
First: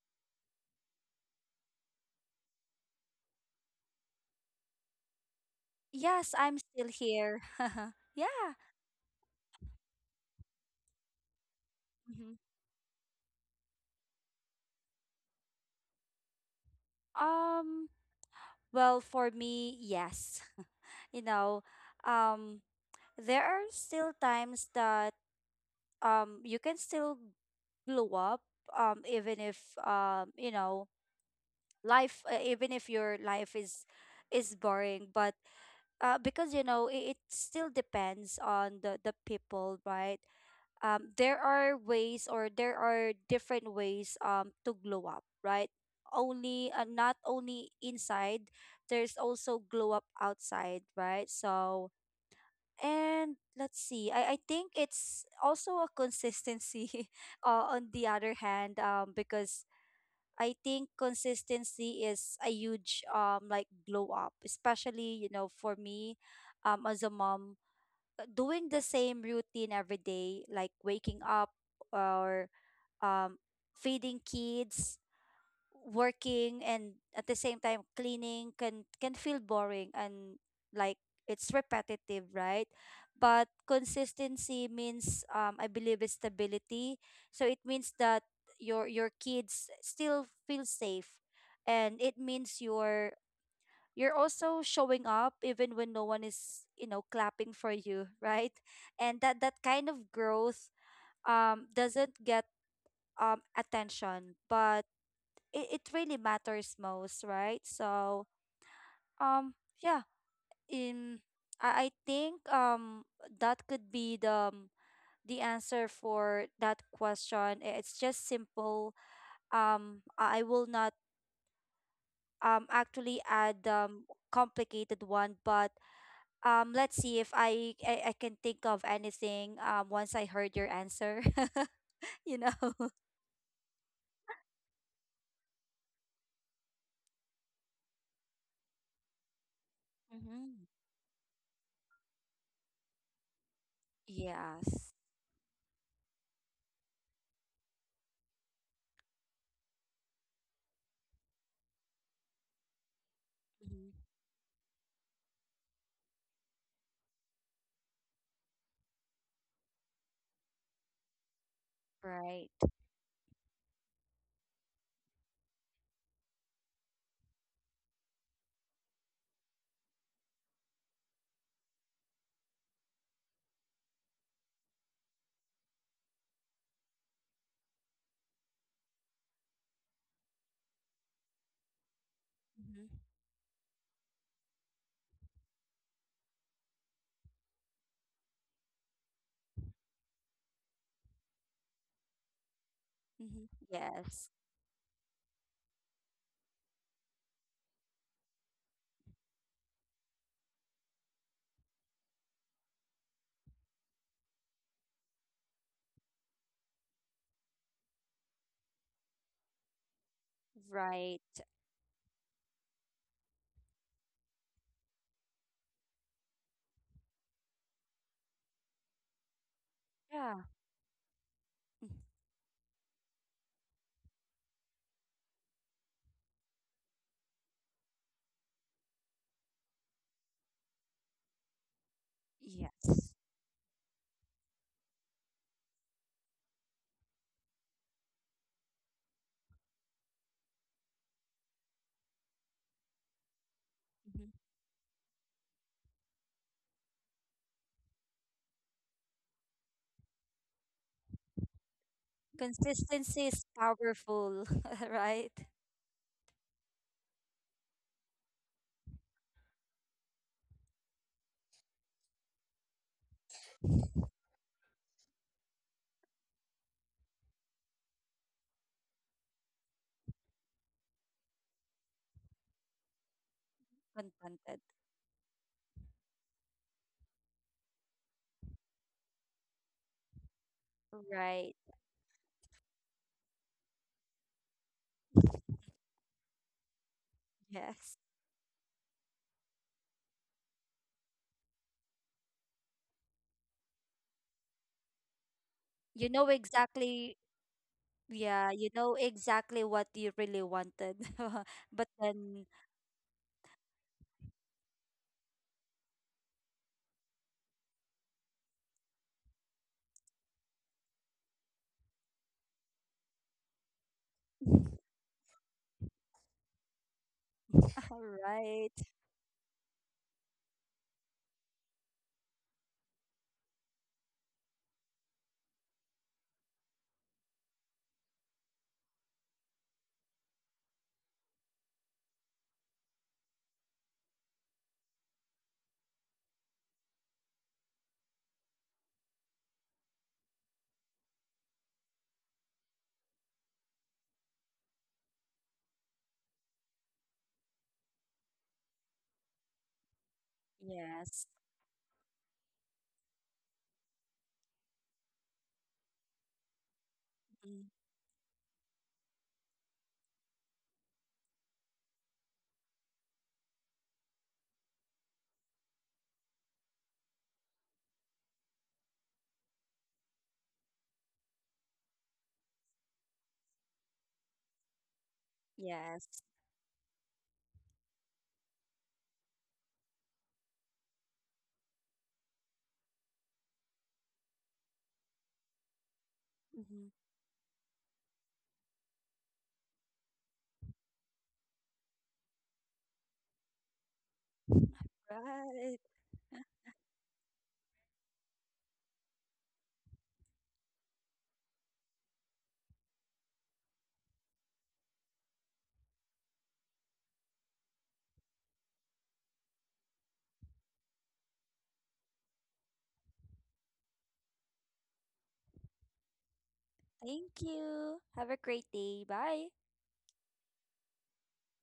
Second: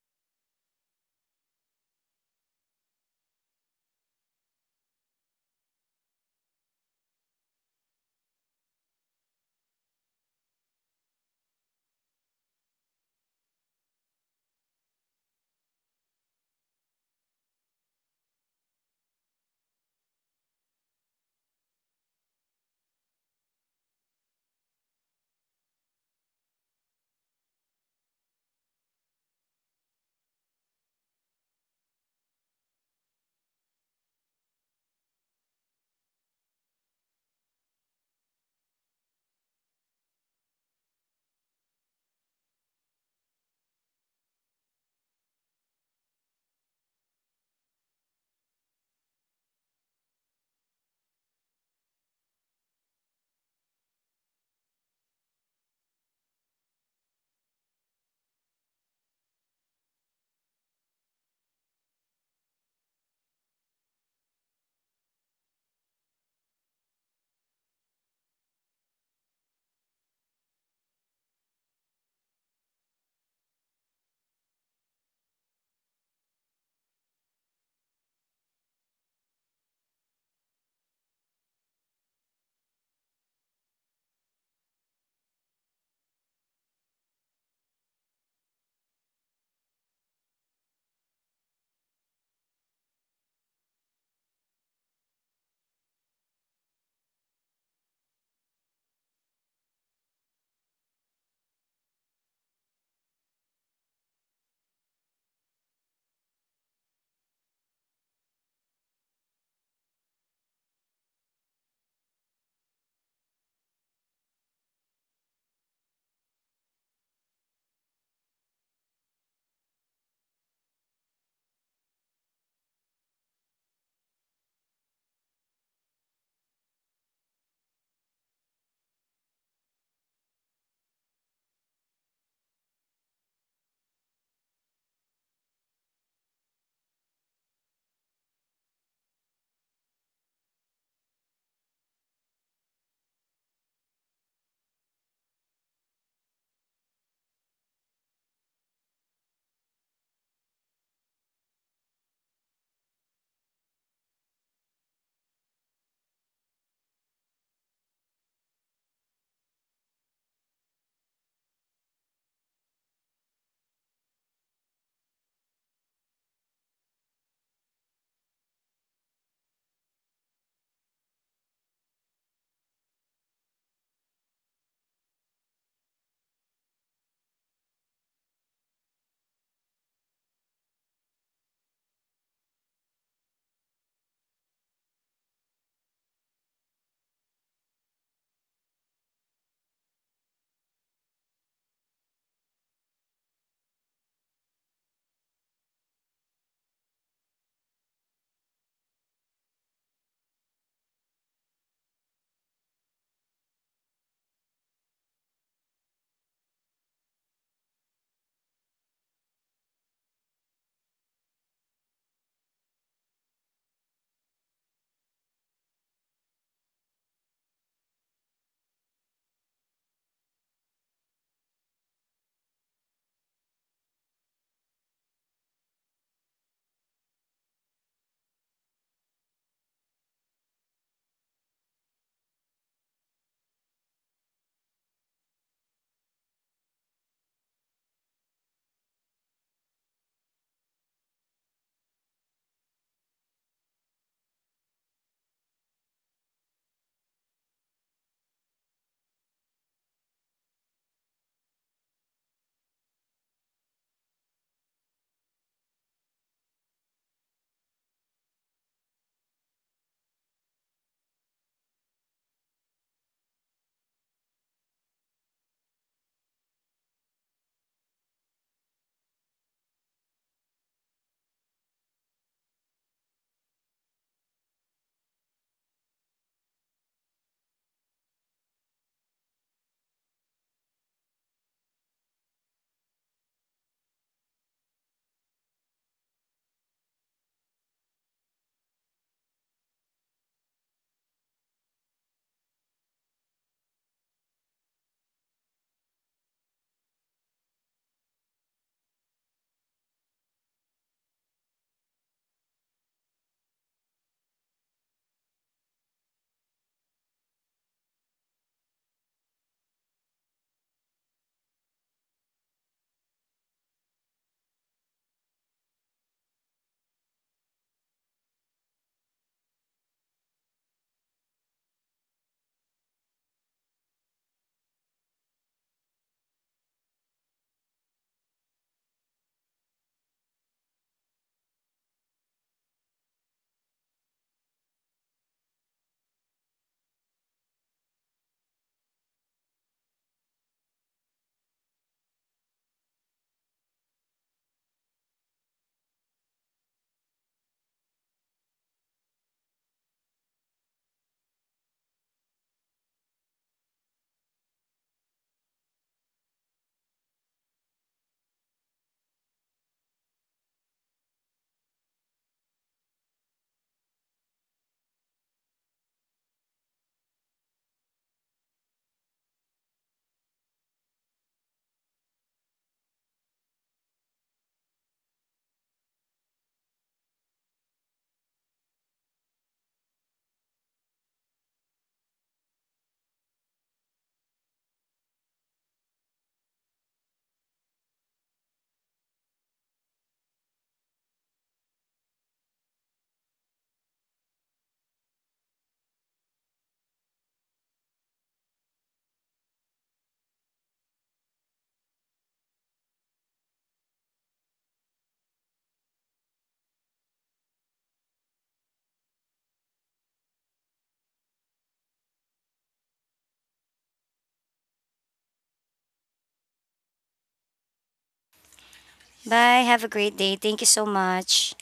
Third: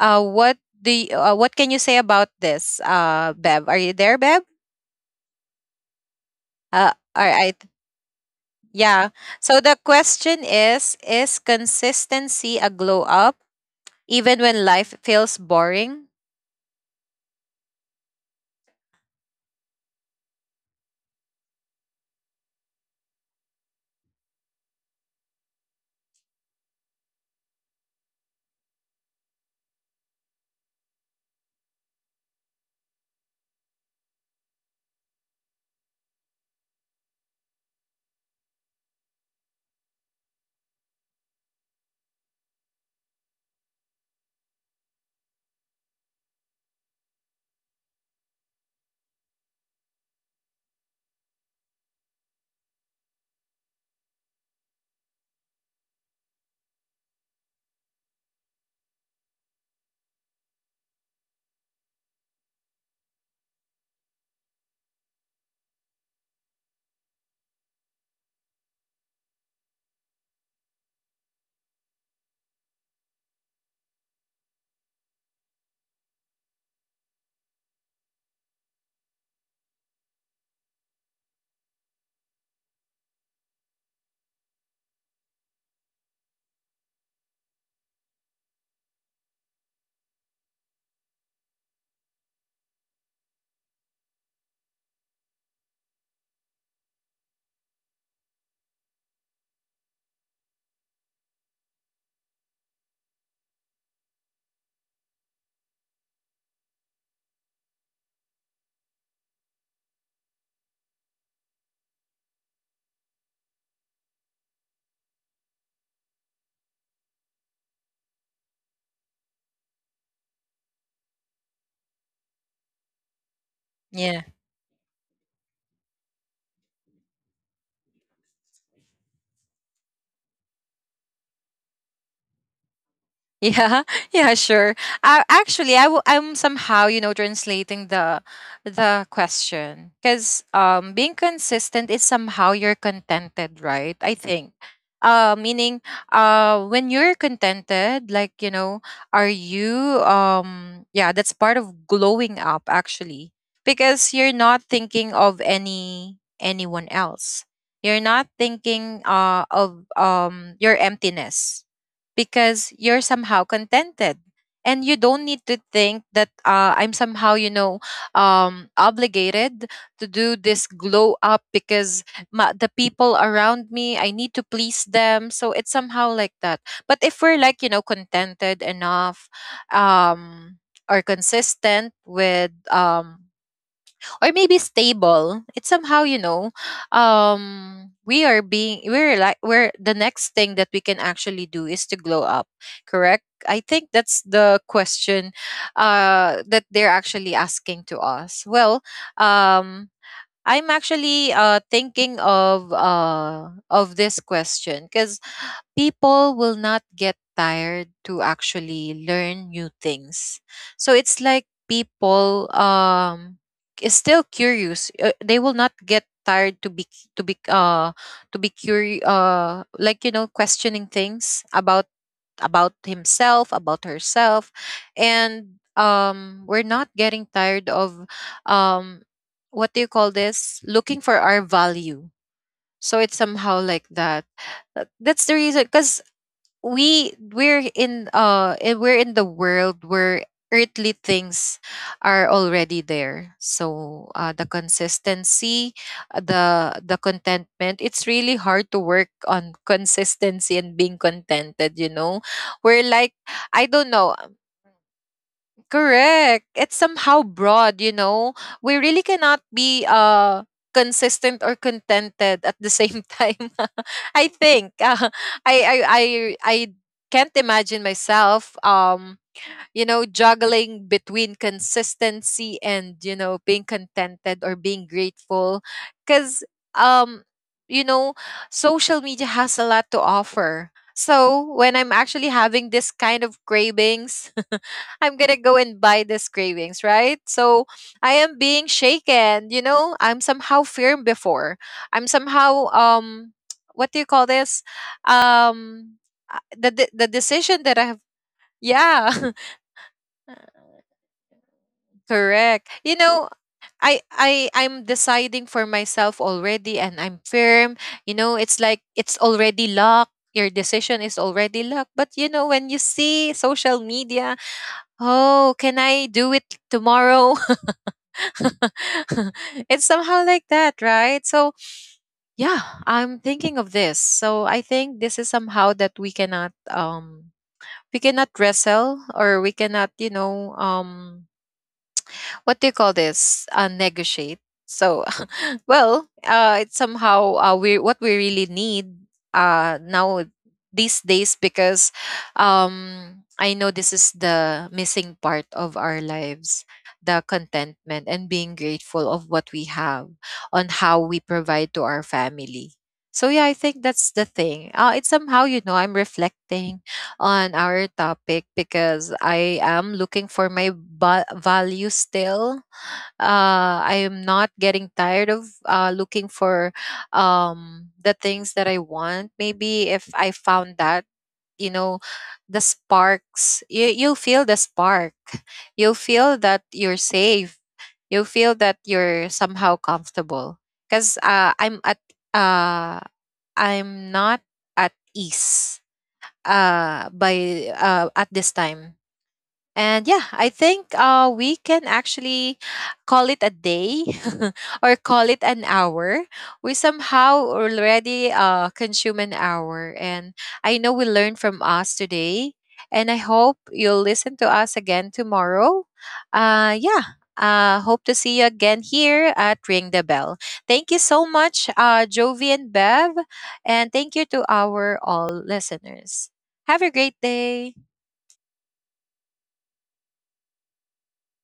[SPEAKER 1] uh what do you, uh, what can you say about this? Uh Bev, are you there, Bev?
[SPEAKER 2] Yes, I'm still
[SPEAKER 1] Uh, all
[SPEAKER 2] here.
[SPEAKER 1] right.
[SPEAKER 2] Yeah.
[SPEAKER 1] Yeah. So the question is is
[SPEAKER 2] Mhm.
[SPEAKER 1] consistency a glow up even when life feels boring?
[SPEAKER 2] Um. Well, for me, yes. You know, um. there are still times that um you can still blow up, um even if, um you know, life, uh, even if your life is is boring, but, uh because you know it, it still depends on the the people, right. Um there are ways, or there are different ways um to glow up, right. only uh, Not only inside, there's also glow up outside, right. So, and let's see, i, I think it's also a consistency. Uh, on the other hand, um, because I think consistency is a huge, um, like, glow up, especially, you know, for me, um, as a mom, uh, doing the same routine every day, like waking up, or, um, feeding kids, working, and at the same time cleaning, can can feel boring and, like, it's repetitive, right. But consistency means, um, I believe, is stability. So it means that your your kids still feel safe, and it means you're you're also showing up even when no one is, you know, clapping for you. Right. And that that kind of growth um doesn't get um attention, but it, it really matters most, right? So, um yeah, in I, I think um that could be the, um, the answer for that question. I- It's just simple. Um I I will not um actually add um
[SPEAKER 1] Yeah.
[SPEAKER 2] complicated one, but um let's see if I I, I can think of anything um once I heard your answer. You know.
[SPEAKER 1] Yeah, yeah, sure. Uh, actually, I w- I'm somehow, you know, translating the the question, because
[SPEAKER 2] Mm-hmm.
[SPEAKER 1] um, being consistent is somehow you're contented, right? I think.
[SPEAKER 2] Yes.
[SPEAKER 1] Uh, meaning, uh, when you're contented, like, you know, are you um, yeah, that's part of glowing up actually,
[SPEAKER 2] Mm-hmm.
[SPEAKER 1] because you're not thinking of any anyone else. You're not thinking uh of um your emptiness,
[SPEAKER 2] Right.
[SPEAKER 1] because you're somehow contented, and you don't need to think that, uh, I'm somehow, you know um, obligated to do this glow up because ma the people around me, I need to please them. So it's somehow like that. But if we're like, you know contented enough, um, or consistent with,
[SPEAKER 2] Mm-hmm.
[SPEAKER 1] um, or maybe stable, it's somehow, you know um we are being, we're like, we're the next thing that we can actually do is to glow up. Correct,
[SPEAKER 2] Mm-hmm.
[SPEAKER 1] I think that's
[SPEAKER 2] Yes.
[SPEAKER 1] the question uh that they're actually asking to us. Well, um I'm actually uh thinking of, uh of this question, cuz people will not get tired to actually learn new things. So
[SPEAKER 2] Right.
[SPEAKER 1] it's like people um is still curious. Uh, they will not get tired to be to be, uh to be curious, uh like, you know
[SPEAKER 2] Yeah.
[SPEAKER 1] questioning things
[SPEAKER 2] Mm.
[SPEAKER 1] about about himself, about herself. And um we're not getting tired of, um what do you call this, looking for our value. So it's
[SPEAKER 2] Yes.
[SPEAKER 1] somehow like that. Uh, that's the reason, because we we're in uh eh, we're in the world where earthly things are already there. So uh, the
[SPEAKER 2] Mhm.
[SPEAKER 1] consistency, uh, the the contentment, it's really hard to work on consistency and being contented, you know we're like,
[SPEAKER 2] Consistency is
[SPEAKER 1] I don't know.
[SPEAKER 2] powerful, right?
[SPEAKER 1] Correct. It's somehow broad, you know. We really cannot be uh consistent or contented at the same time. I think uh, I, I I I can't imagine myself um you know, juggling between consistency and, you know, being contented
[SPEAKER 2] Contented.
[SPEAKER 1] or being grateful. Because, um, you know, social media has a lot to offer. So
[SPEAKER 2] Right.
[SPEAKER 1] when I'm actually having this kind of cravings, I'm gonna go and buy this cravings, right? So
[SPEAKER 2] Yes.
[SPEAKER 1] I am being shaken, you know, I'm somehow firm before. I'm somehow um what do you call this? Um
[SPEAKER 2] You
[SPEAKER 1] uh,
[SPEAKER 2] know
[SPEAKER 1] the de- the
[SPEAKER 2] exactly,
[SPEAKER 1] decision that I have,
[SPEAKER 2] yeah, you know
[SPEAKER 1] yeah.
[SPEAKER 2] exactly what you really wanted. But then,
[SPEAKER 1] Correct. You know, I I I'm deciding for myself already and I'm firm. You know, it's like it's already locked. Your decision is already locked. But you know, when you see social media, oh, can I do it tomorrow?
[SPEAKER 2] right.
[SPEAKER 1] it's somehow like that, right? So yeah, I'm thinking of this. So I think this is somehow that we cannot um we cannot wrestle, or we cannot, you know, um what do you call this? Uh, negotiate. So, well, uh, it's somehow uh, we what we really need uh, now, these days, because um, I know this is the missing part of our lives, the contentment and being grateful of what we have, on how we
[SPEAKER 2] Yes.
[SPEAKER 1] provide to our family. So yeah, I think that's the thing. Uh, it's somehow, you know, I'm reflecting on
[SPEAKER 2] Mhm.
[SPEAKER 1] our topic, because I am looking for my ba- value still. Uh, I am not getting tired of uh, looking for um, the things that I want. Maybe if I found that, you know, the sparks, you, you feel the spark. You
[SPEAKER 2] Yes.
[SPEAKER 1] feel that you're safe. You feel that you're somehow comfortable. Because uh, I'm at, uh, I'm not at ease
[SPEAKER 2] Mhm.
[SPEAKER 1] uh by uh at this time. And yeah, I think uh, we can actually call it a day or call it an
[SPEAKER 2] Right.
[SPEAKER 1] hour. We somehow already uh, consume an hour. And I know we learned from us today. And I hope you'll listen to us again tomorrow. Uh, yeah. Uh, hope to see you again here at Ring the Bell. Thank you so much, uh, Jovi and Bev. And thank you to our all listeners. Have a great
[SPEAKER 2] Thank
[SPEAKER 1] day.
[SPEAKER 2] you. Have a great day. Bye.
[SPEAKER 3] Bye, have a great day. Thank you so much.